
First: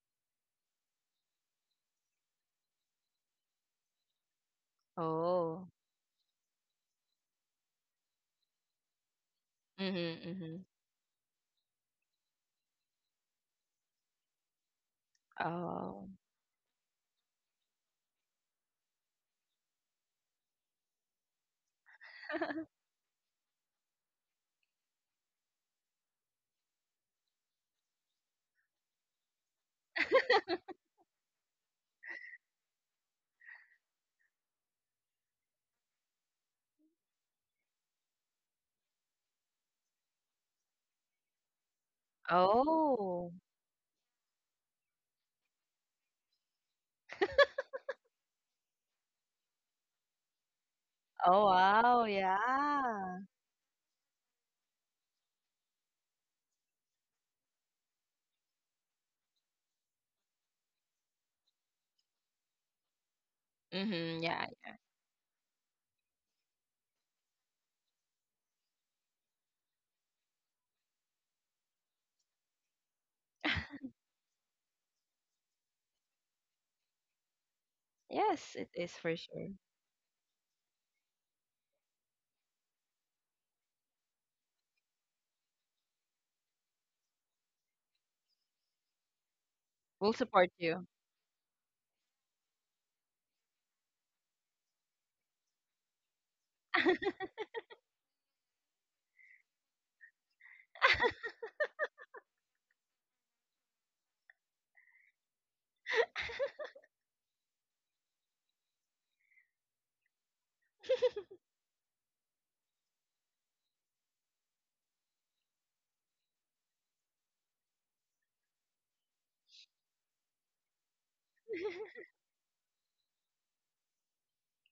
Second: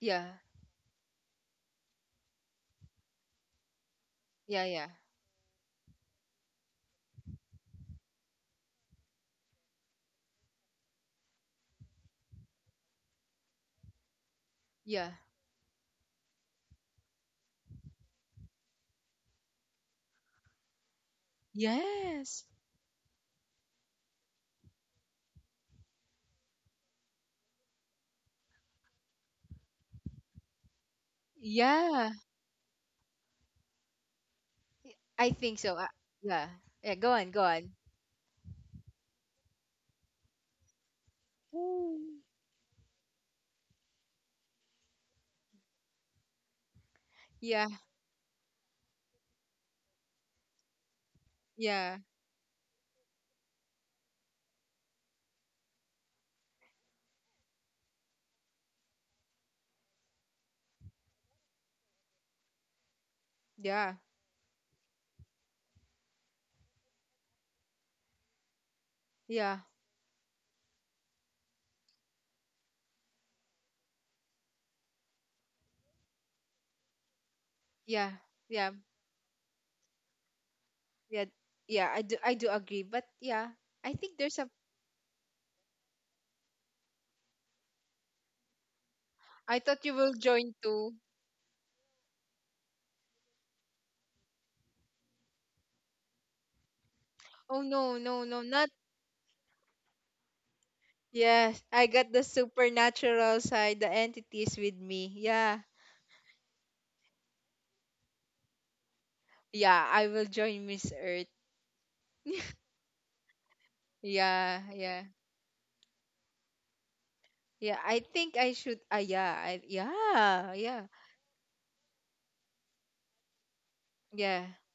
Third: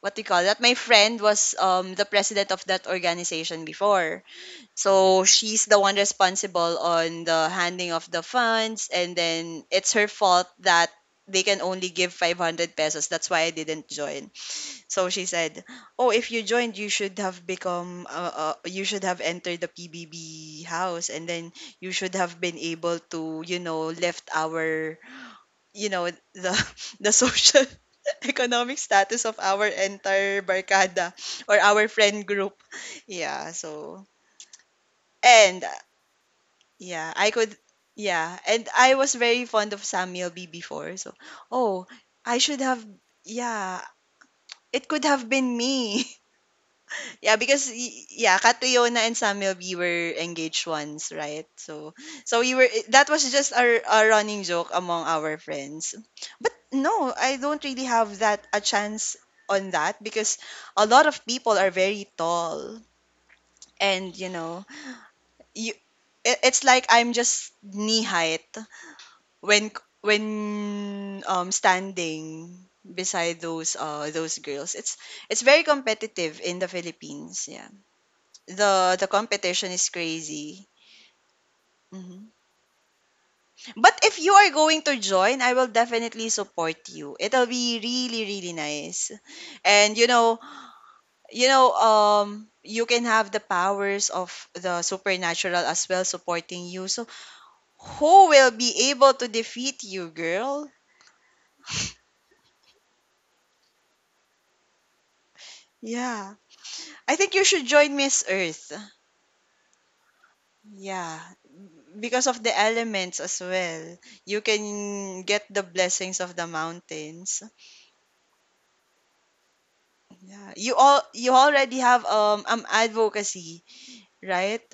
S2: what do you
S1: yeah,
S2: call that? My friend was the president of that organization before.
S1: yeah, yeah.
S2: So
S3: Oh.
S2: she's the one responsible on the handing of the funds, and then it's her
S3: Mm-hmm.
S2: fault
S3: Mm-hmm.
S2: that they can only give 500 pesos. That's why I didn't join.
S1: Yeah,
S2: So she said, "Oh,
S3: Oh.
S2: if you joined, you should have become you should have entered the PBB house and then you should have
S1: Yes.
S2: been able to, you know, left our, you know, the the social economic status of our entire barkada or our
S1: Yeah.
S2: friend group." Yeah, so
S1: I think so.
S2: and
S1: Yeah. Yeah. Go
S2: yeah,
S1: on.
S2: I
S1: Go
S2: could
S1: on.
S2: yeah, and I was very fond of Samuel B before, so oh,
S1: Ooh.
S2: I should have
S3: Oh.
S2: yeah, it could have been me. Yeah,
S1: Yeah,
S2: because yeah, Catriona and Samuel we were engaged once,
S3: Oh,
S2: right? So
S1: yeah,
S3: wow,
S2: so we were that
S3: yeah.
S2: was just our a running joke among our friends. But no, I don't really have that a chance on that because a lot of people are very tall
S1: yeah,
S2: and
S3: Mm-hmm,
S2: you
S3: yeah.
S2: know, you it, it's like I'm just knee height
S1: yeah,
S2: when standing beside those girls. It's very competitive in the Philippines. Yeah,
S1: yeah,
S3: Yes, it
S1: yeah,
S3: is
S2: the
S3: for sure.
S2: competition is crazy.
S1: yeah, yeah. I do, I
S2: Mhm.
S1: do agree, but yeah, I
S2: But
S1: think
S2: if
S1: there's
S2: you
S1: a.
S2: are going to join, I will definitely support you. It'll be really really nice.
S1: I thought you
S2: And you
S3: We'll
S1: will
S2: know,
S3: support
S1: join
S3: you.
S1: too.
S2: you know you can have the powers of the supernatural as well supporting you. So
S1: Oh, no, no,
S2: who
S1: no,
S2: will
S1: not.
S2: be able to defeat you, girl?
S1: Yes, I got the supernatural side, the entities with me. Yeah,
S2: Yeah. I think you should join Miss Earth.
S1: yeah, I will join Miss
S2: Yeah.
S1: Earth.
S2: Because of the elements as well. You
S1: Yeah, yeah,
S2: can get the blessings of the mountains.
S1: yeah. I think I should. Ah, yeah, yeah,
S2: Yeah, you
S1: yeah,
S2: all you already have advocacy,
S1: yeah.
S2: right?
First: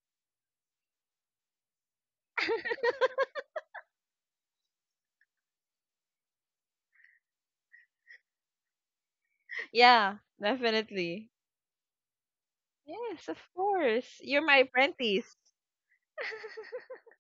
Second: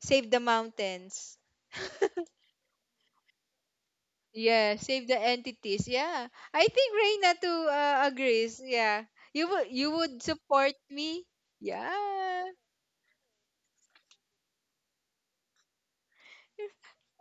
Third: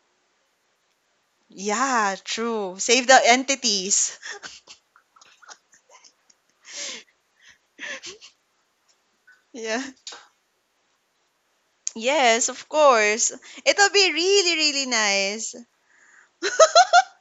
S1: Save the mountains.
S2: Yeah, true. Save the entities.
S1: Yeah, save the entities. Yeah. I think Reina too agrees. Yeah. You would
S2: Yeah.
S1: you
S3: Yeah,
S1: would support me?
S3: definitely.
S1: Yeah.
S2: Yes, of
S3: Yes,
S2: course.
S3: of
S2: It'll be
S3: course. You're
S2: really
S3: my
S2: really
S3: apprentice.
S2: nice.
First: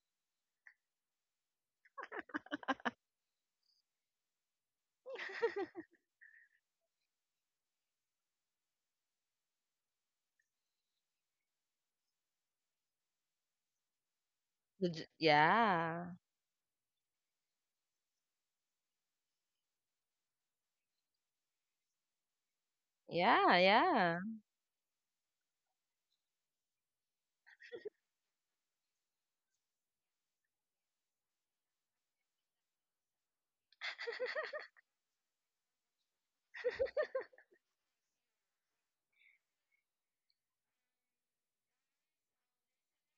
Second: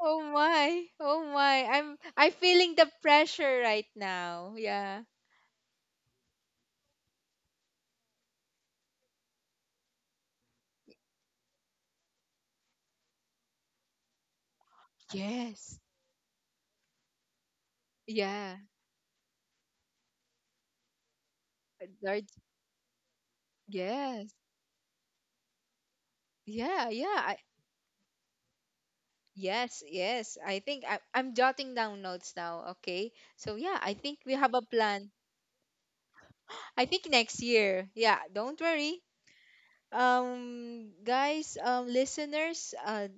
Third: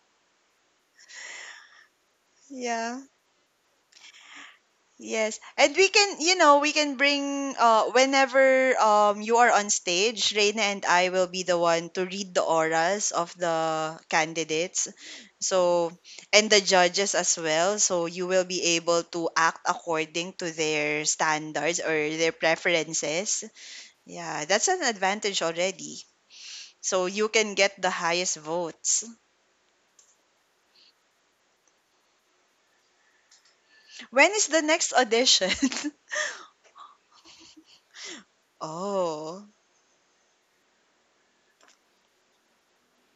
S1: Oh my. Oh my. I'm feeling the
S2: Yeah.
S1: pressure right now. Yeah.
S2: Yes, and we can, you know, we can bring whenever you are on stage, Reina and I will be the one to read the auras of the candidates.
S1: Yes.
S2: So,
S3: Yeah.
S2: and the judges as well. So you will
S1: Yeah.
S2: be able to act according to their standards or
S1: Large.
S2: their preferences.
S3: Yeah, yeah.
S1: Yes.
S2: Yeah, that's an advantage already.
S1: Yeah,
S2: So
S1: yeah.
S2: you can get the highest votes.
S1: Yes, yes. I think I'm jotting down notes now, okay? So yeah, I think
S2: When
S1: we
S2: is
S1: have
S2: the
S1: a
S2: next
S1: plan.
S2: audition?
S1: I think next year. Yeah, don't worry.
S2: Oh.
S1: Guys, listeners,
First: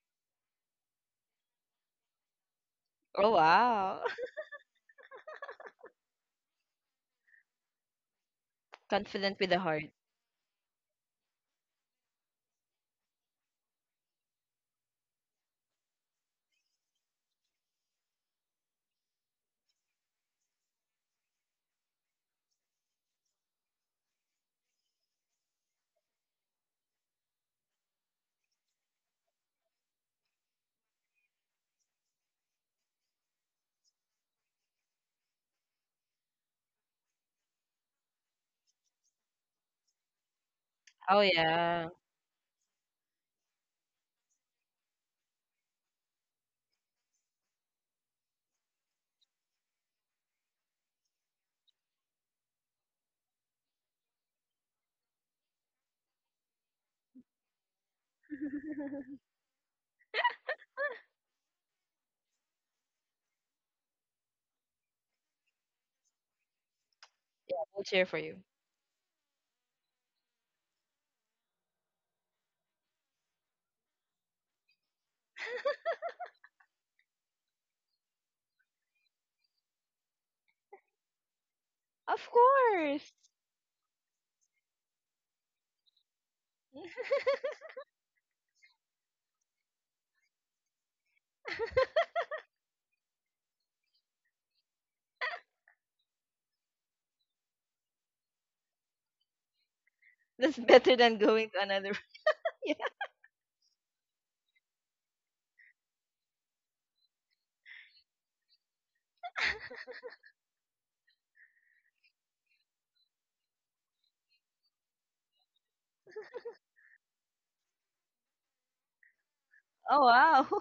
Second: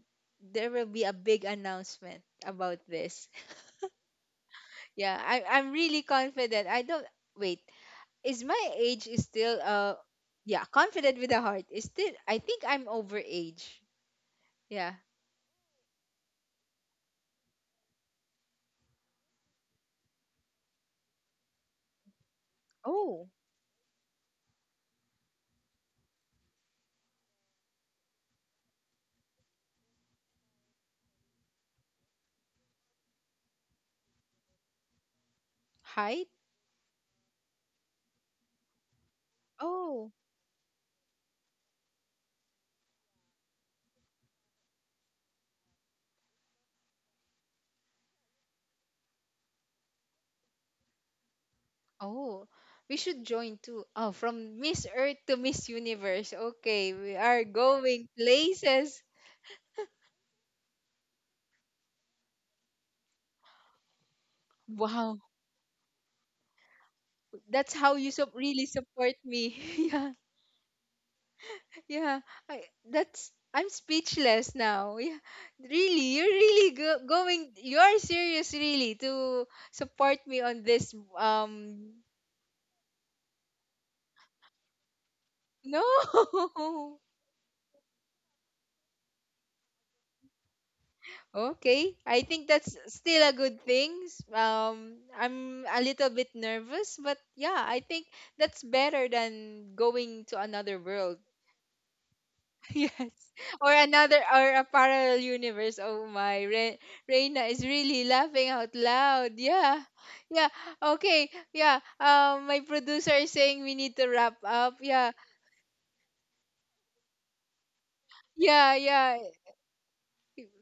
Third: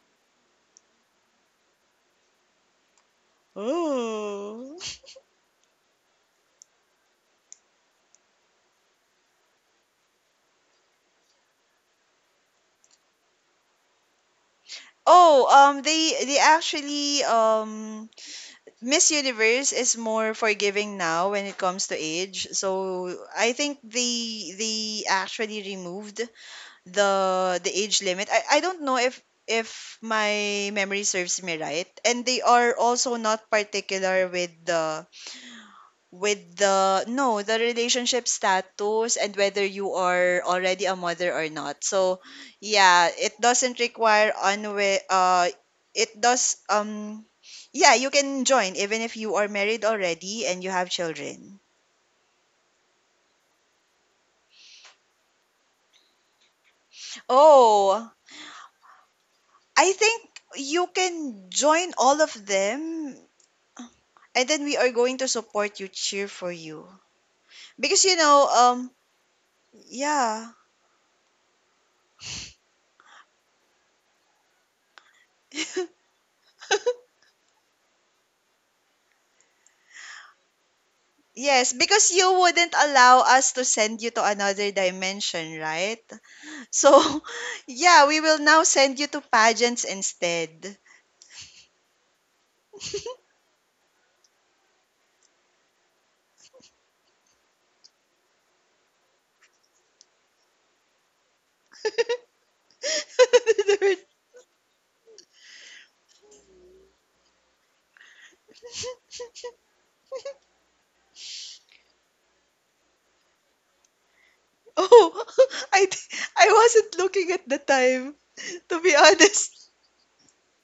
S1: there will be a big announcement about this.
S3: Oh, wow.
S2: Oh.
S1: Yeah, I'm really confident. I don't. Wait. Is my age is
S3: Confident with
S1: still
S3: the heart.
S1: yeah, confident with the heart is still. I think I'm over age. Yeah.
S2: Oh, they actually Miss Universe is more forgiving now when it comes to age. So
S1: Oh,
S2: I think they actually removed the the age limit. I don't know if my memory serves me right, and they are also not particular
S1: height.
S2: with the no the relationship status and whether you
S1: Oh,
S2: are already a
S3: Oh,
S2: mother or not.
S3: yeah.
S2: So yeah, it doesn't require unwe- it does yeah, you can join even if you are married already and you have children.
S1: oh. We should join too. Oh, from Miss Earth to Miss Universe. Okay, we are going
S2: Oh,
S1: places.
S2: I think you can join all of them, and then we are going
S1: Wow,
S2: to support you, cheer for you,
S1: that's
S3: We'll
S1: how
S2: because
S3: cheer
S1: you
S2: you
S3: for
S1: sup
S3: you.
S2: know
S1: really support me. Yeah.
S2: yeah.
S1: Yeah, I, I'm speechless now. Yeah, really, you're really going. You're serious, really, to support me on this.
S2: Yes, because
S3: Of
S2: you wouldn't
S3: course.
S2: allow us to send you to another dimension,
S1: No.
S2: right? So, yeah, we will now send you to pageants instead.
S1: Okay, I think that's still a good thing. I'm a little bit nervous, but yeah, I think that's better than going to
S3: That's
S1: another
S3: better than
S1: world.
S3: going to another. Yeah.
S1: Yes. Or another or a parallel universe. Oh my. Reina is really laughing out loud. Yeah. Yeah. Okay. Yeah. My producer is saying we need to wrap up.
S2: Oh,
S1: Yeah.
S2: I I d- I wasn't looking at the time,
S1: Yeah,
S2: to be
S1: yeah.
S2: honest.
S3: Oh, wow.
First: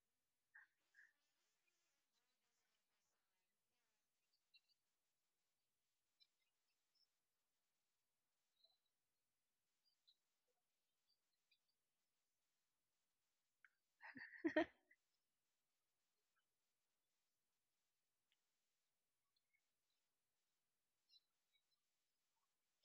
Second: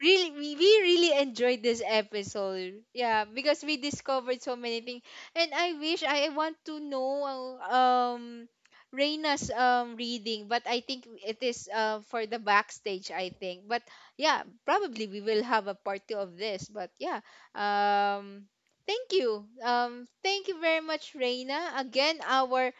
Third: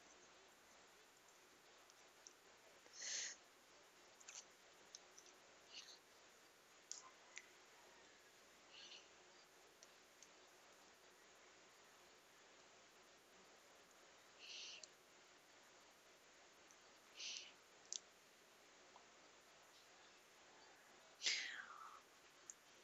S1: Really, we really enjoyed this episode, yeah, because we discovered so many things, and I want to know Reina's reading. But I think it is for the backstage, I think. But yeah, probably we will have a part two of this but yeah um thank you. Thank you very much, Reina, again. Our,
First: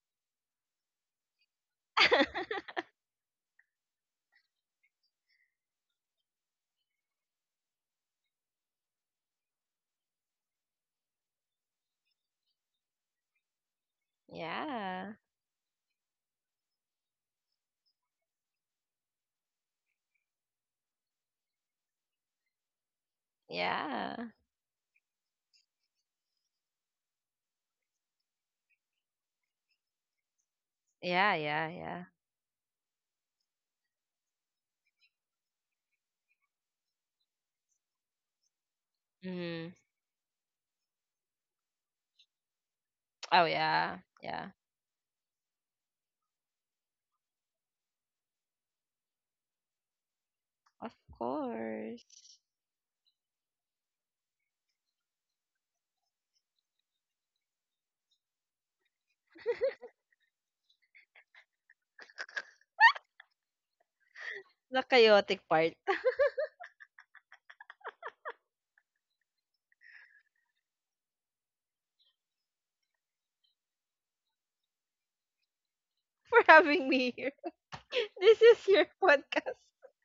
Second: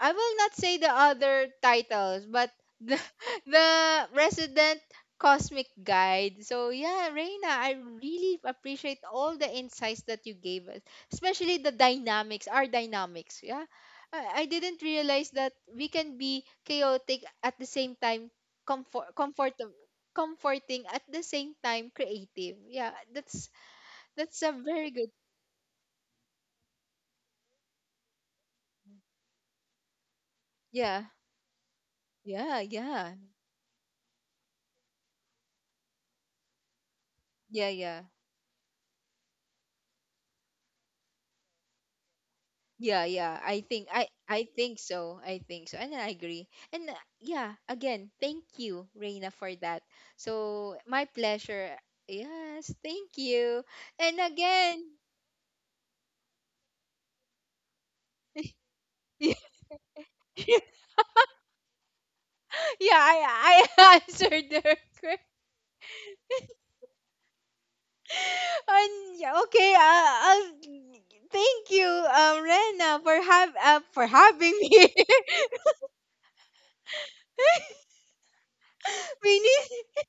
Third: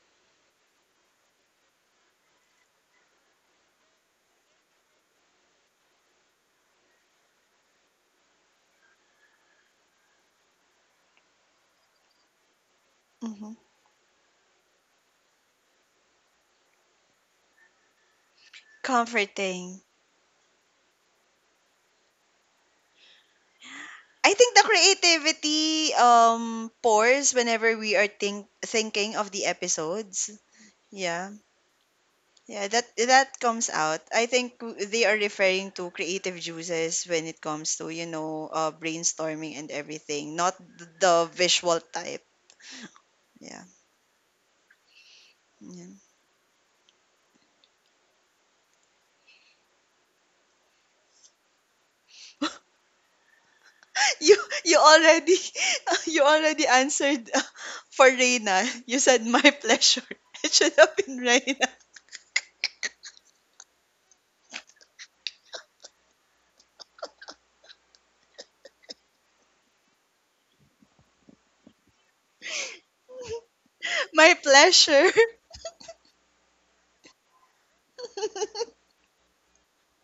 S1: I will not say the other titles, but the, the resident cosmic guide. So yeah, Reina, I really appreciate all the insights that you gave us, especially the dynamics, our dynamics.
S2: Mhm.
S1: Yeah, I didn't
S3: Yeah.
S1: realize that we can be chaotic at the same time, comfort, comfort,
S2: Comforting.
S1: comforting at the same time, creative. Yeah, that's
S3: Yeah.
S2: I
S1: that's a
S2: think the
S1: very good.
S2: creativity pours whenever we are thinking of the episodes.
S1: Yeah,
S2: Yeah.
S3: Yeah, yeah, yeah.
S1: yeah,
S2: Yeah, that
S1: yeah,
S2: that comes out. I think they are referring to creative juices when it
S1: yeah,
S2: comes to,
S1: yeah.
S2: you know, brainstorming and
S3: Mm-hmm.
S2: everything, not the visual type.
S1: Yeah, yeah.
S3: Oh,
S2: Yeah.
S3: yeah.
S1: I
S3: Yeah.
S1: think so. I think so.
S2: Yeah.
S1: And I agree. And yeah, again, thank you, Reina, for that. So
S3: Of
S1: my pleasure.
S3: course.
S1: Yes, thank you. And
S2: You you
S1: again,
S2: already you already answered for Reina. You said my pleasure. It
S1: yeah,
S2: should have been Reina.
S1: I answered the
S3: The
S1: question.
S3: chaotic part
S1: And yeah, okay, thank you, Rena, for have for
S2: My
S1: having me.
S2: pleasure.
S3: for having me here. This is your
S1: We
S3: podcast.
S1: need.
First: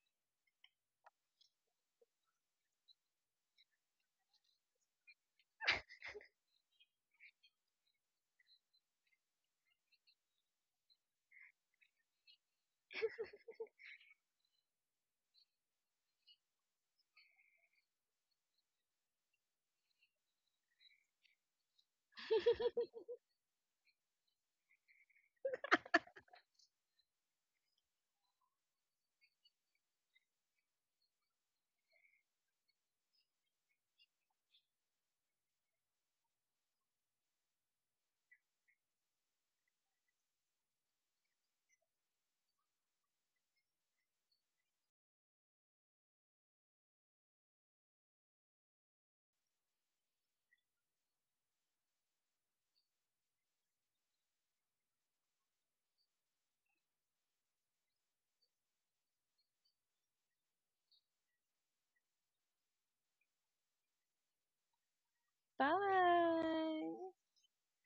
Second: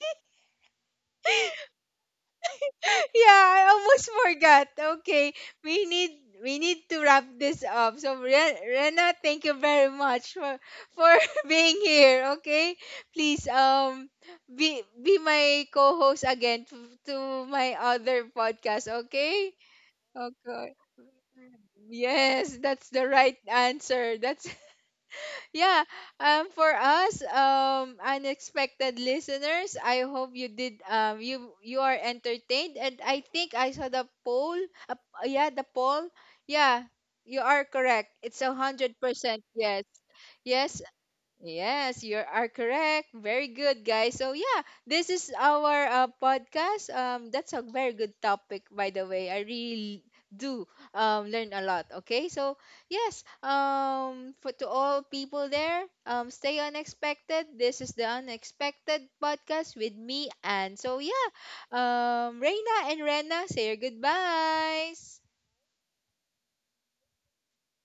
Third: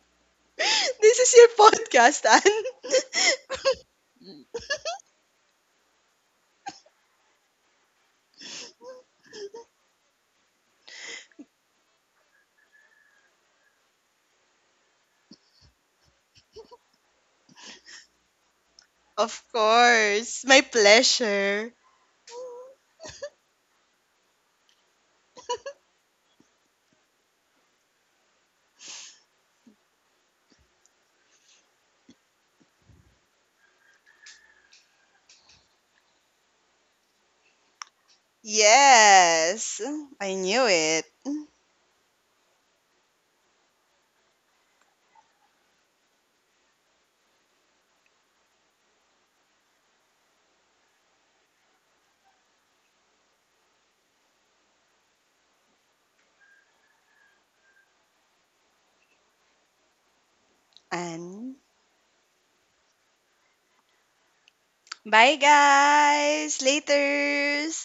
S2: This is your podcast, Anne.
S1: Yeah, I almost forgot. Okay, we need to wrap this up. So Rena, thank you very much for being here. Okay, please be my co-host again to my other podcast.
S2: Of
S1: Okay,
S2: course. My
S1: okay.
S2: pleasure.
S1: Yes, that's the right answer. That's Yeah, for us, unexpected listeners, I hope you did, you you are entertained, and I think I saw the poll. Uh, yeah, the poll. Yeah, you are correct. It's 100%
S2: Yes.
S1: yes.
S2: I knew
S1: Yes,
S2: it.
S1: yes, you are correct. Very good, guys. So yeah, this is our podcast. That's a very good topic, by the way. I really do learn a lot. Okay, so yes, for to all people there, stay unexpected. This is the Unexpected Podcast with me, and so yeah,
S2: And
S1: Reina and Rena, say your goodbyes.
S2: bye, guys.
S3: Bye.
S2: Laters.